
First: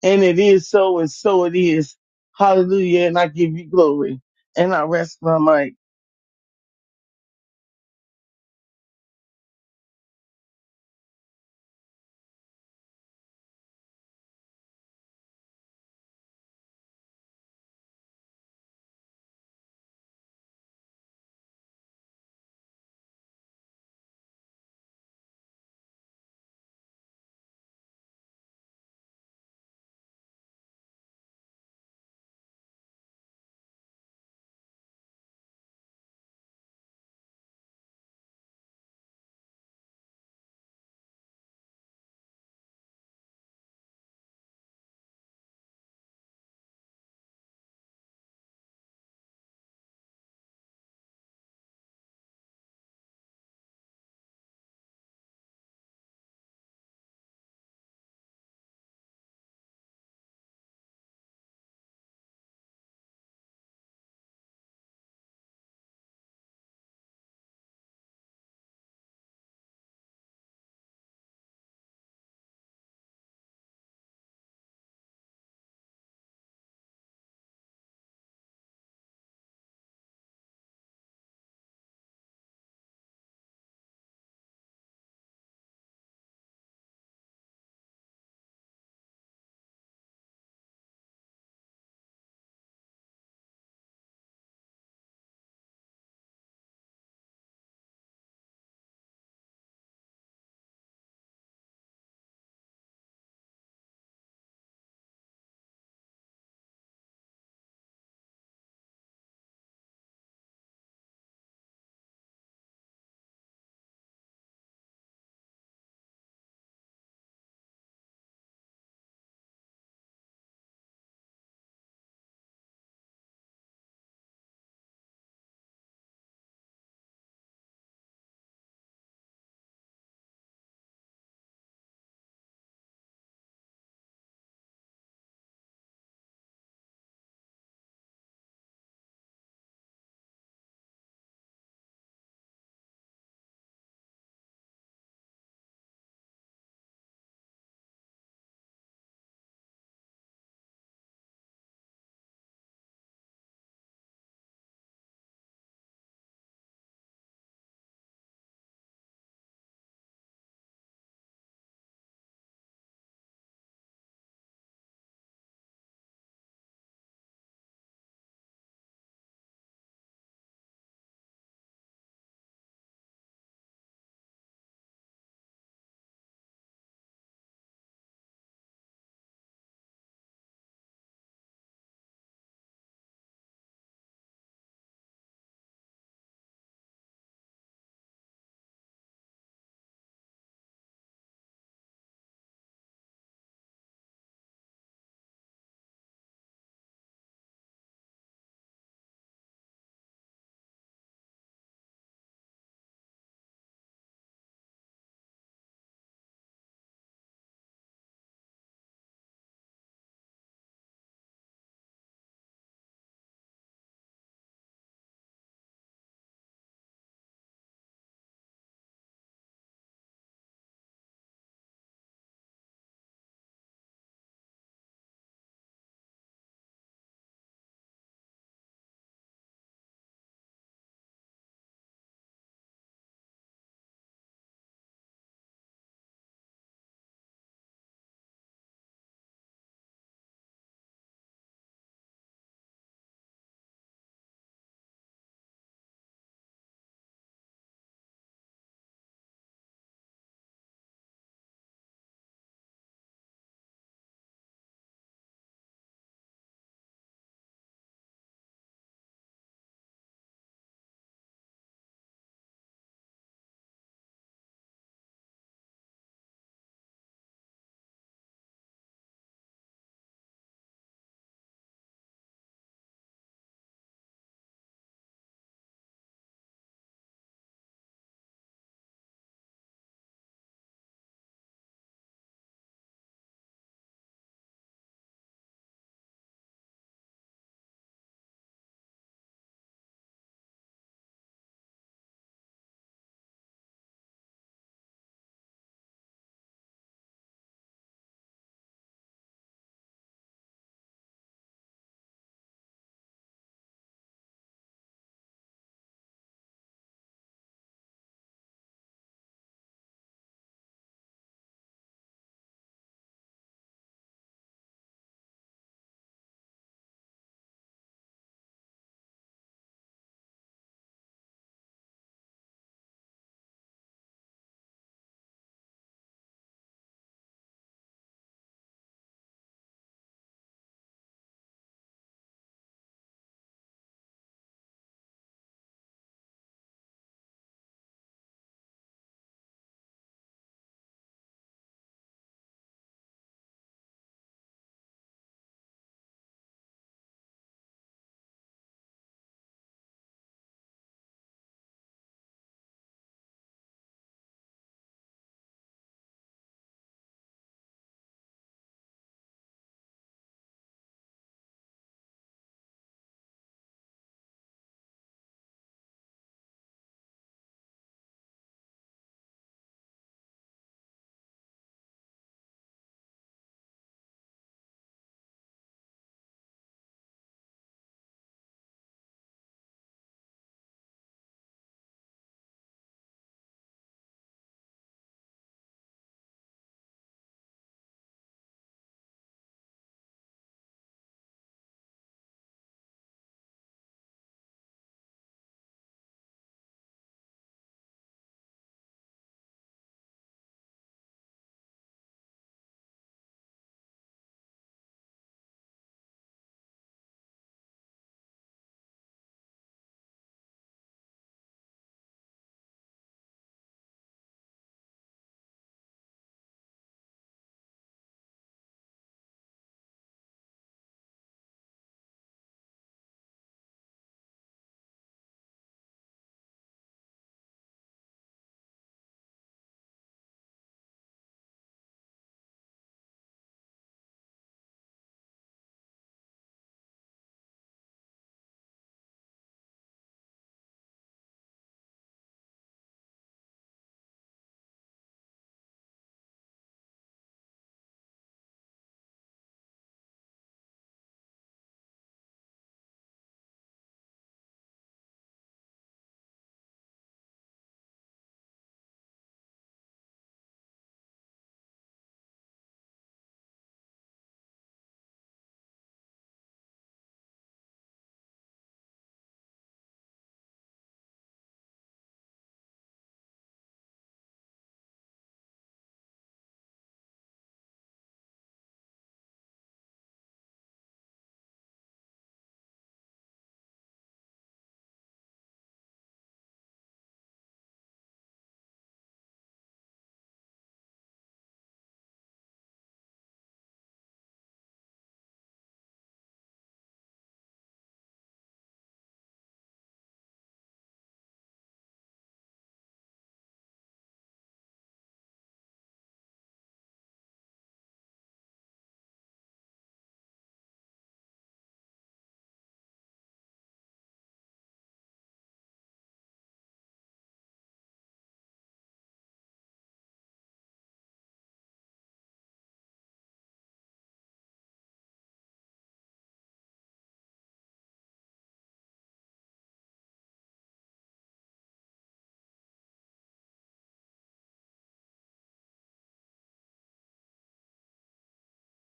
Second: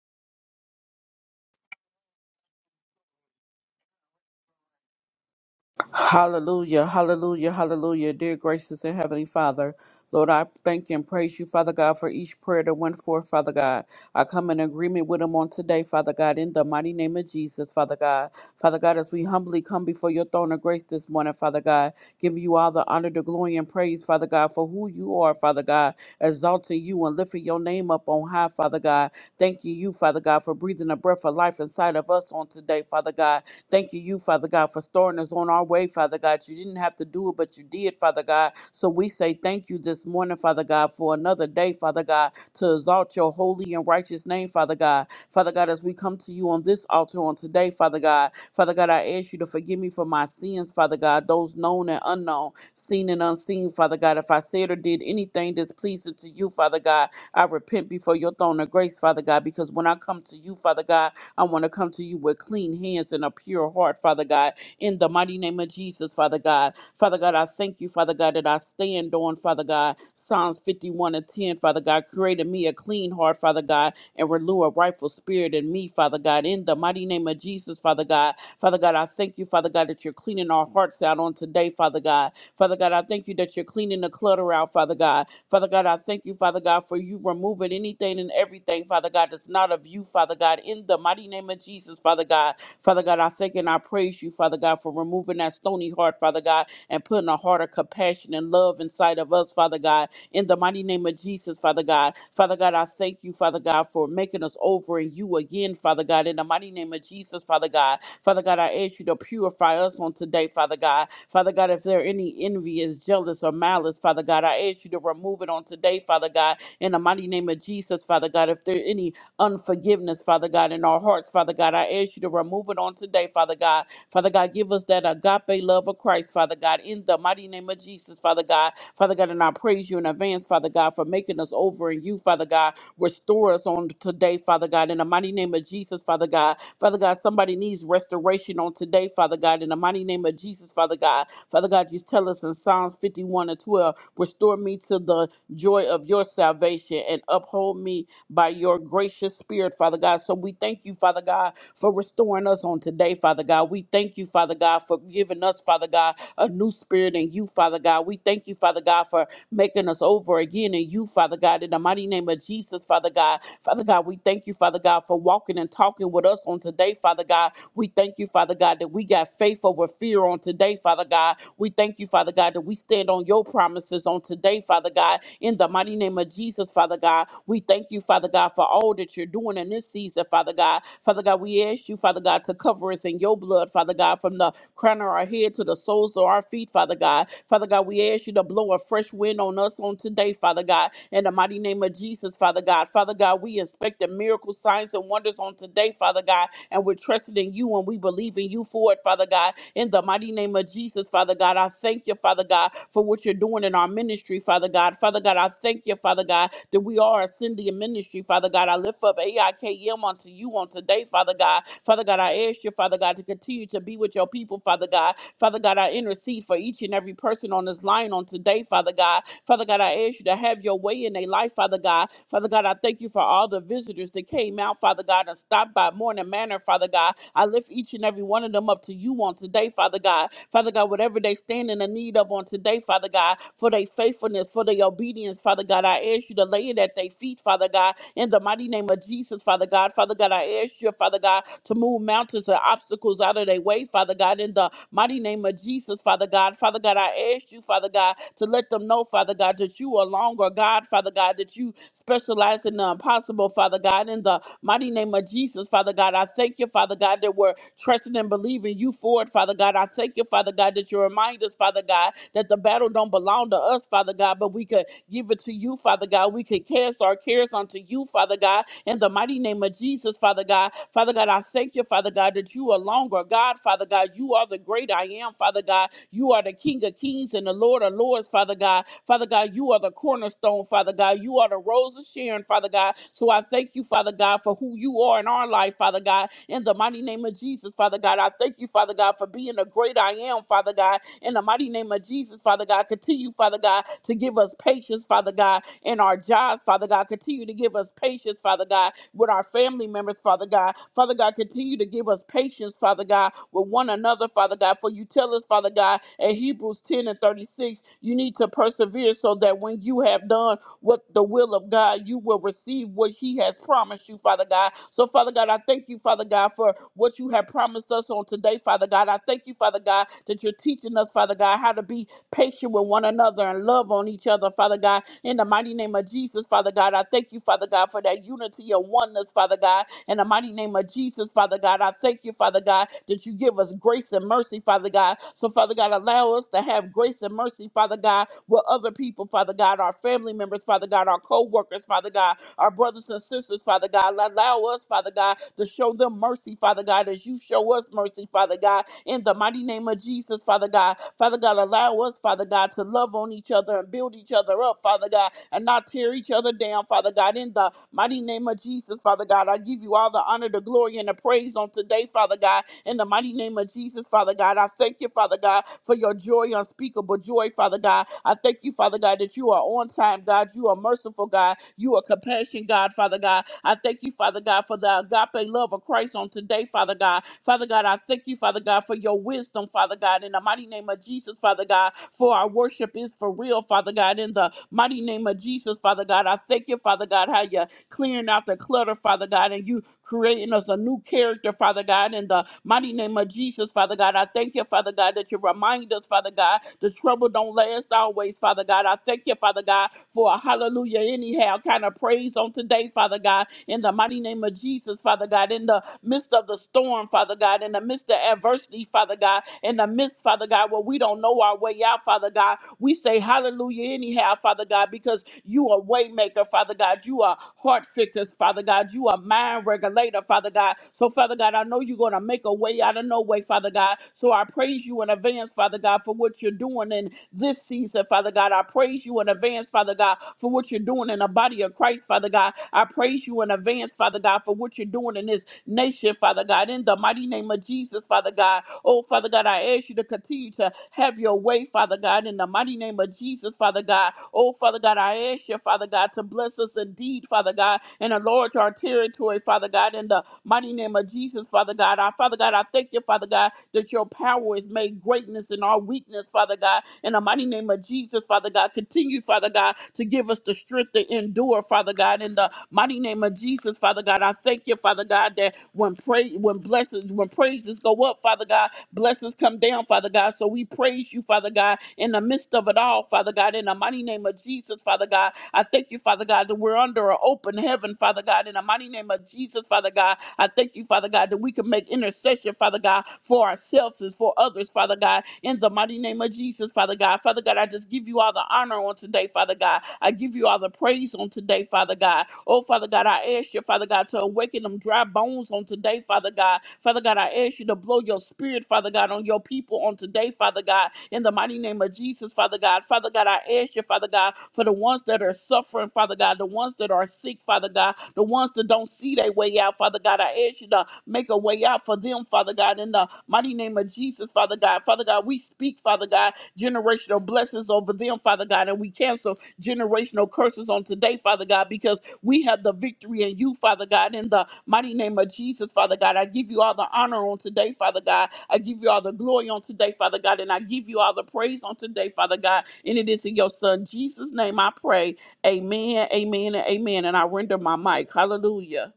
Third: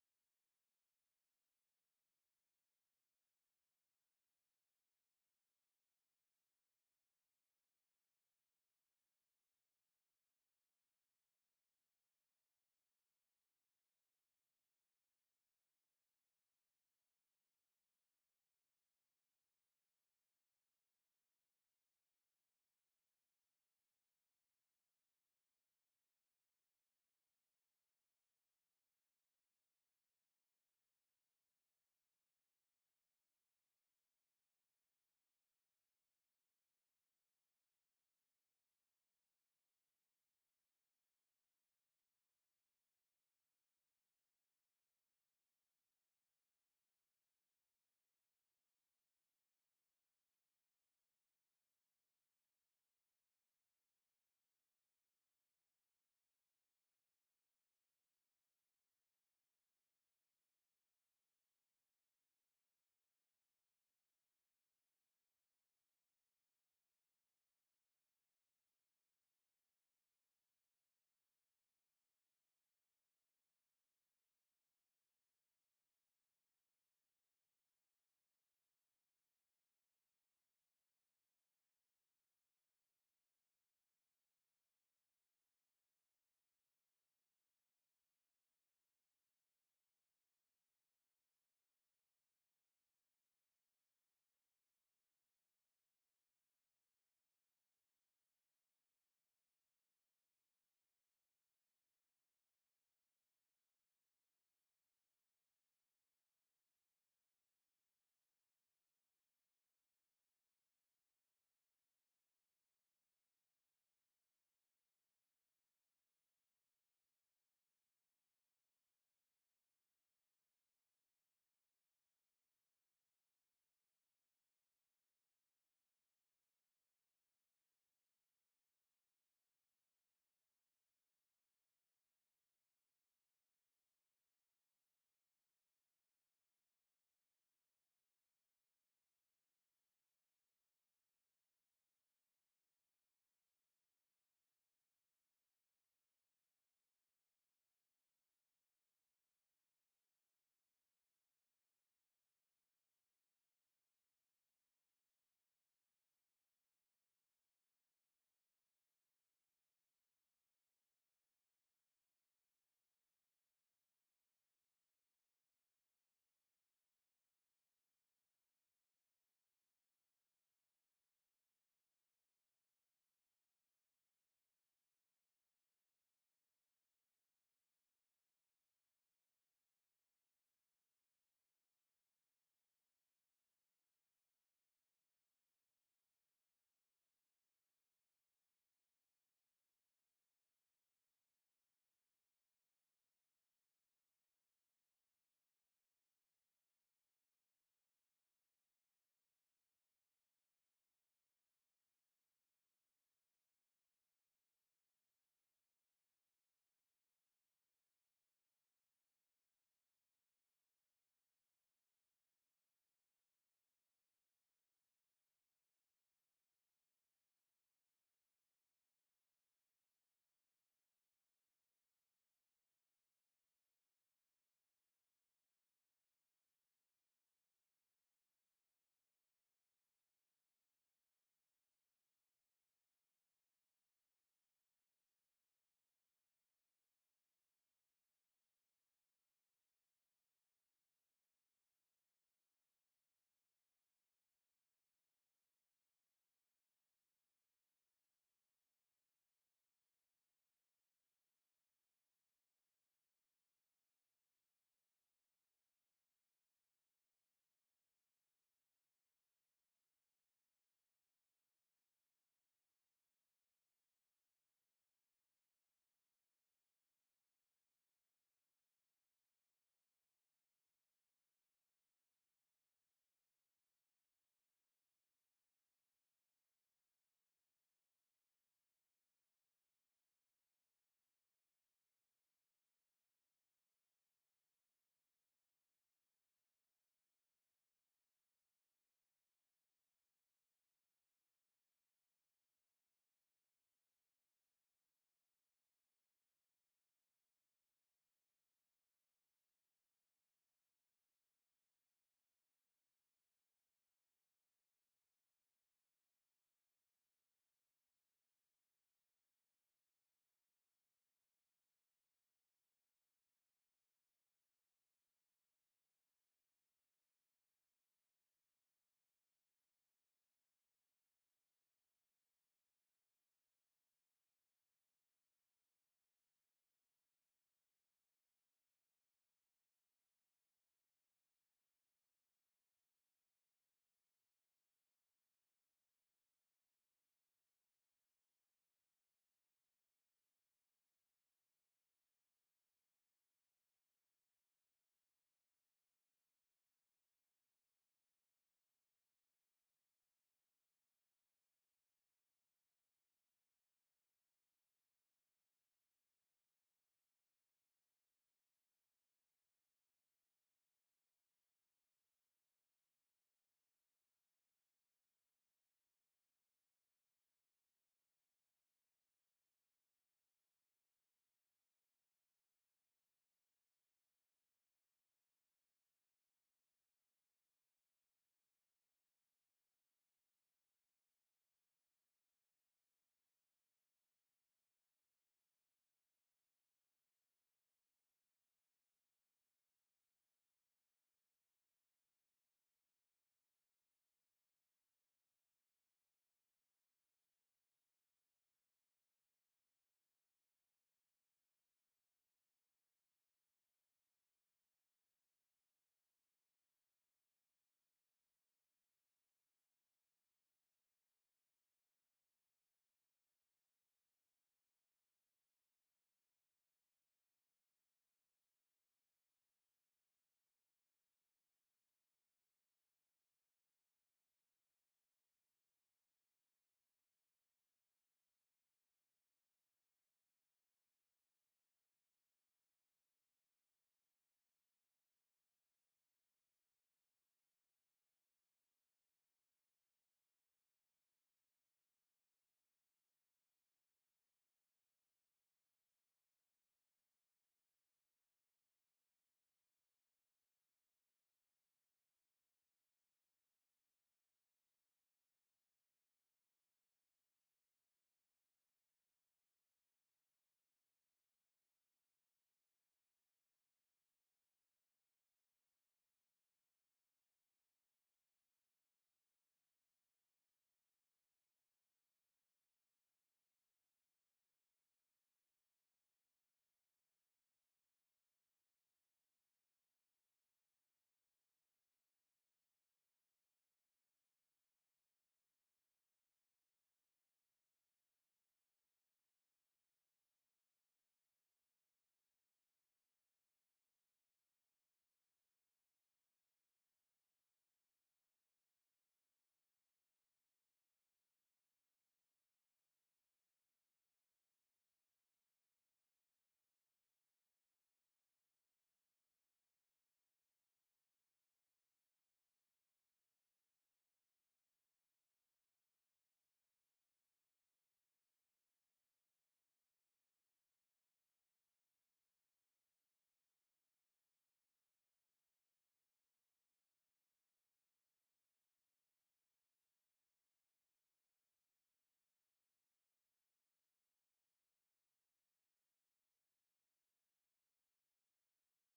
And it is so, and so it is. Hallelujah. And I give you glory. And I rest my mic.
Hallelujah, hallelujah, hallelujah. Dear gracious and heavenly Father, Lord, I thank and praise you, Father God, for each prayer that went forth, Father God. I come in agreement with them on today, Father God, in the mighty name of Jesus, Father God. Father God, as we humbly come before your throne of grace this morning, Father God, giving you all the honor, the glory, and praise, Father God, for who you are, Father God, exalting you and lifting your name up on high, Father God. Thanking you, Father God, for breathing a breath of life inside of us on today, Father God Thank you, you, Father God, for storing us on our way, Father God. You didn't have to do it, but you did, Father God. So we say thank you this morning, Father God, for another day, Father God, to exalt your holy and righteous name, Father God. Father God, as we come to you on this altar on today, Father God, Father God, I ask you to forgive me for my sins, Father God, those known and unknown, seen and unseen, Father God. If I said or did anything displeasing to you, Father God, I repent before your throne of grace, Father God, because when I come to you, Father God, I want to come to you with clean hands and a pure heart, Father God, in the mighty name of Jesus, Father God. Father God, I thank you, Father God, that I stand on, Father God, Psalms 51 and 10, Father God, created me a clean heart, Father God, and renew a rightful spirit in me, Father God, in the mighty name of Jesus, Father God. Father God, I thank you, Father God, that you're cleaning our hearts out on today, Father God. Father God, I thank you that you're cleaning the clutter out, Father God. Father God, I thank you, Father God, for you removing anything and everything, Father God, that's not of you, Father God, in the mighty name of Jesus, Father God. Father God, I thank and I praise you, Father God, for removing that stony heart, Father God, and putting a heart of compassion and love inside of us, Father God in the mighty name of Jesus, Father God. Father God, I thank you, Father God, for making us over in you again, Father God, in the mighty name of Jesus, Father God. Father God, I ask you to purify us on today, Father God. Father God, if there are any envy, is jealous or malice, Father God, I ask you to remove it on today, Father God, in the mighty name of Jesus, Father God. If there are any unforgiveness, Father God, in our hearts, Father God, I ask you to remove it on today, Father God, Father God, give us that agape love of Christ, Father God, in the mighty name of Jesus, Father God. Father God, and I praise you in advance, Father God, for making us over in you, Father God. Restore us on today, Father God, in the mighty name of Jesus, Father God. Father God, somebody needs restoration on today, Father God, in the mighty name of Jesus, Father God. Father God, you tell us in Psalms 51 and 12, restore me to the joy of your salvation and uphold me by your gracious spirit, Father God. So we thank you, Father God, for restoring us on today, Father God. We thank you, Father God, for giving us, Father God, a new spirit in you, Father God. We thank you, Father God, for making us over again in you, Father God. In the mighty name of Jesus, Father God. Father God, we thank you, Father God, for walking and talking with us on today, Father God. We thank you, Father God, that we got faith over fear on today, Father God. We thank you, Father God, that we stand on your promises on today, Father God, in the mighty name of Jesus, Father God. We thank you, Father God, for all that you're doing in this season, Father God. Father God, we ask you, Father God, to cover us in your blood, Father God, from the crown of our head to the soles of our feet, Father God. Father God, we ask you to blow a fresh wind on us on today, Father God, in the mighty name of Jesus, Father God. Father God, we inspect the miracle signs and wonders on today, Father God, and we're trusting in you and we believe in you for it, Father God. In the mighty name of Jesus, Father God, I thank you, Father God, for what you're doing in our ministry, Father God. Father God, I thank you, Father God, that we are ascending ministry, Father God. I lift up AIKM unto you on today, Father God. Father God, I ask you, Father God, to continue to be with your people, Father God. Father God, I intercede for each and every person person on this line on today, Father God. Father God, I ask you to have your way in their life, Father God. Father God, I thank you for all the visitors that came out, Father God, and stopped by Morning Manor, Father God. I lift each and every one of them up to you on today, Father God. Father God, whatever they stand in the need of on today, Father God, for their faithfulness, for their obedience, Father God, I ask you to lay it at their feet, Father God, in the mighty name of Jesus, Father God. Father God, I ask you, Father God, to move mountains and obstacles out of their way, Father God, in the Mighty name of Jesus, Father God. Father God, I ask you, Father God, to let them know, Father God, that you are longer, God, Father God, that you specialize in the impossible, Father God. In the mighty name of Jesus, Father God, I thank you, Father God, that we're trusting and believing you for it, Father God. I thank you, Father God, that you remind us, Father God, that the battle don't belong to us, Father God, but we could give it to you, Father God. We could cast our cares unto you, Father God, in the mighty name of Jesus, Father God. Father God, I thank you, Father God, that you are longer. God, Father God, you are the great I am, Father God. You are the King of kings and the Lord of lords, Father God. Father God, you are the cornerstone, Father God. You are the rose of Sharon, Father God. So I thank you, Father God, for who you are in our life, Father God. In the mighty name of Jesus, Father God, I thank you, Father God, for being the great I am, Father God. In the mighty name of Jesus, Father God, continue, Father God, to give us patience, Father God in our jobs, Father God. Continue to give us patience, Father God, with our family members, Father God. Father God, continue to give us patience, Father God, with one another, Father God. For you tell us, Father God, in Hebrews 10 and 36, you need to persevere so that when you have done what the will of God, you will receive what He has promised you, Father God. So, Father God, I thank you, Father God, for what you have promised us on today, Father God. I thank you, Father God, that you're teaching us, Father God, how to be patient with one another and love on each other, Father God. In the mighty name of Jesus, Father God, I thank you, Father God, for that unity and oneness, Father God. In the mighty name of Jesus, Father God, I thank you, Father God, that you give us grace and mercy, Father God. So, Father God, allow us to have grace and mercy, Father God, with other people, Father God, our family members, Father God, our co workers, Father God, our brothers and sisters, Father God. Allow us, Father God, to show them mercy, Father God, as you show us mercy, Father God, in the mighty name of Jesus, Father God. Father God, allow us, Father God, to love on each other and build each other up, Father God, and not tear each other down, Father God, in the mighty name of Jesus, Father God. I give you all the honor, the glory, and the praise on today, Father God, in the mighty name of Jesus, Father God. I thank you, you, Father God, for your joy, unspeakable joy, Father God. I thank you, Father God, that you are on time, God. You are merciful, God. You are compassion, God, Father God. I thank you, Father God, for the agape love of Christ on today, Father God. Father God, I thank you, Father God, for your wisdom, Father God, in the mighty name of Jesus, Father God, for our worship is for real, Father God, in the mighty name of Jesus, Father God. I thank you, Father God, how you clearing out the clutter, Father God, and you creating us a new character, Father God, in the mighty name of Jesus, Father God. I thank you, Father God, that you remind us, Father God, the trouble don't last always, Father God. I thank you, Father God, for a hallelujah, anyhow, kind of praise on today, Father God, in the mighty name of Jesus, Father God, in the midst of the storm, Father God, in the midst of adversity, Father God, in the midst, Father God, where we don't know our way out, Father God. We say hallelujah anyhow, Father God, because you are waymaker, Father God. You are heart fixers, Father God. You are mind regulator, Father God. So, Father God, I know you're going to make a way out of no way, Father God. So I praise you in advance, Father God, for what you're doing in this season, Father God. I praise you in advance, Father God, for what you're doing in the body of Christ, Father God. I praise you in advance, Father God, for what you're doing in this nation, Father God. In the mighty name of Jesus, Father God, Oh, Father God, I ask you to continue to have your way, Father God, in the mighty name of Jesus, Father God. Oh, Father God, I ask you, Father God, to bless us indeed, Father God, and enlarge our territory, Father God, in the mighty name of Jesus, Father God. Our Father God, I thank you, Father God, that your power is made greatness in our weakness, Father God. In the mighty name of Jesus, Father God, continue, Father God, to give us the strength to endure, Father God. In the mighty name of Jesus, Father God, I thank you, Father God, that when pray when blessings, when praises go up, Father God. Blessings come down, Father God. So we praise you, Father God, in the midst of it all, Father God, in the mighty name of Jesus, Father God. I thank you, Father God, that we're under an open heaven, Father God, in the mighty name of Jesus, Father God. I thank you, Father God, that we can make intercession, Father God, for ourselves and for others, Father God, in the mighty name of Jesus, Father God. Father God, I just give you all the honor on today, Father God. I give you all the praise on today, Father God. Oh, Father God, I I ask you, Father God, to awaken them dry bones on today, Father God. Father God, I ask you to blow your spirit, Father God, on your people on today, Father God, in the mighty name of Jesus, Father God. Father God, I ask you, Father God, for the ones that are suffering, Father God, the ones that are sick, Father God, the ones that don't see their way out, Father God. I ask you to make a way out for them, Father God, in the mighty name of Jesus, Father God. Father God, we speak, Father God, generational blessings over them, Father God, and we cancel generational curses on today, Father God, because we have the victory in you, Father God, in the mighty name of Jesus, Father God. I give you all the honor on today, Father God. I give you all the glory on today, Father God, and I give you all the praise on today, Father God. And it is in your Son, Jesus' name, I pray. Amen, amen, and amen. And I render my mic. Hallelujah.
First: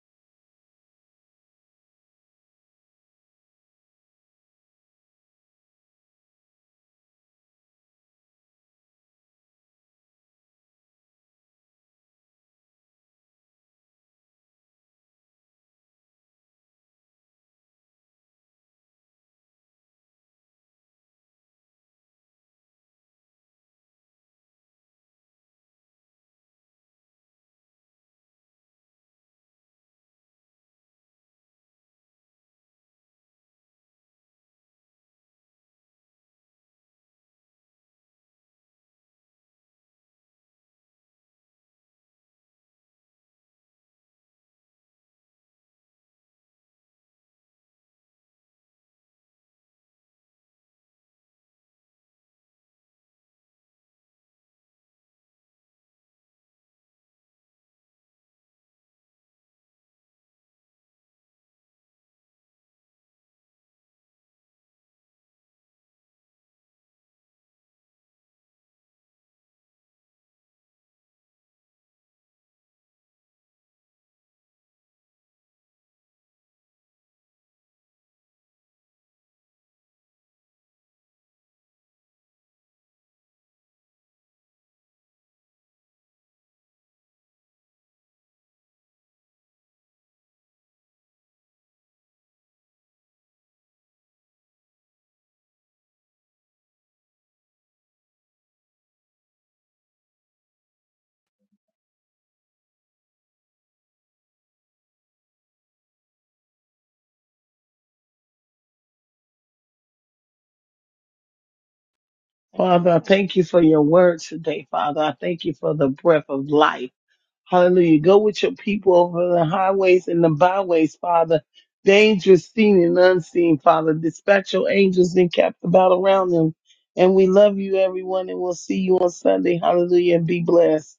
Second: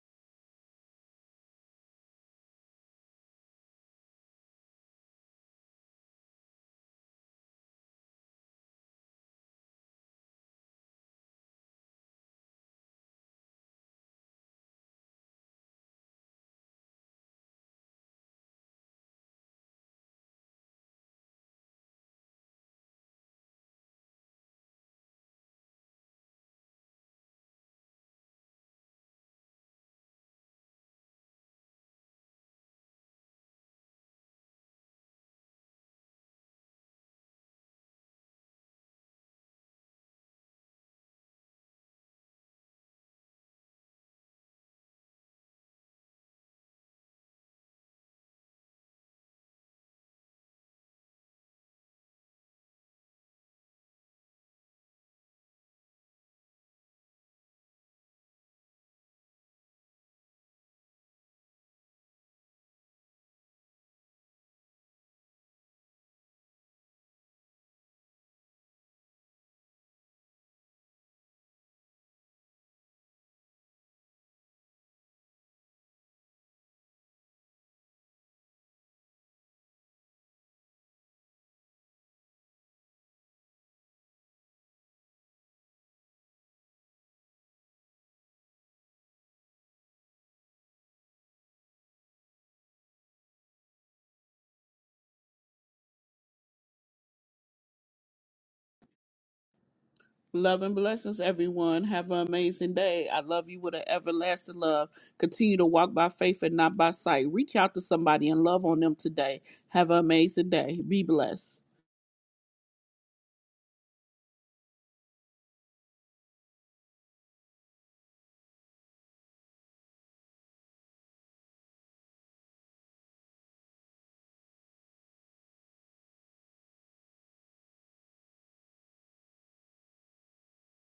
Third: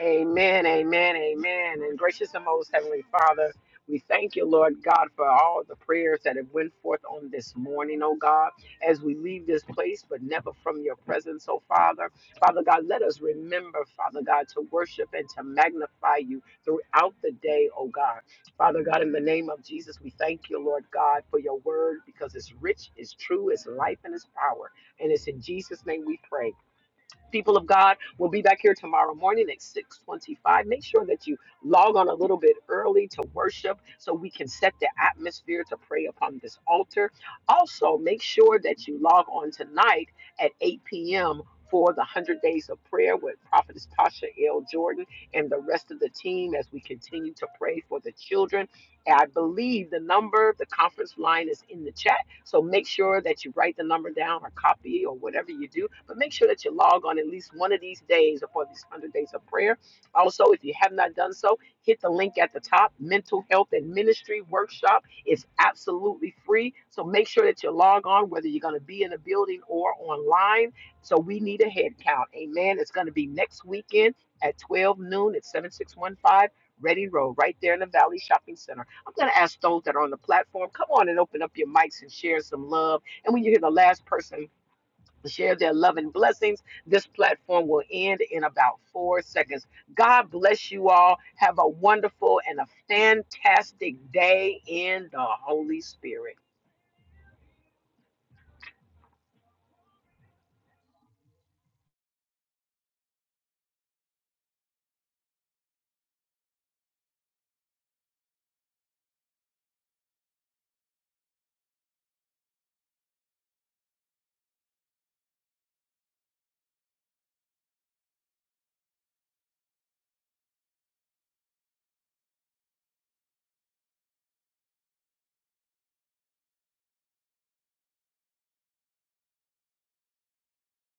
Amen, amen, amen. And gracious and most heavenly Father, we thank you, Lord God, for all the prayers that have went forth on this morning, oh God, as we leave this place, but never from your presence, oh Father. Father God, let us remember, Father God, to worship and to magnify you throughout the day, oh God. Father God, in the name of Jesus, we thank you, Lord God, for your word because it's rich, it's true, it's life, and it's power. And it's in Jesus' name we pray. People of God, we'll be back here tomorrow morning at 625. Make sure that you log on a little bit early to worship so we can set the atmosphere to pray upon this altar. Also, make sure that you log on tonight at 8 p.m. for the 100 Days of Prayer with Prophetess Pasha L. Jordan and the rest of the team as we continue to pray for the children. And I believe the number, the conference line is in the chat so make sure that you write the number down or copy or whatever you do, but make sure that you log on at least one of these days or for these 100 days of prayer. Also, if you have not done so, hit the link at the top Mental Health and Ministry Workshop. It's absolutely free. So make sure that you log on, whether you're going to be in a building or online. So we need a head count. Amen. It's going to be next weekend at 12 noon at 7615 Ready Road, right there in the Valley Shopping Center. I'm going to ask those that are on the platform, come on and open up your mics and share some love. And when you hear the last person share their love and blessings, this platform will end in about four seconds. God bless you all. Have a wonderful and a fantastic day in the Holy Spirit.
Love and blessings, everyone. Have an amazing day. I love you with an everlasting love. Continue to walk by faith and not by sight. Reach out to somebody and love on them today. Have an amazing day. Be blessed.
Father, I thank you for your word today, Father. I thank you for the breath of life. Hallelujah. Go with your people over the highways and the byways, Father. Dangerous seen and unseen, Father. Dispatch your angels and cap the battle around them. And we love you, everyone, and we'll see you on Sunday. Hallelujah. And be blessed.